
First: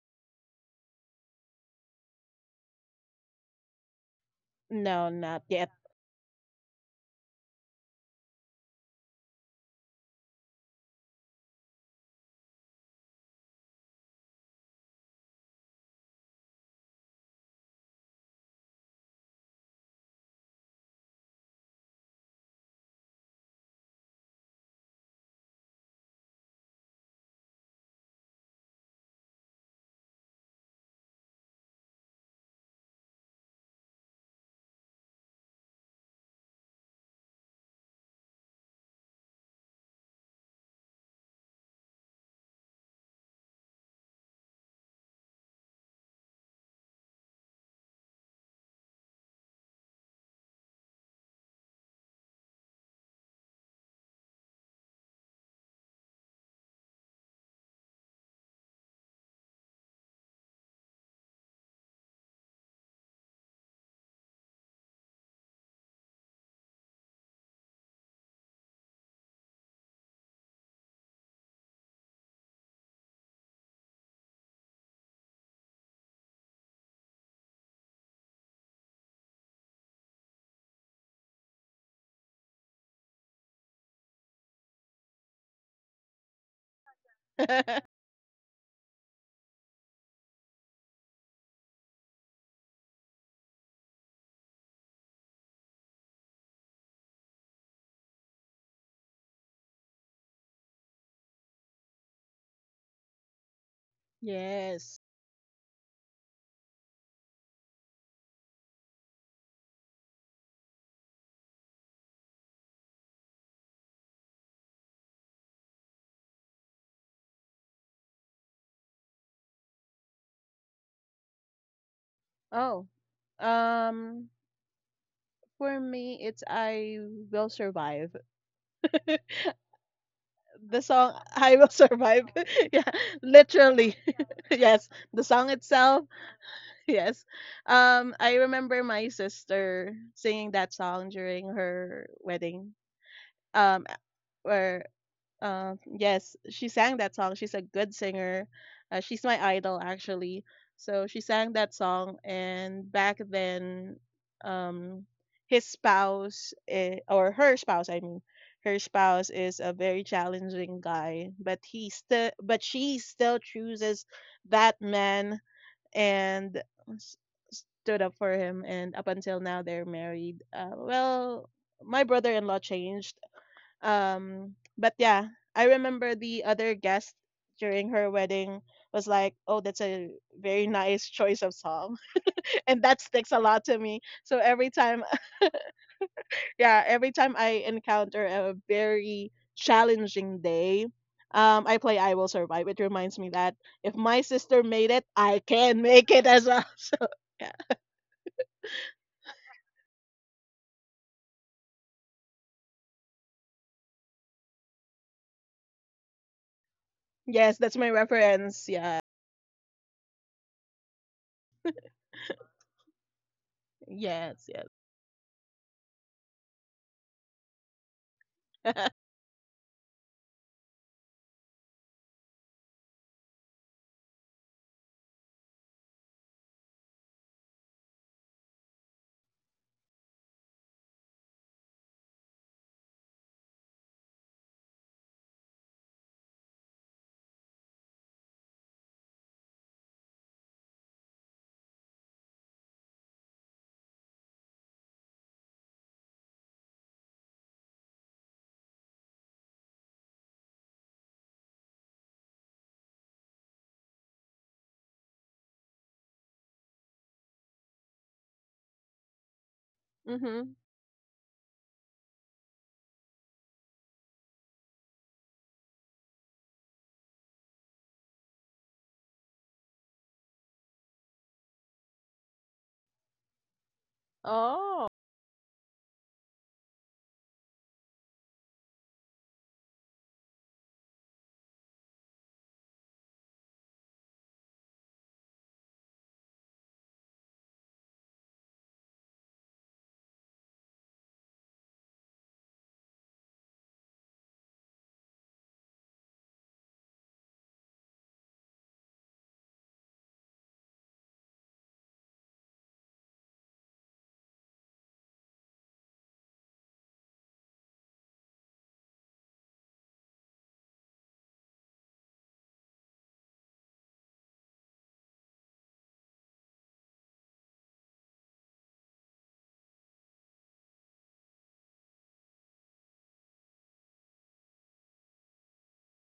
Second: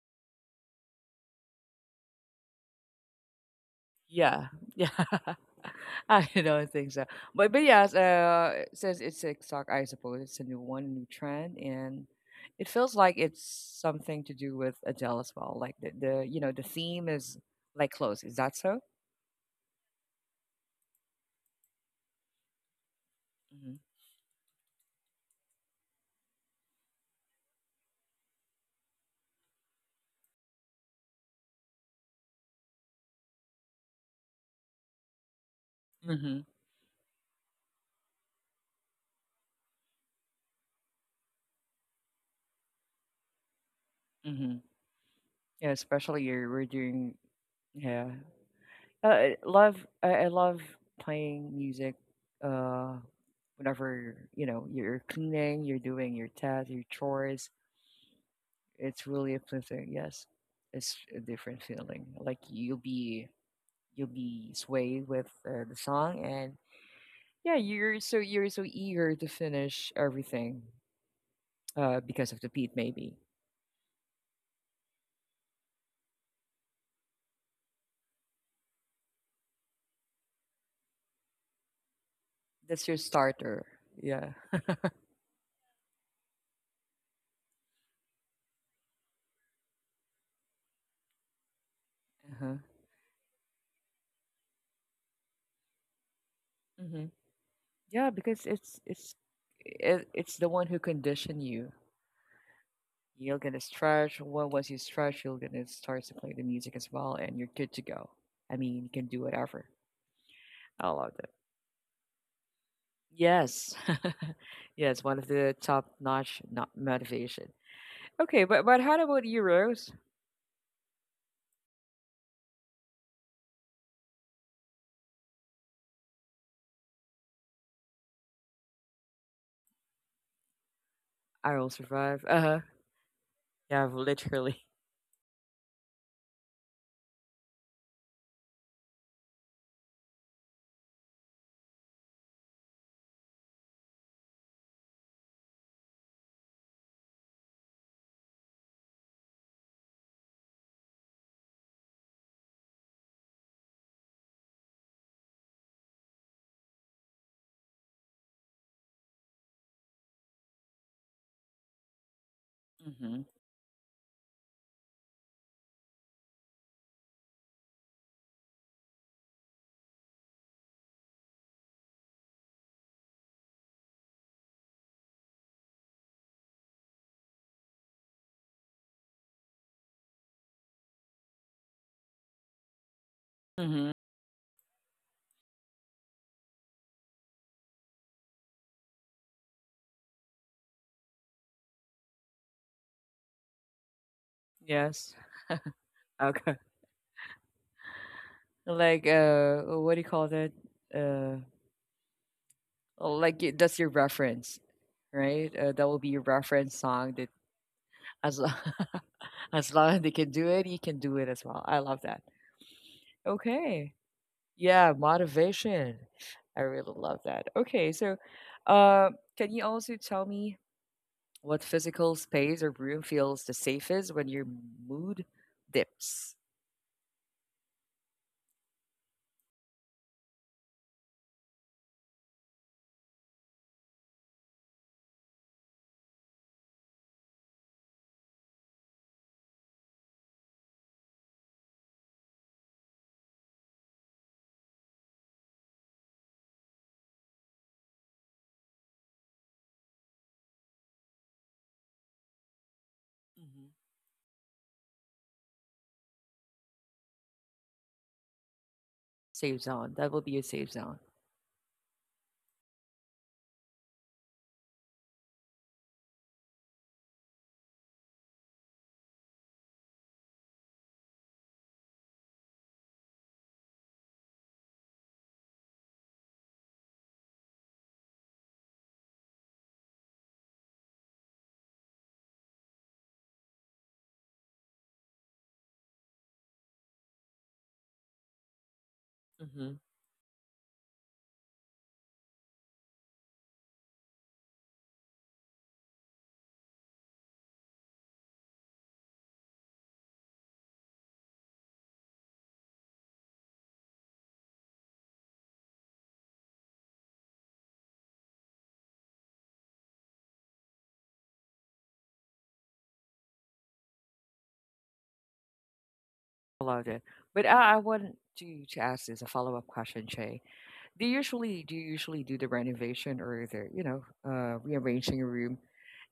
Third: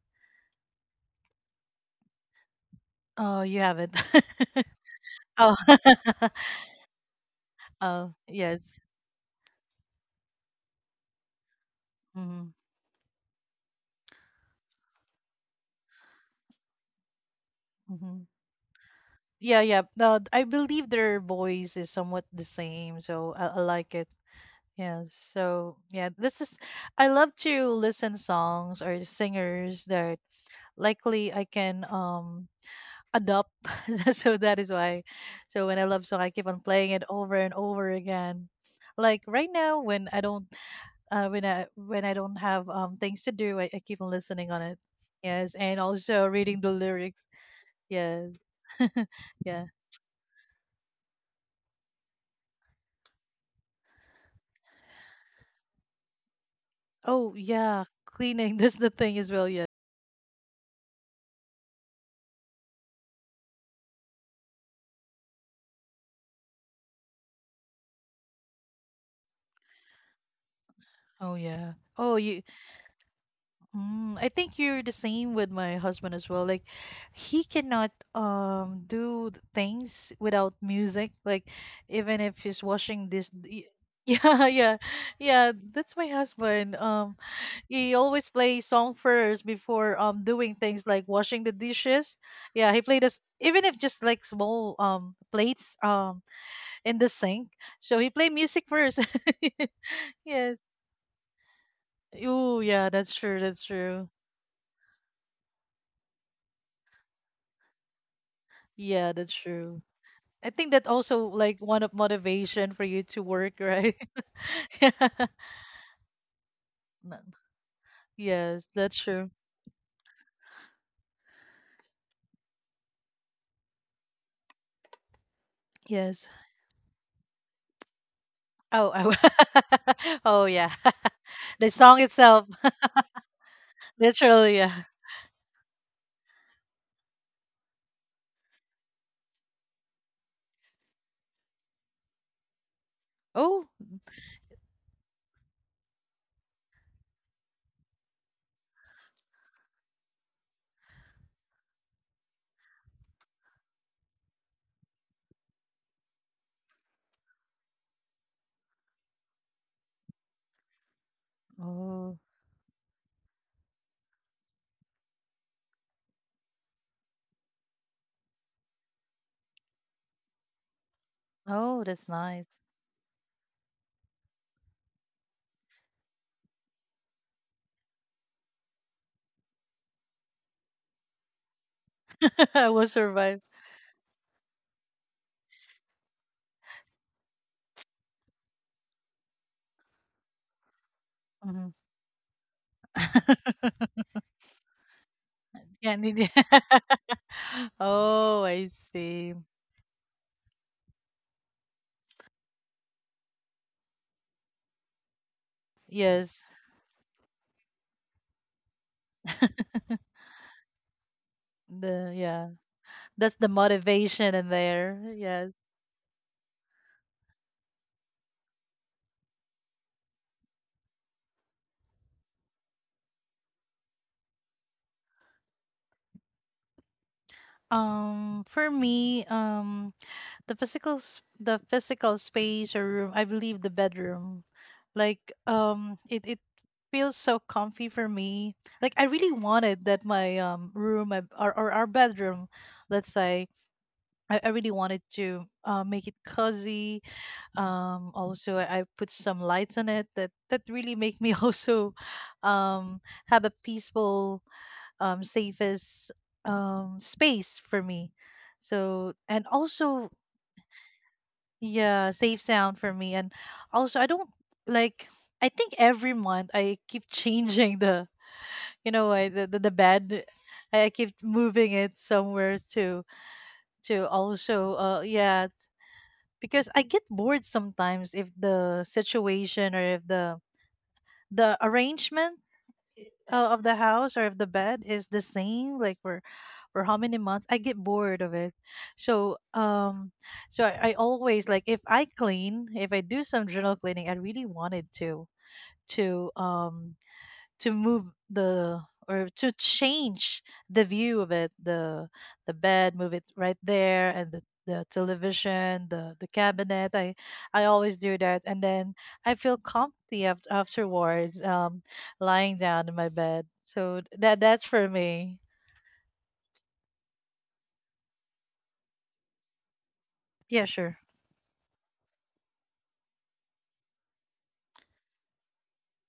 S2: oh, you haven't.
S1: Yeah, yeah.
S3: no, not
S2: oh,
S3: yet.
S1: I don't think so. But yes,
S2: oh, yes.
S1: it says it's TikTok. I suppose it's a new one, new trend, and
S2: hmm
S1: it feels like it's something to do with Adele as well. Like the you know the theme is like
S2: hmm
S1: close. Is that so?
S2: Yeah, yeah. No, I believe their voice is somewhat the same, so I like it. Yeah. So yeah, this is. I love to listen songs or singers that likely I can adopt. So that is why. So when I love song, I
S1: Mm-hmm.
S2: keep on playing it over and over again. Like right now, when I don't, when I don't have things to do, I keep on listening
S1: hmm
S2: on it. Yes,
S1: Yeah,
S2: and
S1: especially
S2: also
S1: you're
S2: reading
S1: we're
S2: the
S1: doing
S2: lyrics.
S1: yeah.
S2: Yes, yeah.
S1: I love playing music. Uh, whenever you know you're cleaning, you're doing your tasks, your
S2: Oh
S1: chores.
S2: yeah, cleaning. That's the
S1: It's
S2: thing as
S1: really
S2: well. Yeah.
S1: uplifting. Yes, it's a different feeling. Like you'll be swayed with the song, and yeah, you're so eager to finish everything.
S2: Oh yeah. Oh,
S1: Because of
S2: you
S1: the beat, maybe
S2: Mm, I think you're the same with my husband as well. Like, he cannot do th- things without music. Like, even if he's
S1: that's your
S2: washing this, y-
S1: starter. Yeah.
S2: yeah, yeah, yeah. That's my husband. He always plays song first before doing things like washing the dishes.
S1: Uh
S2: Yeah, he played us even if just like small plates in
S1: huh.
S2: the sink. So he
S1: Yeah,
S2: play
S1: because
S2: music first.
S1: it's the
S2: Yes.
S1: one who conditioned you.
S2: Oh, yeah. That's true.
S1: You're gonna
S2: That's true.
S1: stretch. Well, once you
S3: Yes.
S1: stretch, you're gonna start to play the music as well, and you're good to go. I mean, you can
S2: Yeah,
S1: do
S2: that's
S1: whatever.
S2: true. I think that
S1: I love
S2: also
S1: that.
S2: like one of motivation for you to work,
S1: Yes,
S2: right?
S1: yes, one
S2: yeah.
S1: of the top-notch not
S2: No.
S1: motivation. Okay,
S2: Yes,
S1: but
S2: that's
S1: how about
S2: true.
S1: you, Rose?
S3: Oh. Um For me, it's
S2: Yes.
S3: I Will Survive.
S2: Oh, oh, oh
S3: The
S2: yeah.
S3: song I Will
S1: I
S2: The
S1: will
S2: song
S3: Survive.
S1: survive. Uh
S2: itself,
S1: huh.
S3: Yeah, literally.
S1: Yeah,
S2: literally.
S1: literally.
S3: Yes,
S2: Yeah.
S3: the song itself. Yes. I remember my sister singing that song during her wedding. Um
S2: Oh,
S3: where Yes, she sang that song. She's a good singer. She's my idol, actually. So she sang that song, and back then, um, his spouse, or her spouse, I mean, her spouse is a very challenging guy,
S2: oh,
S3: but she still
S1: Mm-hmm.
S3: chooses that man and s- stood up for him. And up until now, they're married. Well, my
S2: oh, that's
S3: brother-in-law
S2: nice.
S3: changed, but yeah, I remember the other guest during her wedding was like, "Oh, that's a very nice choice of song," and
S2: I
S3: that
S2: Will
S3: sticks a lot
S2: Survive.
S3: to me.
S1: Mm-hmm.
S3: So yeah, every time I encounter a very challenging day, I
S2: Mhm.
S3: play "I Will Survive." It reminds me that if my sister made it,
S1: Yes.
S3: I can make
S2: yeah,
S3: it as
S2: need-
S3: well.
S1: Okay.
S3: So yeah,
S2: oh, I
S1: Like
S2: see.
S1: what do you call that? Uh, Oh, Like y- that's your reference, right? That will be your
S2: Yes.
S1: reference song. That
S3: yes, that's my
S1: as
S3: reference.
S1: lo-
S3: Yeah,
S1: as long as they can do it, you can do it as well. I love
S2: The
S1: that.
S2: yeah, that's the
S1: Okay,
S3: yes,
S2: motivation in
S3: yes.
S1: yeah,
S2: there. Yes.
S1: motivation. I really love that. Okay, so uh, can you also tell me what physical space or room feels the safest when your mood dips?
S2: For me, the physical s- the physical space or room, I believe the bedroom. Like it it feels so comfy for me. Like I really wanted that my room or our bedroom, let's say, I really wanted to make it cozy. Also, I put some lights on it that that really make me also um have a
S1: hmm
S2: peaceful safest space for me. So and
S1: Safe zone.
S2: also
S1: That will be a
S3: Mhm.
S1: safe zone.
S2: yeah, safe sound for me. And also, I don't like, I think every month I keep changing the, you know, I, the bed. I keep moving it somewhere to, to also,
S3: Oh,
S2: uh, yeah, because I get bored sometimes if the situation or if the arrangement of the house or of the bed is the same like for how many months I get bored of it, so um so I always like, if I clean, if I do some journal cleaning, I really wanted to to um to move the or to change the view of it, the bed, move it right there, and the television, the cabinet. I always do that, and then I feel comfy afterwards, lying down in my bed. So that's for me.
S1: Loved it. But I want to ask this a follow up question, Shay.
S2: Yeah, sure.
S1: Do you usually do the renovation or the you know rearranging a room?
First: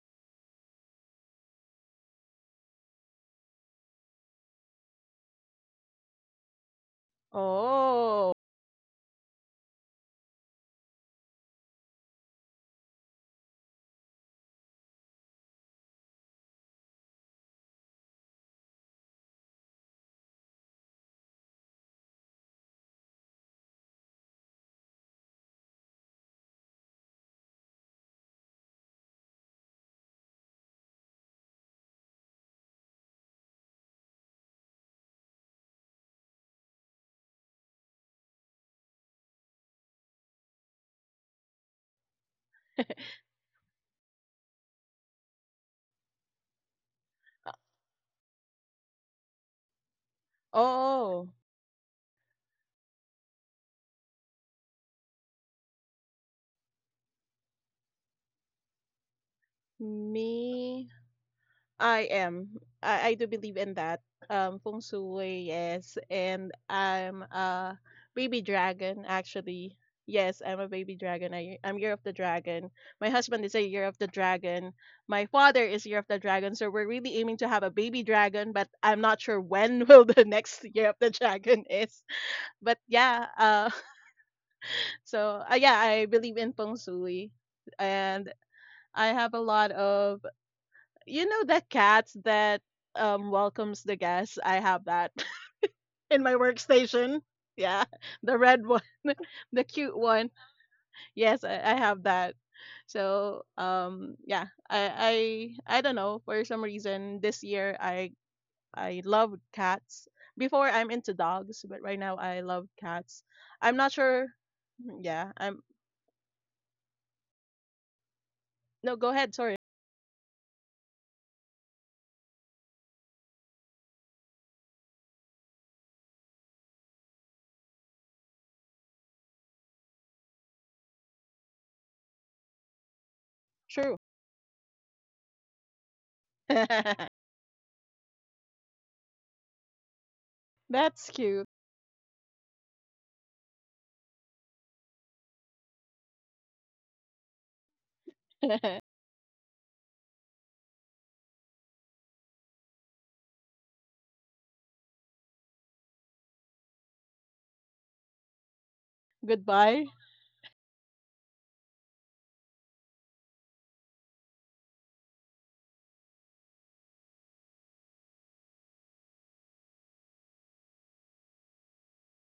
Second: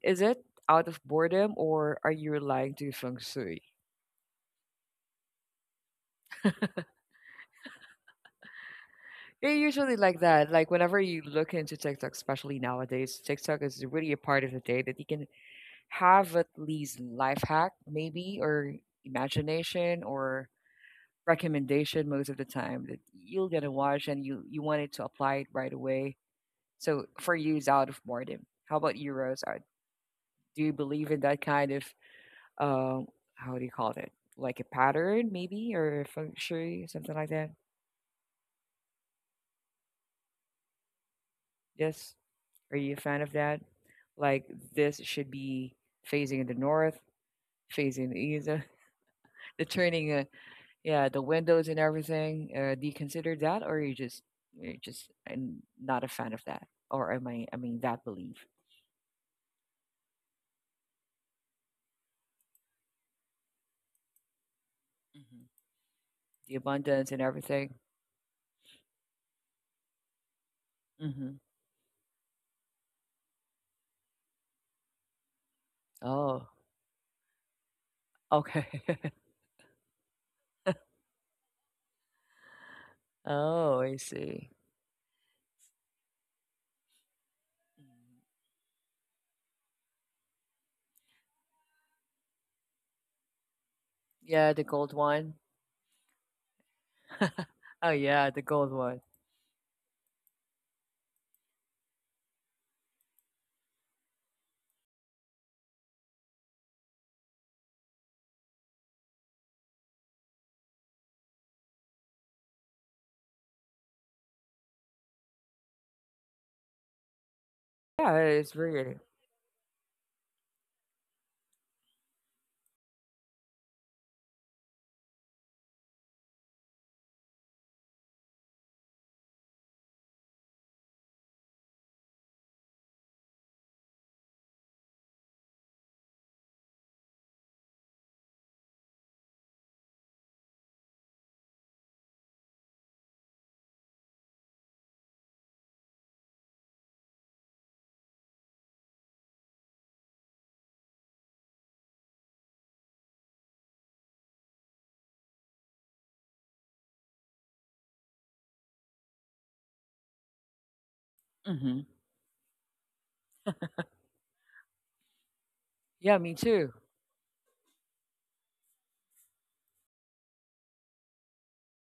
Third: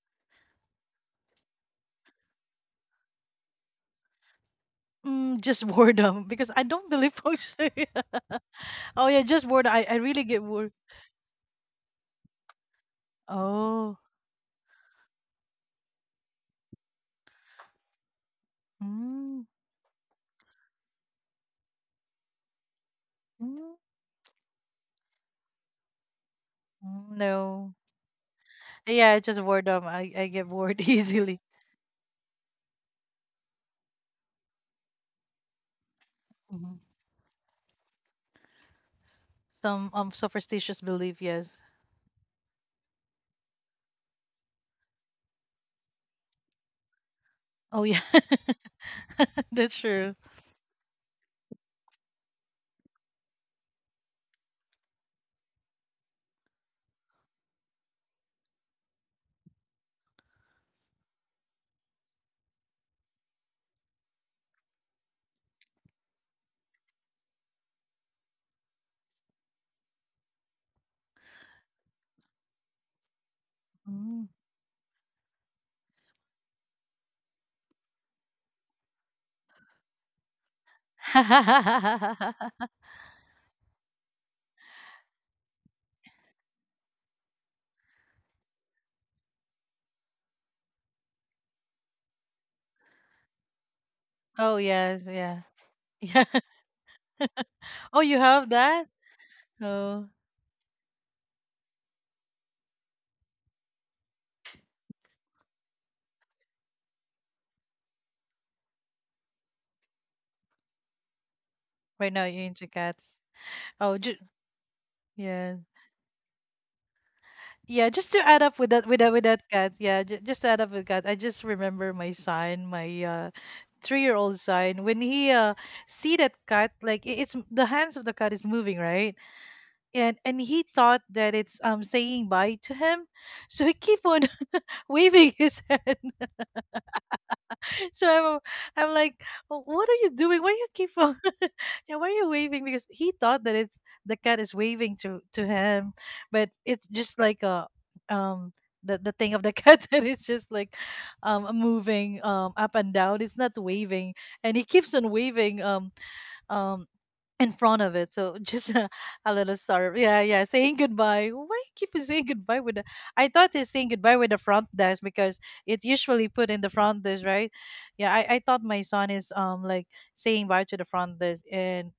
S1: Is it out of boredom or are you relying to feng shui?
S2: Mm, just boredom because I don't believe function
S3: oh,
S2: oh yeah, just
S1: Yeah,
S2: boredom. I
S1: usually like
S2: really get
S1: that.
S2: bored.
S1: Like whenever you look into TikTok, especially nowadays, TikTok is
S2: Oh.
S1: really a part of the day that you can have at least life hack, maybe, or
S2: Mm,
S1: imagination or recommendation most of the time that you will gonna
S2: mm,
S1: watch and you want it to apply it right away. So
S2: mm,
S1: for you, it's
S2: no.
S1: out of boredom. How about
S2: Yeah,
S1: you,
S2: it's just
S1: Rose?
S2: boredom. I get
S1: Do you
S2: bored
S1: believe in
S2: easily.
S1: that kind of uh, how do you call it? Like a pattern, maybe, or a feng
S2: Mhm.
S1: shui, something like that?
S2: Some superstitious belief, yes.
S1: Yes. Are you a fan of that? Like this should be facing in the north,
S2: Oh yeah.
S1: facing the east. Uh, the
S2: That's true.
S1: turning, yeah, the
S3: oh.
S1: windows and everything. Do you consider that, or you just you're just not a fan of that, or am I? I mean, that belief,
S3: Me, I am. I do believe in that. Feng
S1: hmm
S3: shui, yes,
S1: the
S3: and
S1: abundance and
S3: I'm
S1: everything.
S3: a baby dragon actually. Yes, I'm a baby
S1: hmm
S3: dragon. I'm year of the dragon. My husband is a year of
S2: Mm.
S3: the dragon. My father is year of the
S1: Oh,
S3: dragon. So we're really aiming to have a baby
S1: okay.
S3: dragon, but I'm not sure when will the next year of the dragon is. But yeah,
S1: Oh, I see.
S3: so yeah, I believe in feng shui, and
S1: Mhm.
S3: I have a lot of, you know, the cat that welcomes the guests? I
S1: Yeah,
S2: Oh
S3: have
S1: the
S3: that
S1: gold
S2: yes,
S1: one.
S2: yeah.
S3: in my
S2: Yeah.
S3: workstation. Yeah,
S1: Oh
S2: Oh,
S3: the
S2: you
S1: yeah,
S3: red
S1: the
S2: have
S3: one,
S1: gold
S2: that?
S1: one.
S3: the cute
S2: Oh,
S3: one. Yes, I have that. So yeah, I don't know, for some reason this year I love cats. Before I'm into dogs, but right now
S2: right
S3: I
S2: now you're
S3: love
S2: into
S3: cats.
S2: cats.
S3: I'm not
S2: Oh,
S3: sure. Mm, yeah, I'm
S2: yeah. Yeah, just to
S1: Yeah,
S2: add
S1: it's
S2: up with
S3: no.
S2: that
S3: Go
S2: with
S1: weird.
S3: ahead.
S2: that with
S3: Sorry.
S2: that cat. Yeah, just to add up with cat. I just remember my son, my 3-year-old son. When he see that cat, like it's the hands of the cat is moving, right? And he thought that it's saying bye to him, so he
S3: True.
S2: keep on waving his hand. So i'm I'm like, "Oh, what are you doing? Why you
S3: That's
S2: keep on
S3: cute.
S2: yeah, why are you waving?" Because he thought that it's the cat is waving to him, but it's just like a um the thing of the cat that is just like moving up and down. It's not waving, and he keeps on waving um in front of it. So just a, a little
S3: Goodbye.
S2: startup. Yeah, yeah. Saying goodbye. Why
S1: hmm
S2: keep on saying goodbye with the I thought it's saying goodbye with the front desk, because it
S1: Yeah,
S2: usually
S1: me
S2: put in the
S1: too.
S2: front desk, right? Yeah, I thought my son is like saying bye to the front desk, and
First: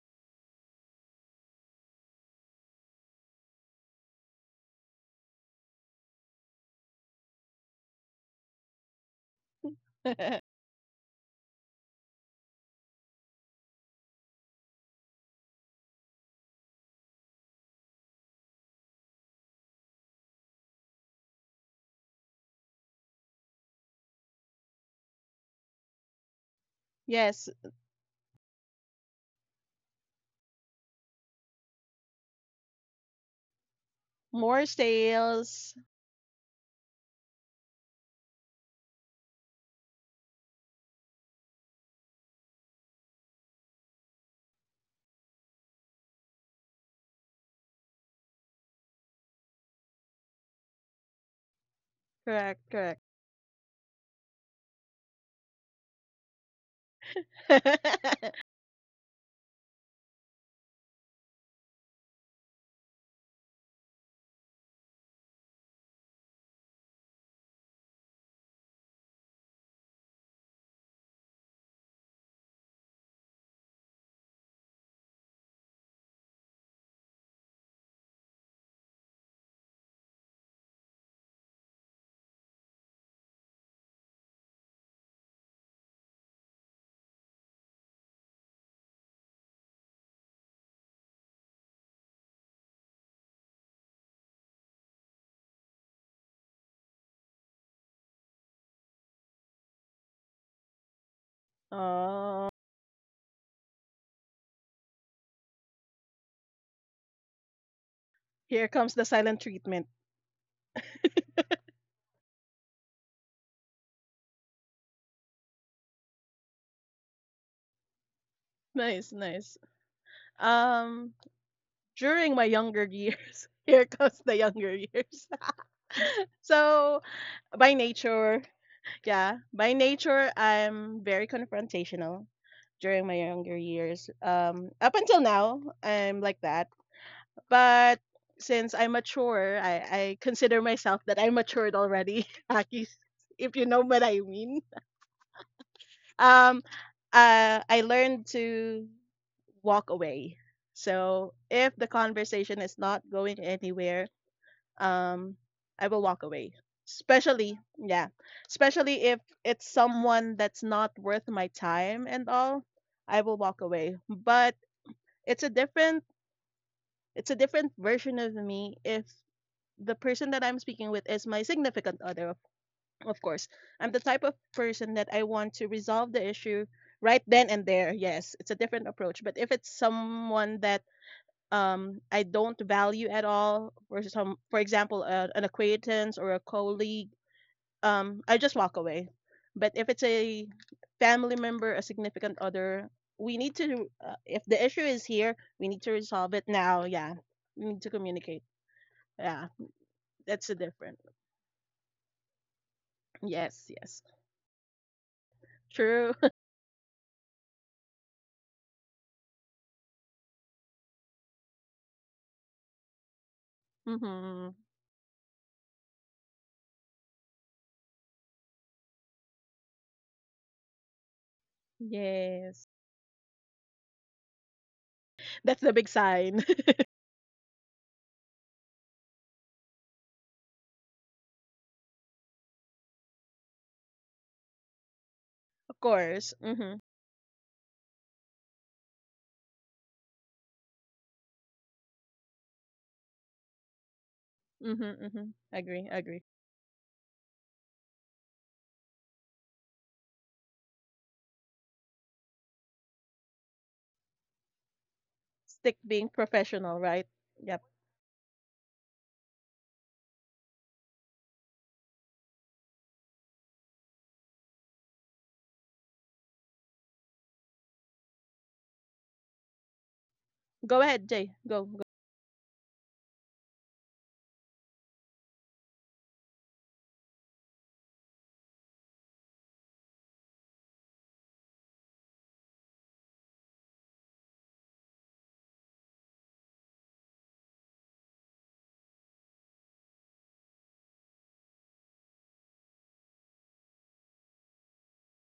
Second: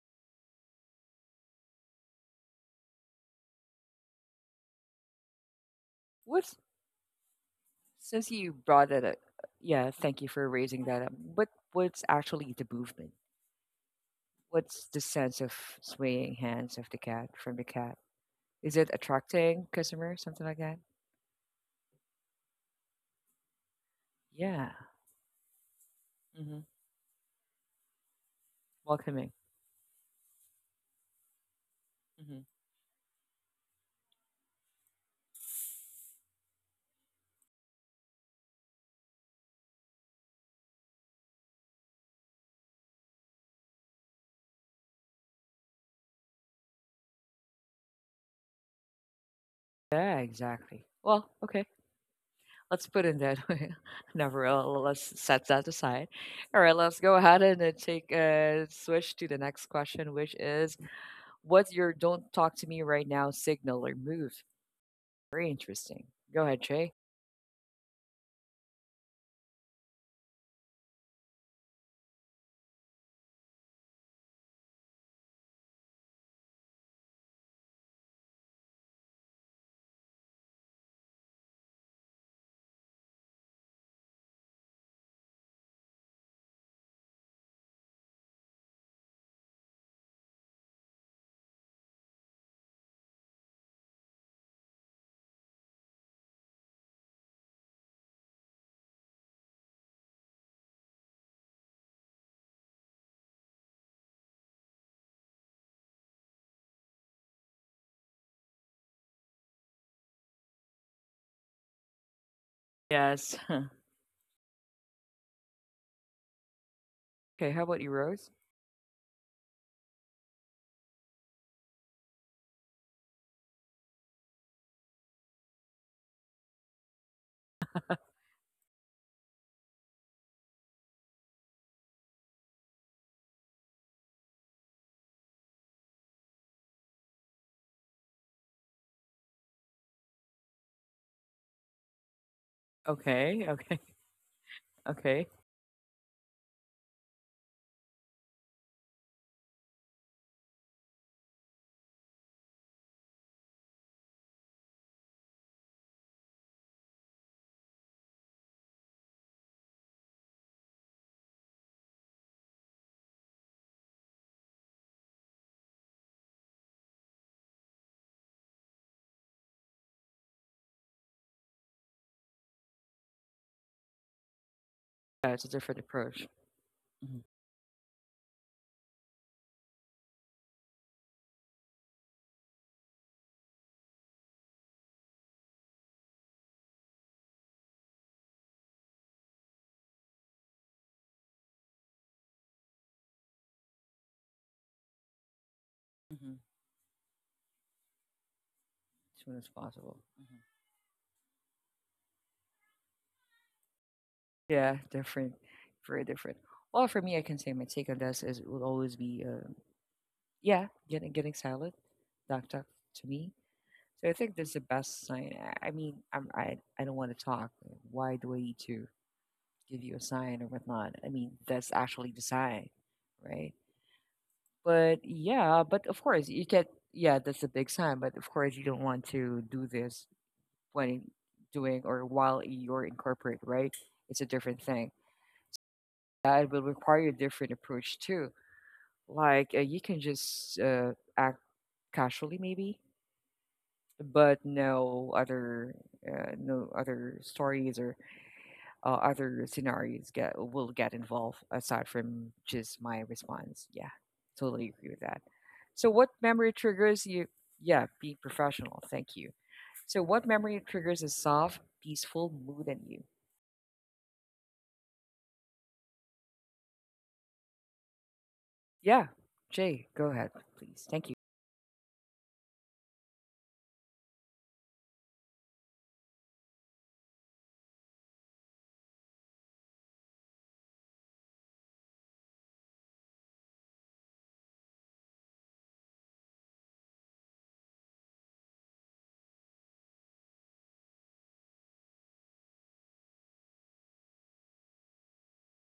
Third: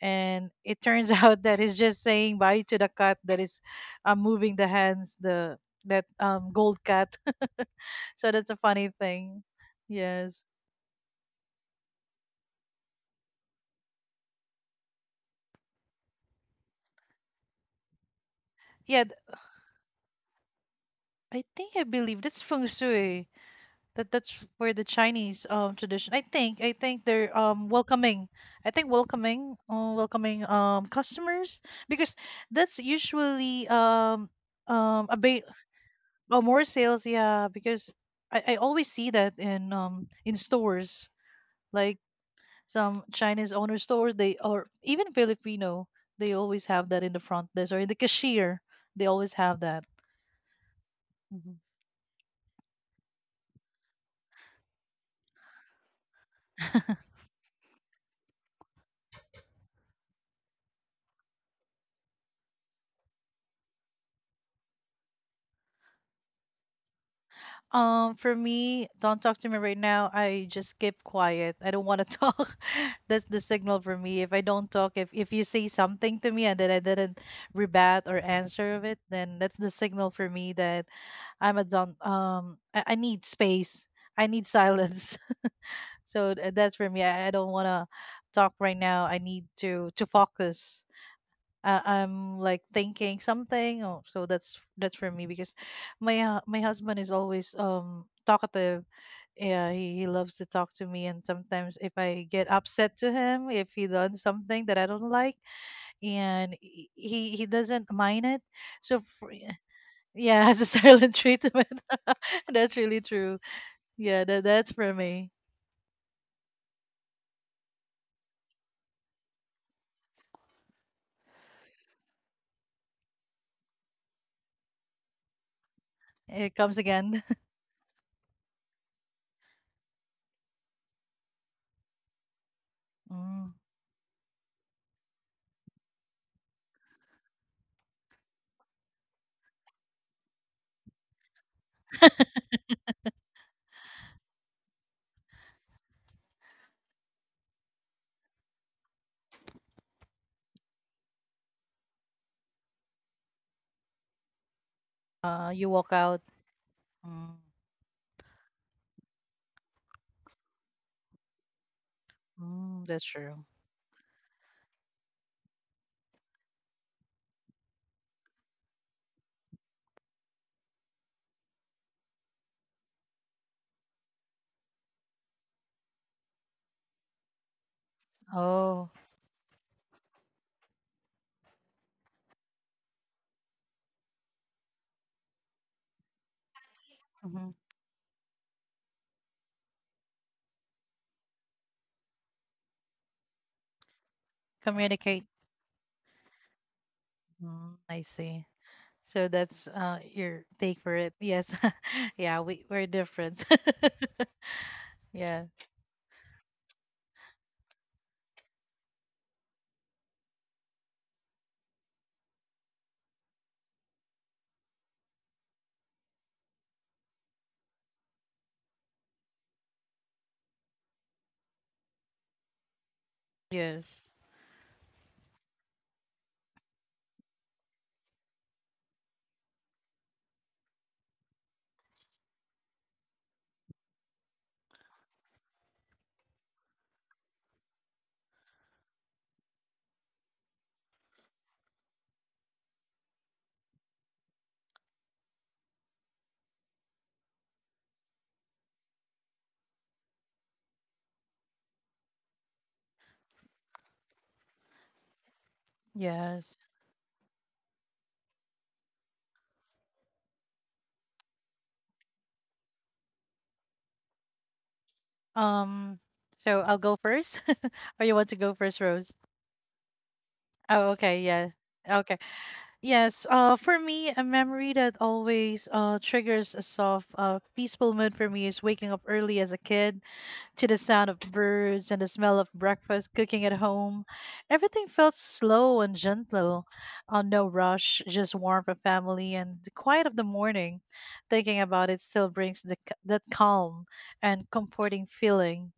S2: and it turns out that he's just saying bye to the cat that is moving the hands, the that
S1: What's
S2: gold cat.
S1: since
S2: So that's
S1: you
S2: a funny
S1: brought it up?
S2: thing.
S1: Yeah, thank you
S2: Yes.
S1: for raising that up. What what's actually the movement? What's the sense of swaying hands of the cat from the cat? Is it
S2: Yeah,
S1: attracting customers, something like that?
S2: I think I believe that's feng shui. That's
S1: Yeah.
S2: for the Chinese tradition. I
S1: hmm
S2: think I think they're
S3: Yes.
S2: welcoming. I think
S1: Welcoming.
S2: welcoming customers, because
S1: hmm
S2: that's usually
S3: More
S2: a bit
S3: sales.
S2: more sales. Yeah, because I always see that in stores, like some Chinese owner stores, they, or even Filipino, they always have that in the front desk or in the cashier, they always have that.
S1: Yeah, exactly. Well,
S2: Mhm.
S1: okay.
S3: Correct,
S1: Let's
S3: correct.
S1: put in that way. Never. Uh, let's set that aside. All right, let's go ahead and take switch to the next question, which is what's your "don't talk to me right now" signal or move? Very interesting. Go ahead, Jay.
S2: For me, don't talk to me right now. I just keep quiet. I don't want to talk. That's the signal for me. If I don't talk, if you say something to me and then I didn't rebat or answer of it, then that's the signal for me that I'm a don't. I need space. I need silence. So that's for me. I don't want to talk right now. I need to focus, I'm like thinking something. Oh, so that's for me, because my husband is always talkative. Yeah, he loves to talk to me, and sometimes if I
S3: Oh,
S2: get upset to him, if he does something that I don't like, and he doesn't mind it.
S3: here comes the silent
S2: Yeah,
S3: treatment.
S2: yeah, as a silent treatment, that's really
S1: Yes.
S2: true. Yeah, that's for me.
S1: okay. How about you, Rose?
S3: Nice, nice. Um, During my younger years, here comes the younger years.
S2: It comes
S3: So,
S2: again.
S3: by nature, yeah, by nature, I'm very confrontational during my
S2: Mm.
S3: younger years. Up until now, I'm like that. But since I'm mature, I consider myself that I matured already, Aki,
S1: Okay.
S3: if you know
S1: Okay.
S3: what I mean.
S1: Okay.
S3: Um, I learned to walk away. So if the conversation is not going anywhere, um,
S2: You
S3: I
S2: walk
S3: will walk
S2: out.
S3: away.
S2: Mm.
S3: Especially, yeah, especially if it's someone that's not worth my time and all,
S2: Mm, that's
S3: I will
S2: true.
S3: walk away. But it's a different, it's a different version of me if the person that I'm speaking with is my significant other, of course. I'm the type of person that I
S1: Yeah,
S3: want
S1: it's a
S3: to
S1: different
S3: resolve the
S1: approach.
S3: issue right
S1: hmm
S3: then and there. Yes, it's a different
S2: Oh.
S3: approach. But if it's someone that I don't value at all, or for example, an acquaintance or a colleague,
S2: Mm-hmm.
S3: I just walk away. But if it's a family member, a significant other, if the issue is
S2: Communicate.
S3: here, we need to resolve it
S1: hmm
S3: now. Yeah, we
S2: Mm,
S3: need to
S2: I
S3: communicate.
S2: see.
S1: As
S2: So
S1: soon as
S3: Yeah,
S2: that's
S1: possible. Mhm.
S2: your
S3: that's the
S2: take for
S3: different.
S2: it. Yes. Yeah, we're different.
S3: Yes, yes.
S1: Yeah, different.
S2: Yeah.
S1: Very
S3: True.
S1: different. Well, for me, I can say my take on this is it will always be, yeah, getting silent. Doc, doc to me. So I think that's the
S3: Hmm.
S1: best sign. I don't want to talk. Why do I need to give you a sign or whatnot? I mean, that's actually the sign,
S3: Yes.
S1: right?
S2: Yes.
S1: But yeah, but of
S3: That's the
S1: course
S3: big
S1: you can.
S3: sign.
S1: Yeah, that's a big sign. But of course you don't want to do this when doing or while you're in corporate, right? It's a different thing.
S3: Of
S1: It will
S3: course.
S1: require a
S3: Mhm.
S1: different approach too. Like you can just act casually maybe, but no
S3: Mhm.
S1: other
S3: Mhm. Agree, agree.
S1: no other stories or other scenarios get will get involved aside from just my response. Yeah, totally agree with that. So, what
S3: Stick
S2: Yes.
S1: memory
S3: being
S1: triggers
S3: professional,
S1: you?
S3: right?
S1: Yeah,
S3: Yep.
S1: being professional. Thank you. So, what memory triggers a soft, peaceful mood in you?
S2: Um so I'll go first. Or you want to go first,
S1: Yeah,
S2: Rose?
S1: Jay, go ahead, please.
S2: Oh,
S1: Thank you.
S2: okay.
S3: Go
S2: Yeah.
S3: ahead, Jay. Go,
S2: Okay.
S3: go.
S2: Yes. For me, a memory that always triggers a soft peaceful mood for me is waking up early as a kid, to the sound of birds and the smell of breakfast cooking at home. Everything felt slow and gentle, no rush, just warmth of family and the quiet of the morning. Thinking about it still brings that calm and comforting feeling.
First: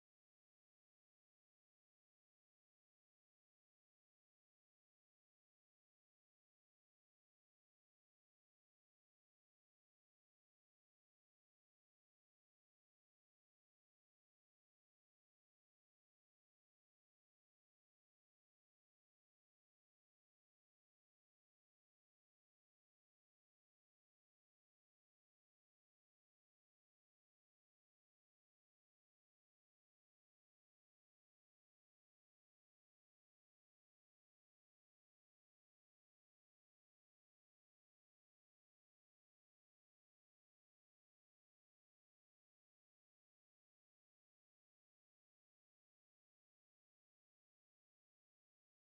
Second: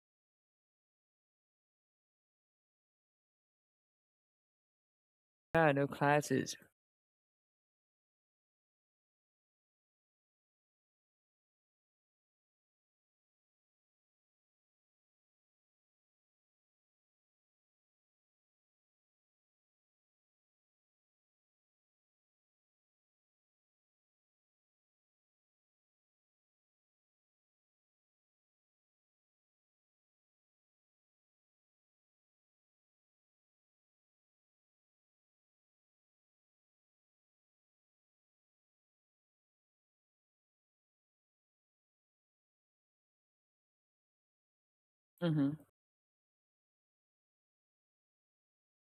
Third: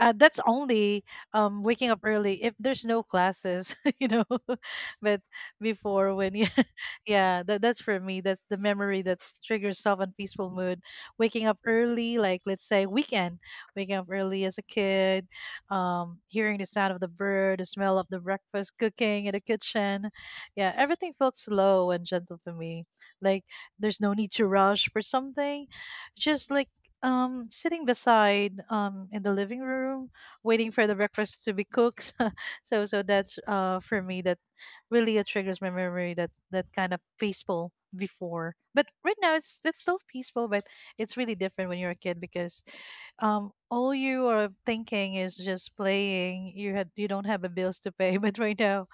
S2: That's only waking up early if there's no classes, you know. But
S1: Yeah, no
S2: before when you,
S1: classes.
S2: yeah, that's for me. That's the memory that triggers self and peaceful mood. Waking up early, like let's say weekend, waking up early as a kid, hearing the sound of the bird, the smell of the breakfast cooking in the kitchen. Yeah, everything felt slow and gentle to me. Like there's no need to rush for something. Just like sitting beside in the living room, waiting for the breakfast to be cooked. So that's for me, that really it triggers my memory, that that kind of peaceful before. But right now, it's still peaceful, but it's really different when you're a kid, because all you are thinking is
S1: Mm-hmm.
S2: just playing. You don't have a bills to pay. But right now,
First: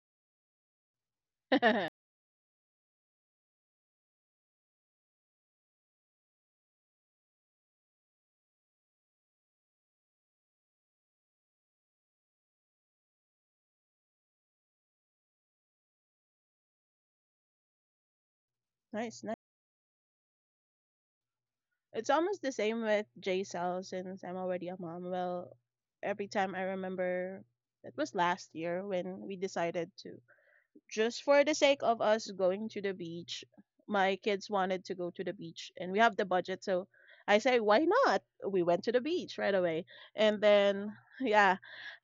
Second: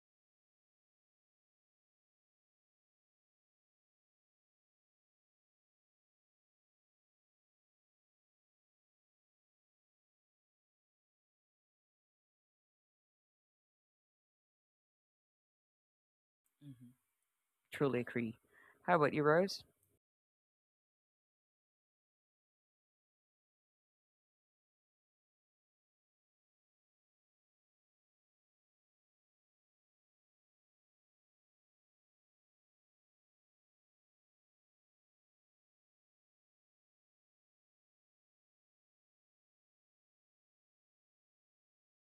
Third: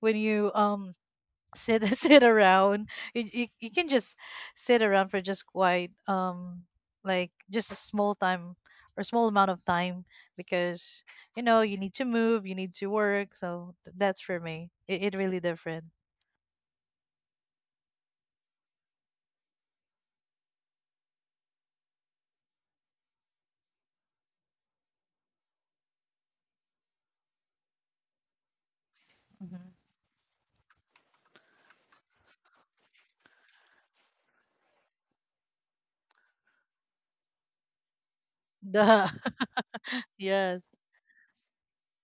S2: when you sit sit around, you can just sit around for just quite like just a small time or small amount of time, because you know you need to move, you need to work. So that's for me, it really different.
S1: hmm Truly agree. How about
S3: Nice,
S1: you,
S3: nice.
S1: Rose?
S3: It's almost the same with J Cell since I'm already a mom. Well, every time I remember, it was last year when we
S2: Hmm.
S3: decided to, just for the sake of us going to the beach, my kids wanted to go to the beach and we have the budget. So I say, why not? We went to the
S2: Duh.
S3: beach right away. And
S2: Yes.
S3: then, yeah,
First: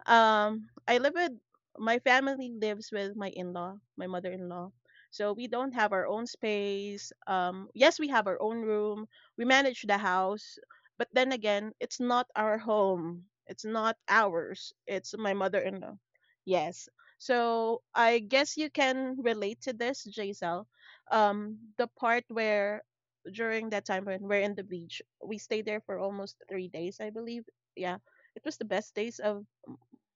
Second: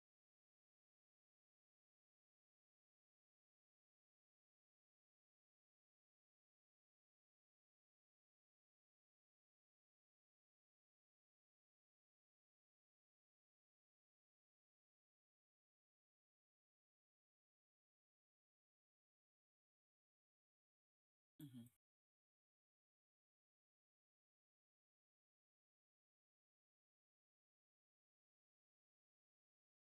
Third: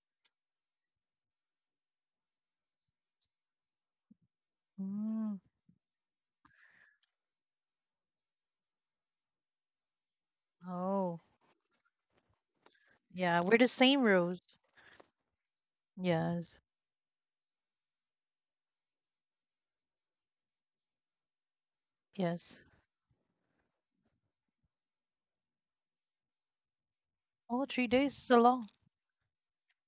S3: I live with my family lives with my in-law, my mother-in-law. So
S2: Mm.
S3: we don't have our own space. Yes, we have our own room. We manage the house, but
S2: Oh
S3: then again, it's not our home.
S2: yeah, we're
S3: It's
S2: the
S3: not
S2: same, Rose.
S3: ours. It's my mother-in-law.
S2: Yes,
S3: Yes. So I guess you can relate to this, Jaisal. The
S1: hmm
S3: part where
S2: yes.
S3: during that time when we're in the beach, we stayed there for almost 3 days, I believe.
S2: Oh,
S3: Yeah,
S2: three
S3: it
S2: days
S3: was
S2: is a
S3: the best
S2: long.
S3: days of,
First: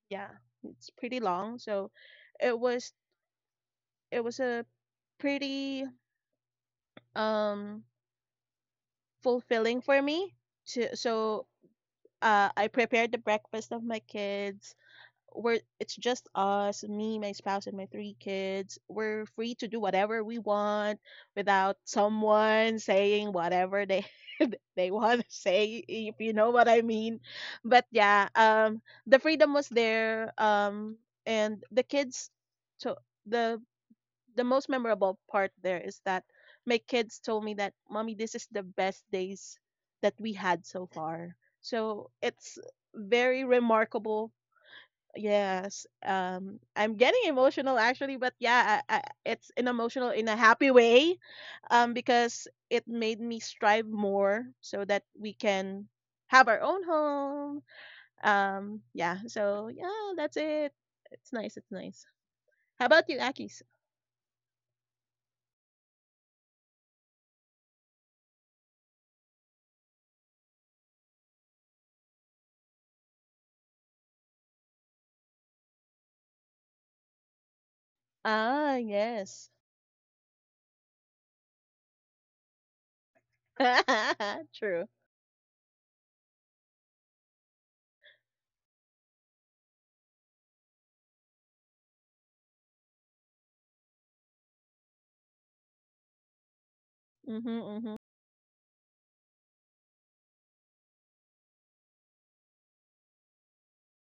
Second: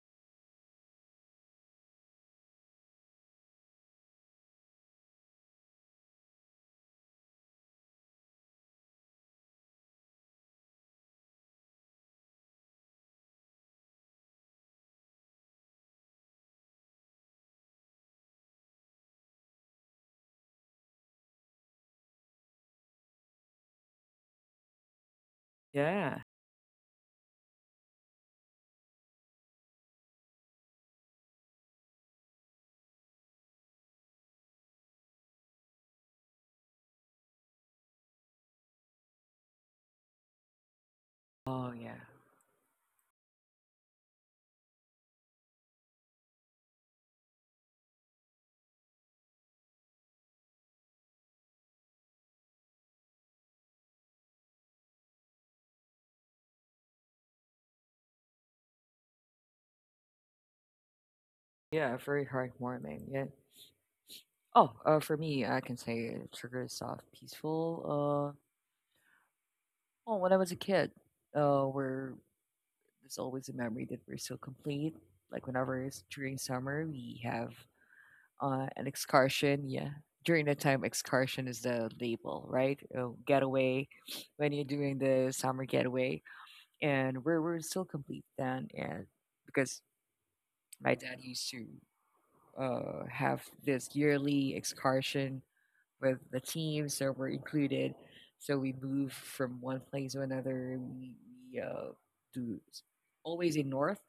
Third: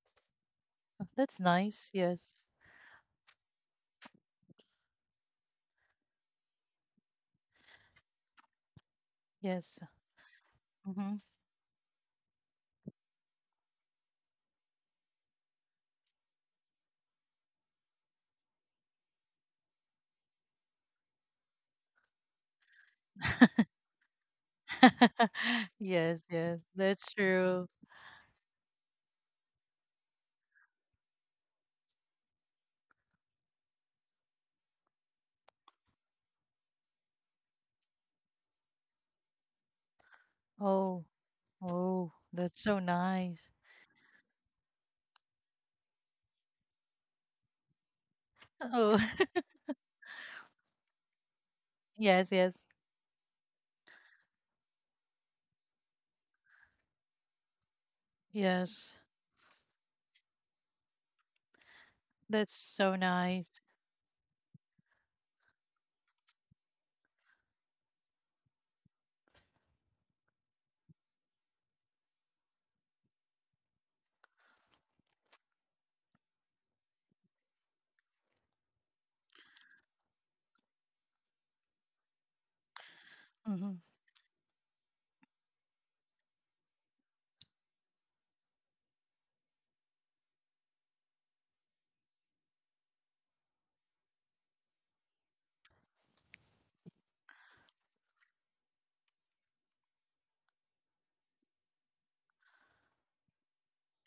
S3: yeah, it's pretty
S2: That's
S3: long.
S2: nice.
S3: So
S2: Yes.
S3: it was, a pretty um
S2: Yes.
S3: fulfilling for me to,
S2: Hmm.
S3: I prepared the breakfast of my kids. We're It's just us, me, my spouse and my three kids. We're free to do whatever we want without someone saying whatever they they want to say, if
S1: Yeah.
S2: Yes,
S3: you know
S2: yes,
S3: what I
S2: that's
S3: mean.
S2: true.
S3: But yeah, the freedom was there, and the kids. So the the most memorable part there is that my kids told me that, "Mommy, this is the best days that we had so
S2: Oh,
S3: far."
S1: Oh, yeah.
S3: So
S2: oh,
S3: it's
S2: that's so
S3: very
S2: nice.
S3: remarkable. Yes, I'm getting emotional actually, but yeah,
S2: Oh,
S3: it's an emotional in a happy way,
S2: yes, yes,
S3: because it made me strive more so that we can have our own home.
S2: yes.
S3: Yeah, so yeah, that's it. It's nice, it's
S1: Yeah,
S3: nice.
S1: very
S2: That's
S3: How
S2: so
S1: heartwarming.
S3: about
S1: Yeah.
S3: you,
S2: nice.
S3: Akis?
S1: Oh, for me, I can say it triggers soft, peaceful. Uh, well, when I was a kid, we're there's always a memory that we're so complete. Like whenever it's during summer, we have
S3: Ah,
S1: an
S3: yes.
S1: excursion. Yeah, during that time, excursion is the label, right?
S2: Hmm.
S1: Getaway when you're
S3: True.
S1: doing the summer getaway, and we're still complete then, and because my dad used to have this yearly excursion with the team, so we're
S3: Mhm, mhm.
S1: included. So we move from one place to another. We uh, do s- always in north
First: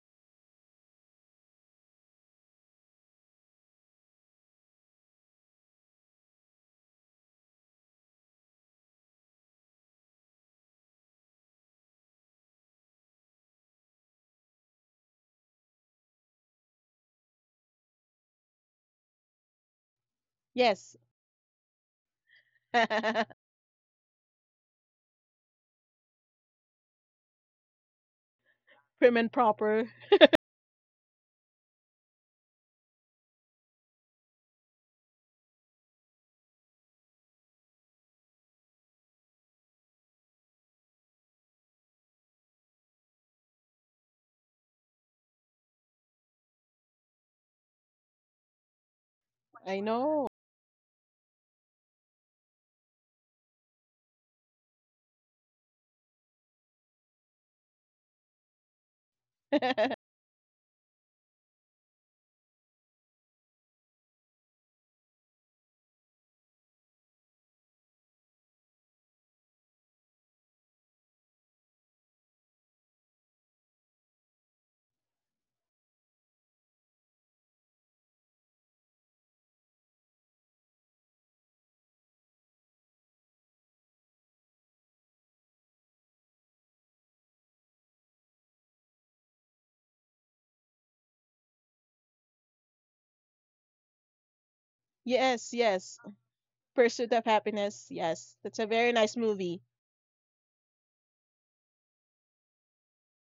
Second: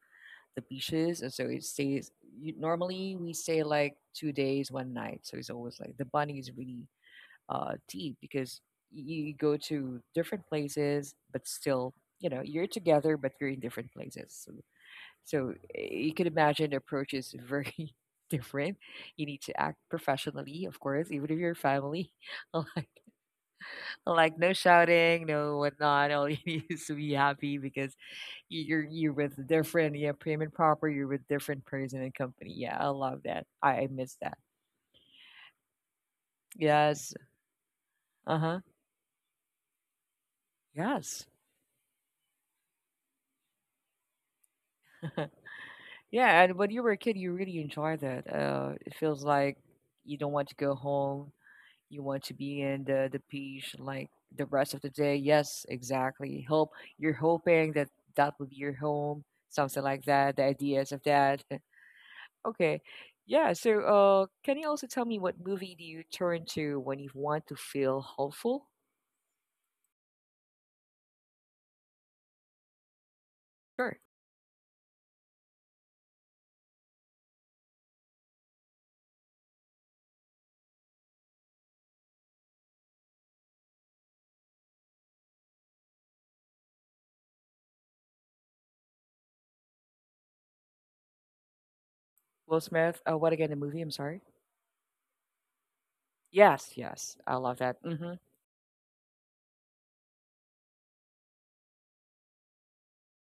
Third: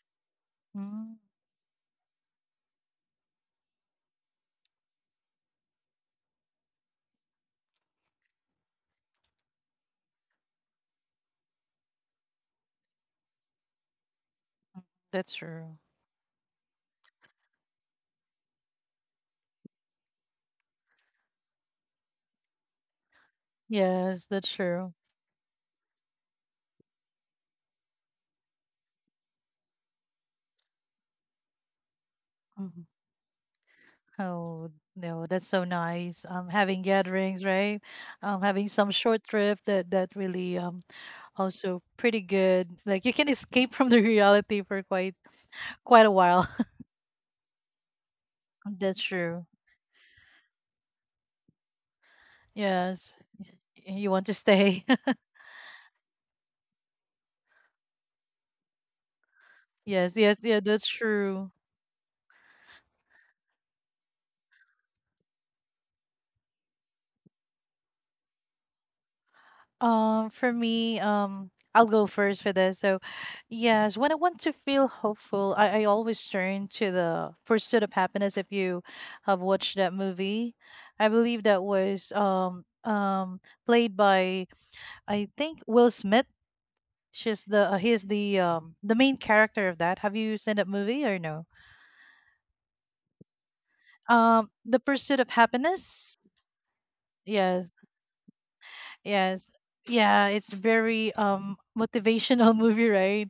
S1: the
S2: Mm.
S1: beaches, and so it stays. You, normally we stay like 2 days, one night. So it's always like the bunny is really deep because you go to different places, but still, you know, you're together, but you're in different places. So
S2: That's
S1: so
S2: true.
S1: eh, you can imagine the approach is very different. You need to act professionally, of
S3: Yes.
S1: course, even if you're family. Like,
S2: Yes,
S1: like
S2: that's
S1: no
S2: true.
S1: shouting, no whatnot. All you need is to be happy because you're
S3: Prim and
S1: with a
S3: proper.
S1: different, yeah, prim and proper. You're with different person and company. Yeah,
S2: Mhm.
S1: I love that. I miss that.
S2: Oh, no, that's so nice. Having
S1: Yes.
S2: gatherings, right?
S1: Uh huh.
S2: Having some short trip that really
S1: Yes.
S2: also pretty good. Like you can escape from the reality for quite, quite a
S1: Yeah,
S2: while.
S1: and when you were a kid, you really enjoyed that. It
S2: That's
S1: feels
S2: true.
S1: like
S3: I
S1: you
S3: know.
S1: don't want to go home. You want to be in the
S2: Yes.
S1: the beach like
S2: You want to
S1: the rest of
S2: stay.
S1: the day. Yes, exactly. Hope you're hoping that that will be your home, something like
S2: Yes,
S1: that.
S2: yes,
S1: The
S2: yeah, that's
S1: ideas of that.
S2: true.
S1: Okay, yeah. So, can you also tell me what movie do you turn to when you want to feel hopeful?
S2: For me, I'll go first for this. So, yes,
S1: Sure.
S2: when I want to feel hopeful, I always turn to the Pursuit of Happiness. If you have watched that movie, I believe that was played by, I think, Will Smith. She's the He's the the main character of that. Have you seen that movie or no?
S1: Will Smith. What again? The movie. I'm sorry.
S2: The Pursuit of
S3: Yes, yes.
S2: Happiness.
S1: Yes,
S3: Pursuit
S1: yes.
S3: of
S1: I love
S2: Yes.
S3: Happiness.
S1: that. Mm-hmm.
S3: Yes. That's a very nice
S2: Yes.
S3: movie.
S2: Yeah, it's very motivational movie, right?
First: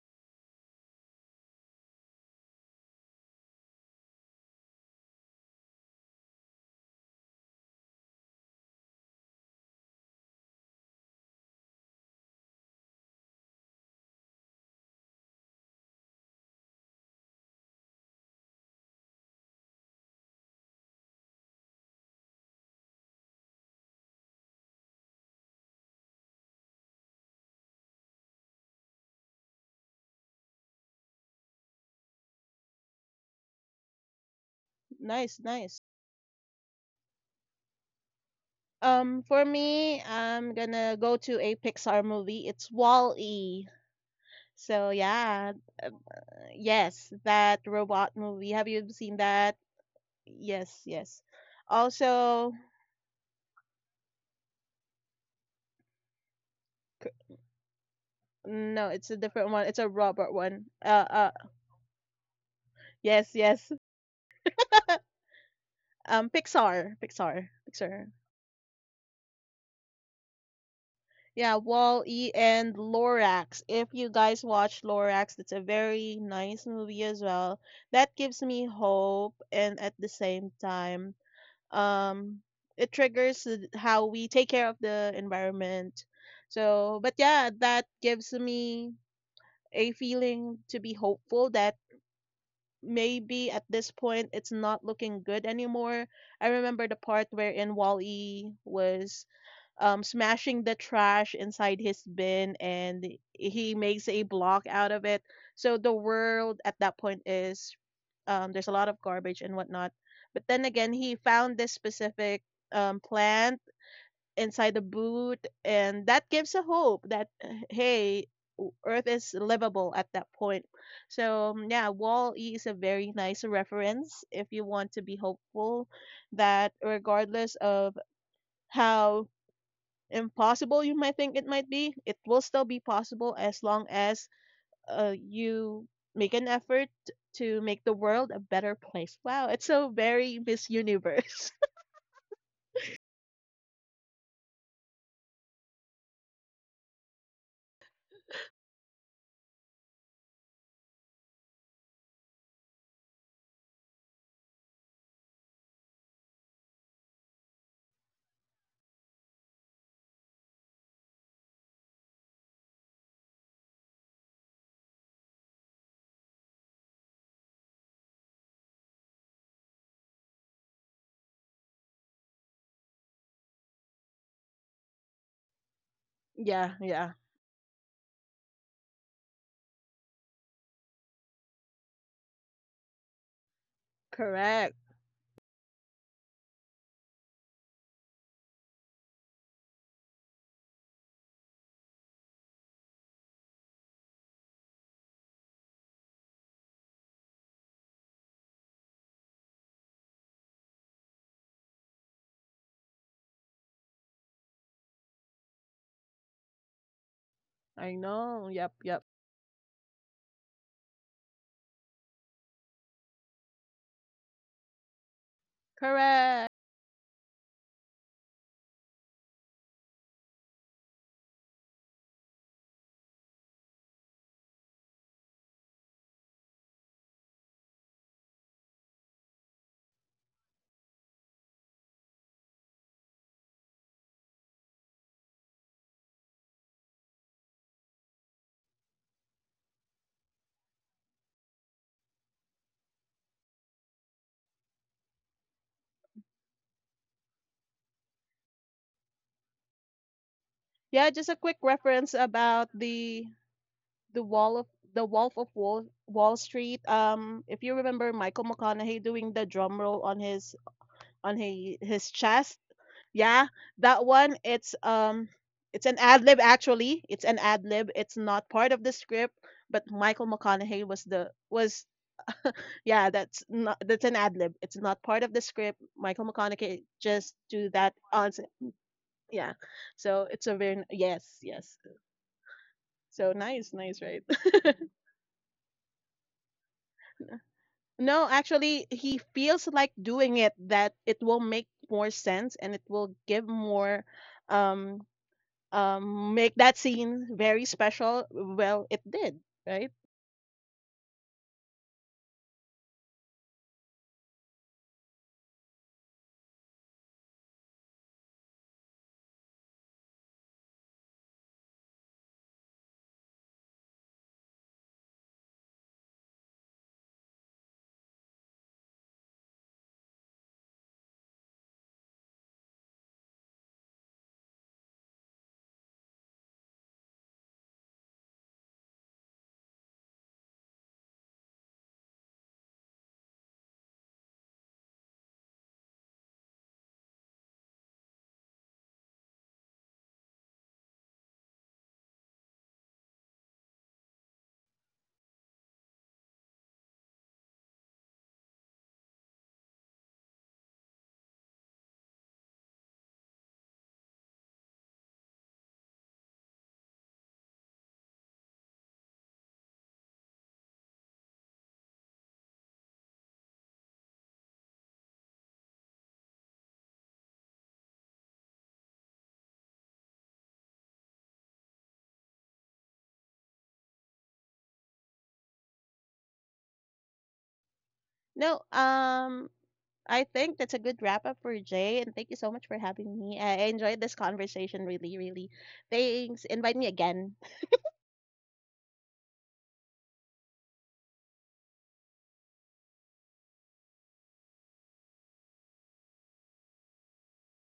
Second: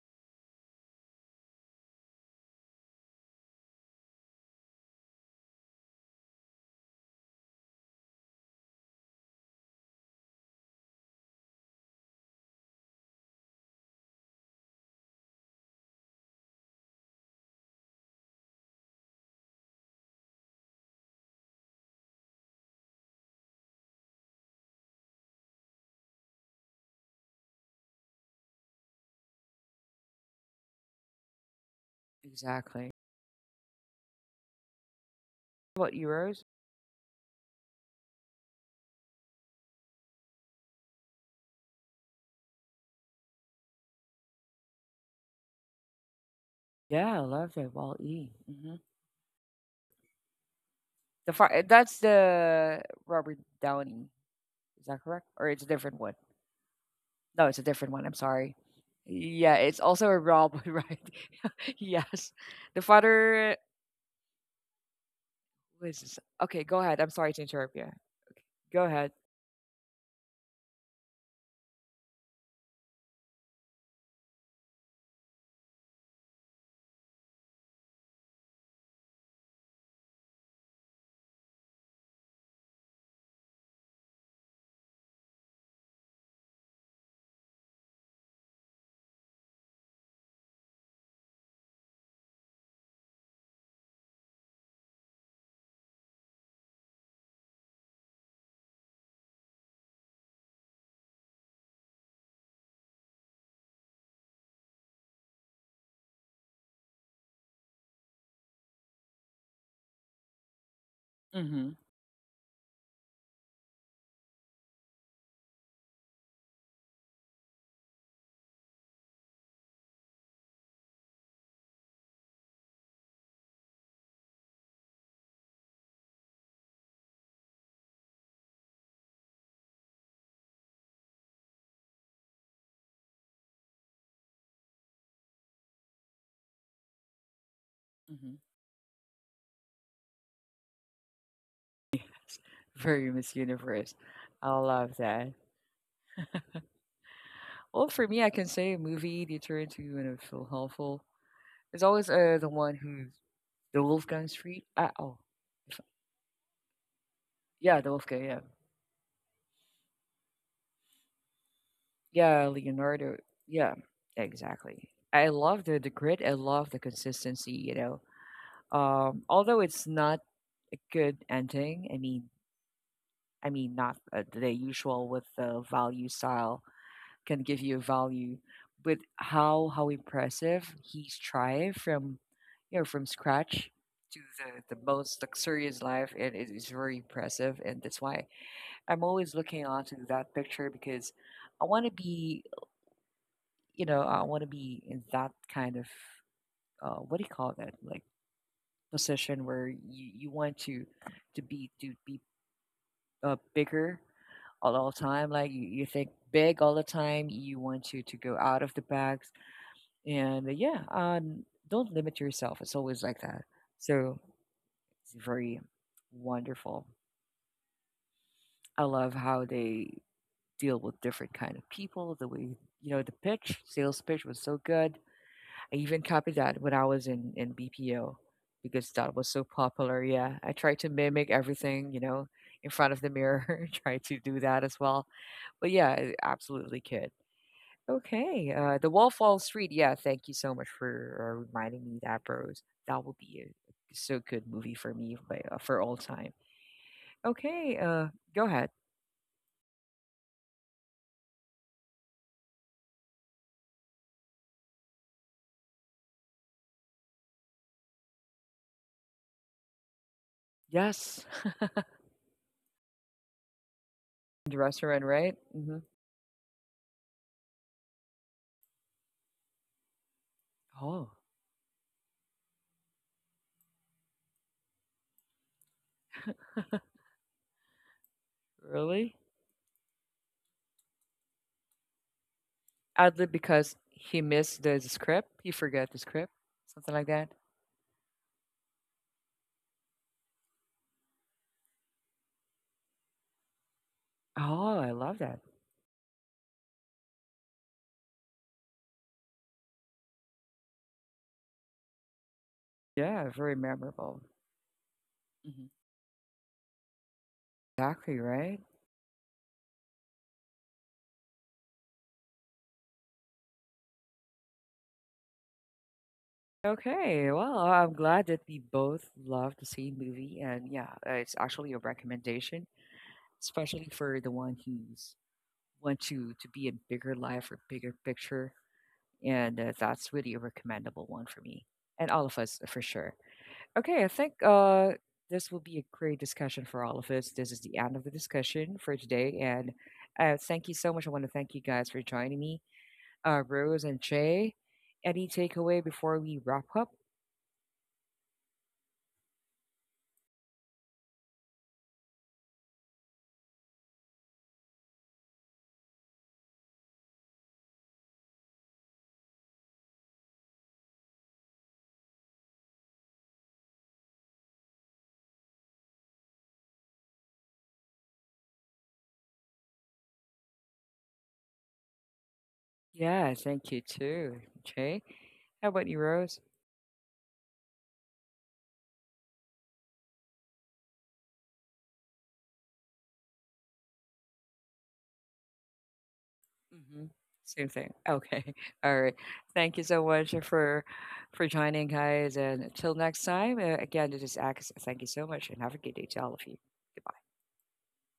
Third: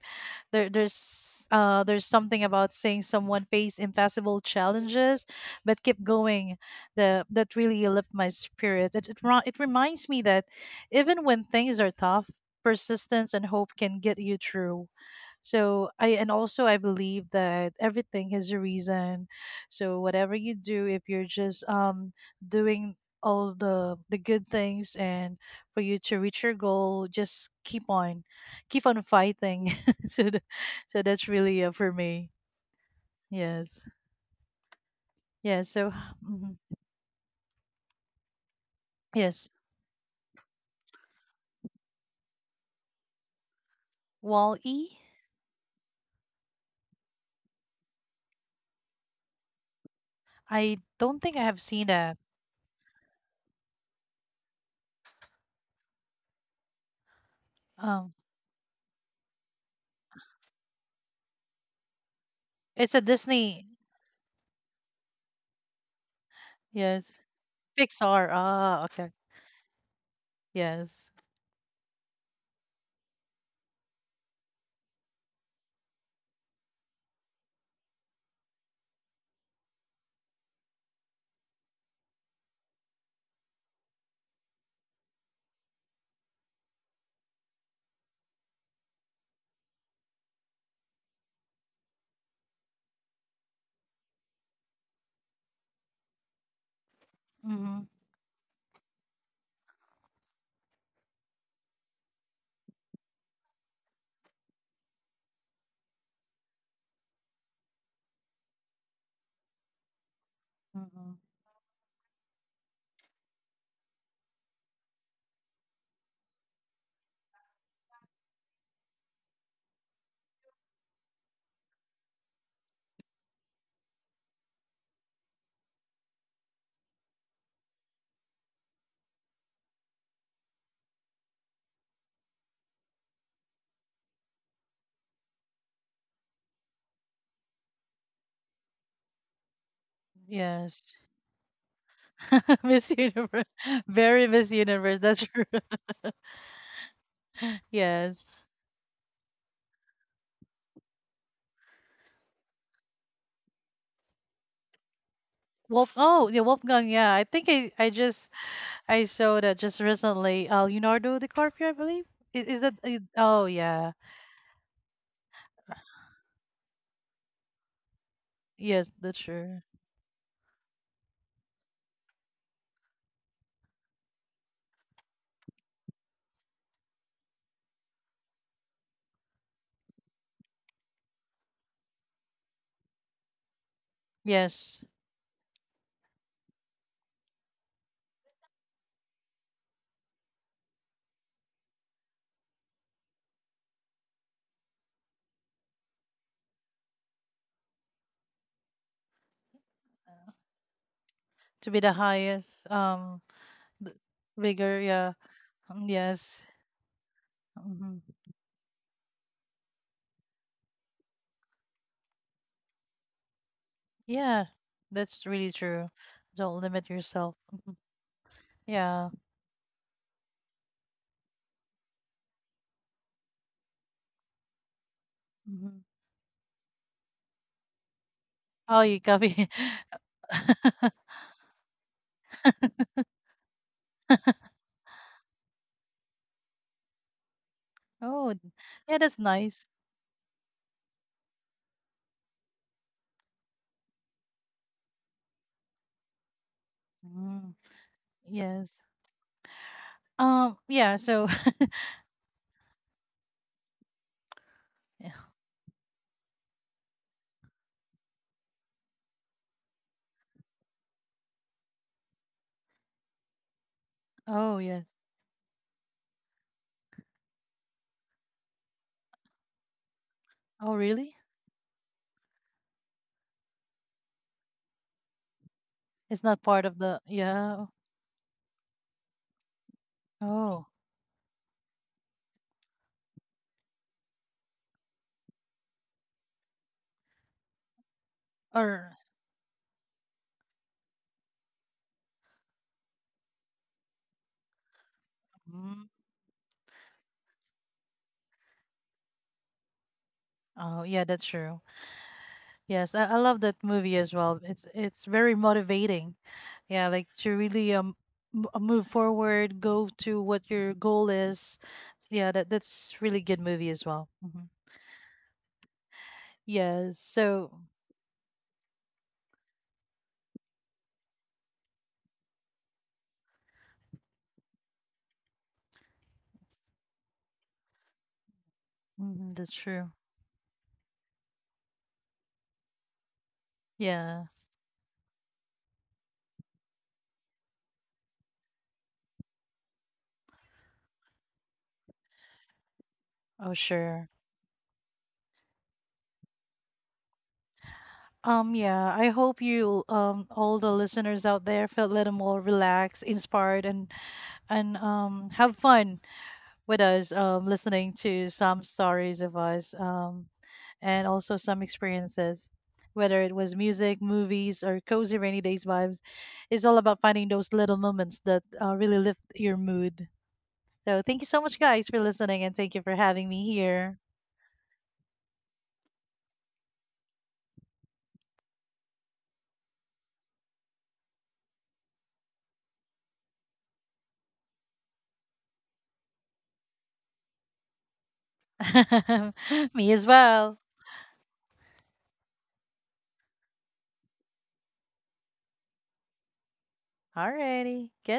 S2: There's something about seeing someone face impossible challenges, but keep going. The that really lifts my spirit. It reminds me that even when things are tough, persistence and hope can get you through. So I And also I believe that everything has a reason. So whatever you do, if you're just doing all the good things, and for you to reach your goal, just keep on, keep on fighting. So so that's really, for me.
S1: Exactly.
S2: Yes.
S3: Nice,
S2: Yeah,
S3: nice.
S2: so.
S1: What you?
S2: Mhm.
S3: For
S2: Yes.
S3: me, I'm gonna go to a Pixar movie. It's Wall-E.
S2: wall
S3: So
S2: e
S3: yeah, um, yes,
S1: Yeah, I love
S3: that
S1: it. Wall
S3: robot
S1: E.
S3: movie. Have
S1: Mm-hmm.
S3: you seen that?
S2: I
S3: Yes,
S2: don't
S3: yes.
S1: The
S2: think I have
S1: far,
S2: seen
S1: that's
S2: that.
S3: Also,
S1: the Robert Downey. Is that correct? Or it's a different one? No, it's a different one.
S2: um
S1: I'm sorry.
S3: no, it's a
S1: Yeah,
S3: different one.
S1: it's
S3: It's a
S1: also a
S3: robot
S1: Rob,
S3: one. Uh,
S1: right?
S3: uh,
S1: yes. The
S2: it's a
S3: yes,
S1: father.
S2: Disney.
S3: yes.
S1: What is this? Okay, go ahead.
S2: Yes,
S1: I'm
S3: Pixar,
S1: sorry to
S3: Pixar,
S1: interrupt you.
S3: Pixar.
S2: Pixar.
S1: Go
S2: Ah, okay.
S1: ahead.
S2: Yes.
S3: Yeah, Wall-E and Lorax. If you guys watch Lorax, that's a very nice movie as well. That gives me hope, and at the same time, um, it triggers how we take care of the environment. So, but yeah, that gives me a feeling to be hopeful that maybe at this point it's not looking good anymore. I remember the part where
S2: Mm-hmm.
S3: in Wall-E was smashing the trash inside his bin and he makes a block out of it. So the world at that point is there's a lot of garbage and whatnot. But then
S2: Mm-hmm.
S3: again, he
S1: Mm-hmm.
S3: found this specific plant inside the boot, and that gives a hope that hey, Earth is livable at that point. So yeah, Wall E is a very nice reference if you want to be hopeful that regardless of how impossible you might think it might be, it will still be possible as long as, you make an effort to make the
S1: Mm-hmm.
S3: world a better place. Wow, it's so very
S2: Yes.
S3: Miss Universe.
S2: Miss
S1: Very Miss
S2: Universe.
S1: Universe.
S2: Very Miss
S1: I love
S2: Universe, that's
S1: that.
S2: true.
S1: Well, for
S2: Yes.
S1: me, I can say a movie they turn into and I feel helpful. It's always the one who's the Wolfgang Street. Oh, if-
S2: Wolf, oh yeah, Wolfgang. Yeah, I think i
S1: yeah,
S2: i
S1: the Wolfgang.
S2: just.
S1: Yeah,
S2: I saw that just recently. Leonardo DiCaprio, I believe. Is,
S1: yeah,
S2: is that?
S1: Leonardo.
S2: Oh
S1: Yeah,
S2: yeah.
S1: exactly. I love the grit. I love the consistency. You know,
S2: Yes, that's
S1: Although
S2: true.
S1: it's not a good ending, I mean, not the usual with the value style
S3: Yeah,
S1: can
S3: yeah,
S1: give you value, but how impressive he strived from, you know, from scratch to the
S2: Yes,
S3: correct.
S1: most luxurious life, and it is very impressive, and that's why I'm always looking onto that picture because I want to be, you know, I want to be in that kind of what do you call that, like position where you want to
S2: to
S1: be
S2: be the
S1: to be
S2: highest. Th-
S1: bigger
S2: Bigger.
S1: all the
S2: Yeah.
S1: time. Like you
S2: Mm,
S1: think
S2: yes.
S1: big all the time. You want
S2: Hmm.
S1: to
S3: I
S1: go out of the
S3: know. Yep,
S1: box,
S3: yep,
S1: and yeah, don't limit yourself. It's always like that. So
S2: Yeah,
S1: it's
S2: that's really
S1: very
S2: true. Don't
S1: wonderful.
S3: correct.
S2: limit yourself.
S1: I
S2: Yeah.
S1: love how they deal with different kind of people. The way you know the pitch, sales pitch was so good. I
S2: Hmm.
S1: even copied that when I was in BPO
S2: Oh,
S1: because
S2: you
S1: that was so
S2: copy.
S1: popular. Yeah, I tried to mimic everything. You know, in front of the mirror, try to do that as well. But yeah, I absolutely could.
S2: Oh,
S1: Okay, the
S2: yeah, that's
S1: Wallfall
S2: nice.
S1: Street. Yeah, thank you so much for reminding me that, bros. That will be a so good movie for me like, for all time.
S2: Mm,
S1: Okay, go ahead.
S2: yes. Yeah, so,
S3: Yeah, just a quick reference about the wall of the Wolf of Wall Street. If you remember Michael McConaughey doing the drum roll on his,
S1: Yes,
S3: on his chest. Yeah, that
S1: the
S2: oh,
S3: one,
S2: yes.
S1: restaurant,
S3: it's
S1: right? Hmm.
S3: um it's an ad lib actually. It's an ad lib. It's not part of the script, but
S2: Oh,
S3: Michael
S1: Oh,
S2: really?
S3: McConaughey was the, was yeah, that's not, that's an ad lib. It's not part of the
S2: It's not
S3: script.
S2: part of
S3: Michael
S2: the,
S3: McConaughey
S2: yeah.
S3: just do that
S1: really?
S3: yeah.
S2: Oh,
S3: So it's a very, yes, yes.
S1: Adlib because
S3: So
S1: he
S3: nice,
S1: missed
S3: nice,
S1: the
S3: right?
S1: script. He forgot the script, something like that.
S3: No,
S2: or
S3: actually he feels like doing it that it will make more sense and it will give more,
S1: Oh, I love that.
S3: um
S2: mm,
S3: make that scene very special? Well, it did, right?
S2: oh yeah, that's true. Yes, I
S1: Yeah,
S2: love
S1: very
S2: that movie as
S1: memorable.
S2: well. It's very
S1: Hmm.
S2: motivating. Yeah, like to really
S1: Exactly, right?
S2: move forward, go to what your goal is. Yeah, that's really good movie as well. Hmm. Yes,
S1: Okay, well,
S2: so.
S1: I'm glad that we both love the same movie, and yeah, it's actually a recommendation, especially for the one who's want to be in bigger life or bigger picture,
S2: Mhm, that's
S1: and
S2: true.
S1: that's really a recommendable one for me and all of us for sure. Okay, I
S2: Yeah.
S1: think this will be a great discussion for all of us. This is the end of the discussion for today, and thank you so much. I want to thank you guys for joining me,
S2: Oh,
S1: Rose and
S2: sure.
S1: Jay. Any takeaway before we wrap up?
S2: Yeah, I hope you all the listeners out there felt a little more relaxed, inspired, and have fun with us, listening to some stories of us, and also some experiences. Whether it was music, movies, or cozy rainy days vibes, it's all about finding those little moments that really lift your mood. So thank you so much, guys, for listening, and thank you for having
S1: Yeah,
S2: me
S1: thank you
S2: here.
S1: too. Okay. How about you, Rose?
S3: No, I think that's a good wrap up for Jay, and thank you so much for having me. I enjoyed this conversation really, really. Thanks.
S1: Hmm.
S3: Invite me
S1: Same
S3: again.
S1: thing. Okay. All right. Thank you
S2: Me
S1: so
S2: as
S1: much
S2: well.
S1: for joining, guys. And until next time, again, this is Ax. Thank you so much, and have a good day to all of you. Goodbye.
S2: Alrighty, good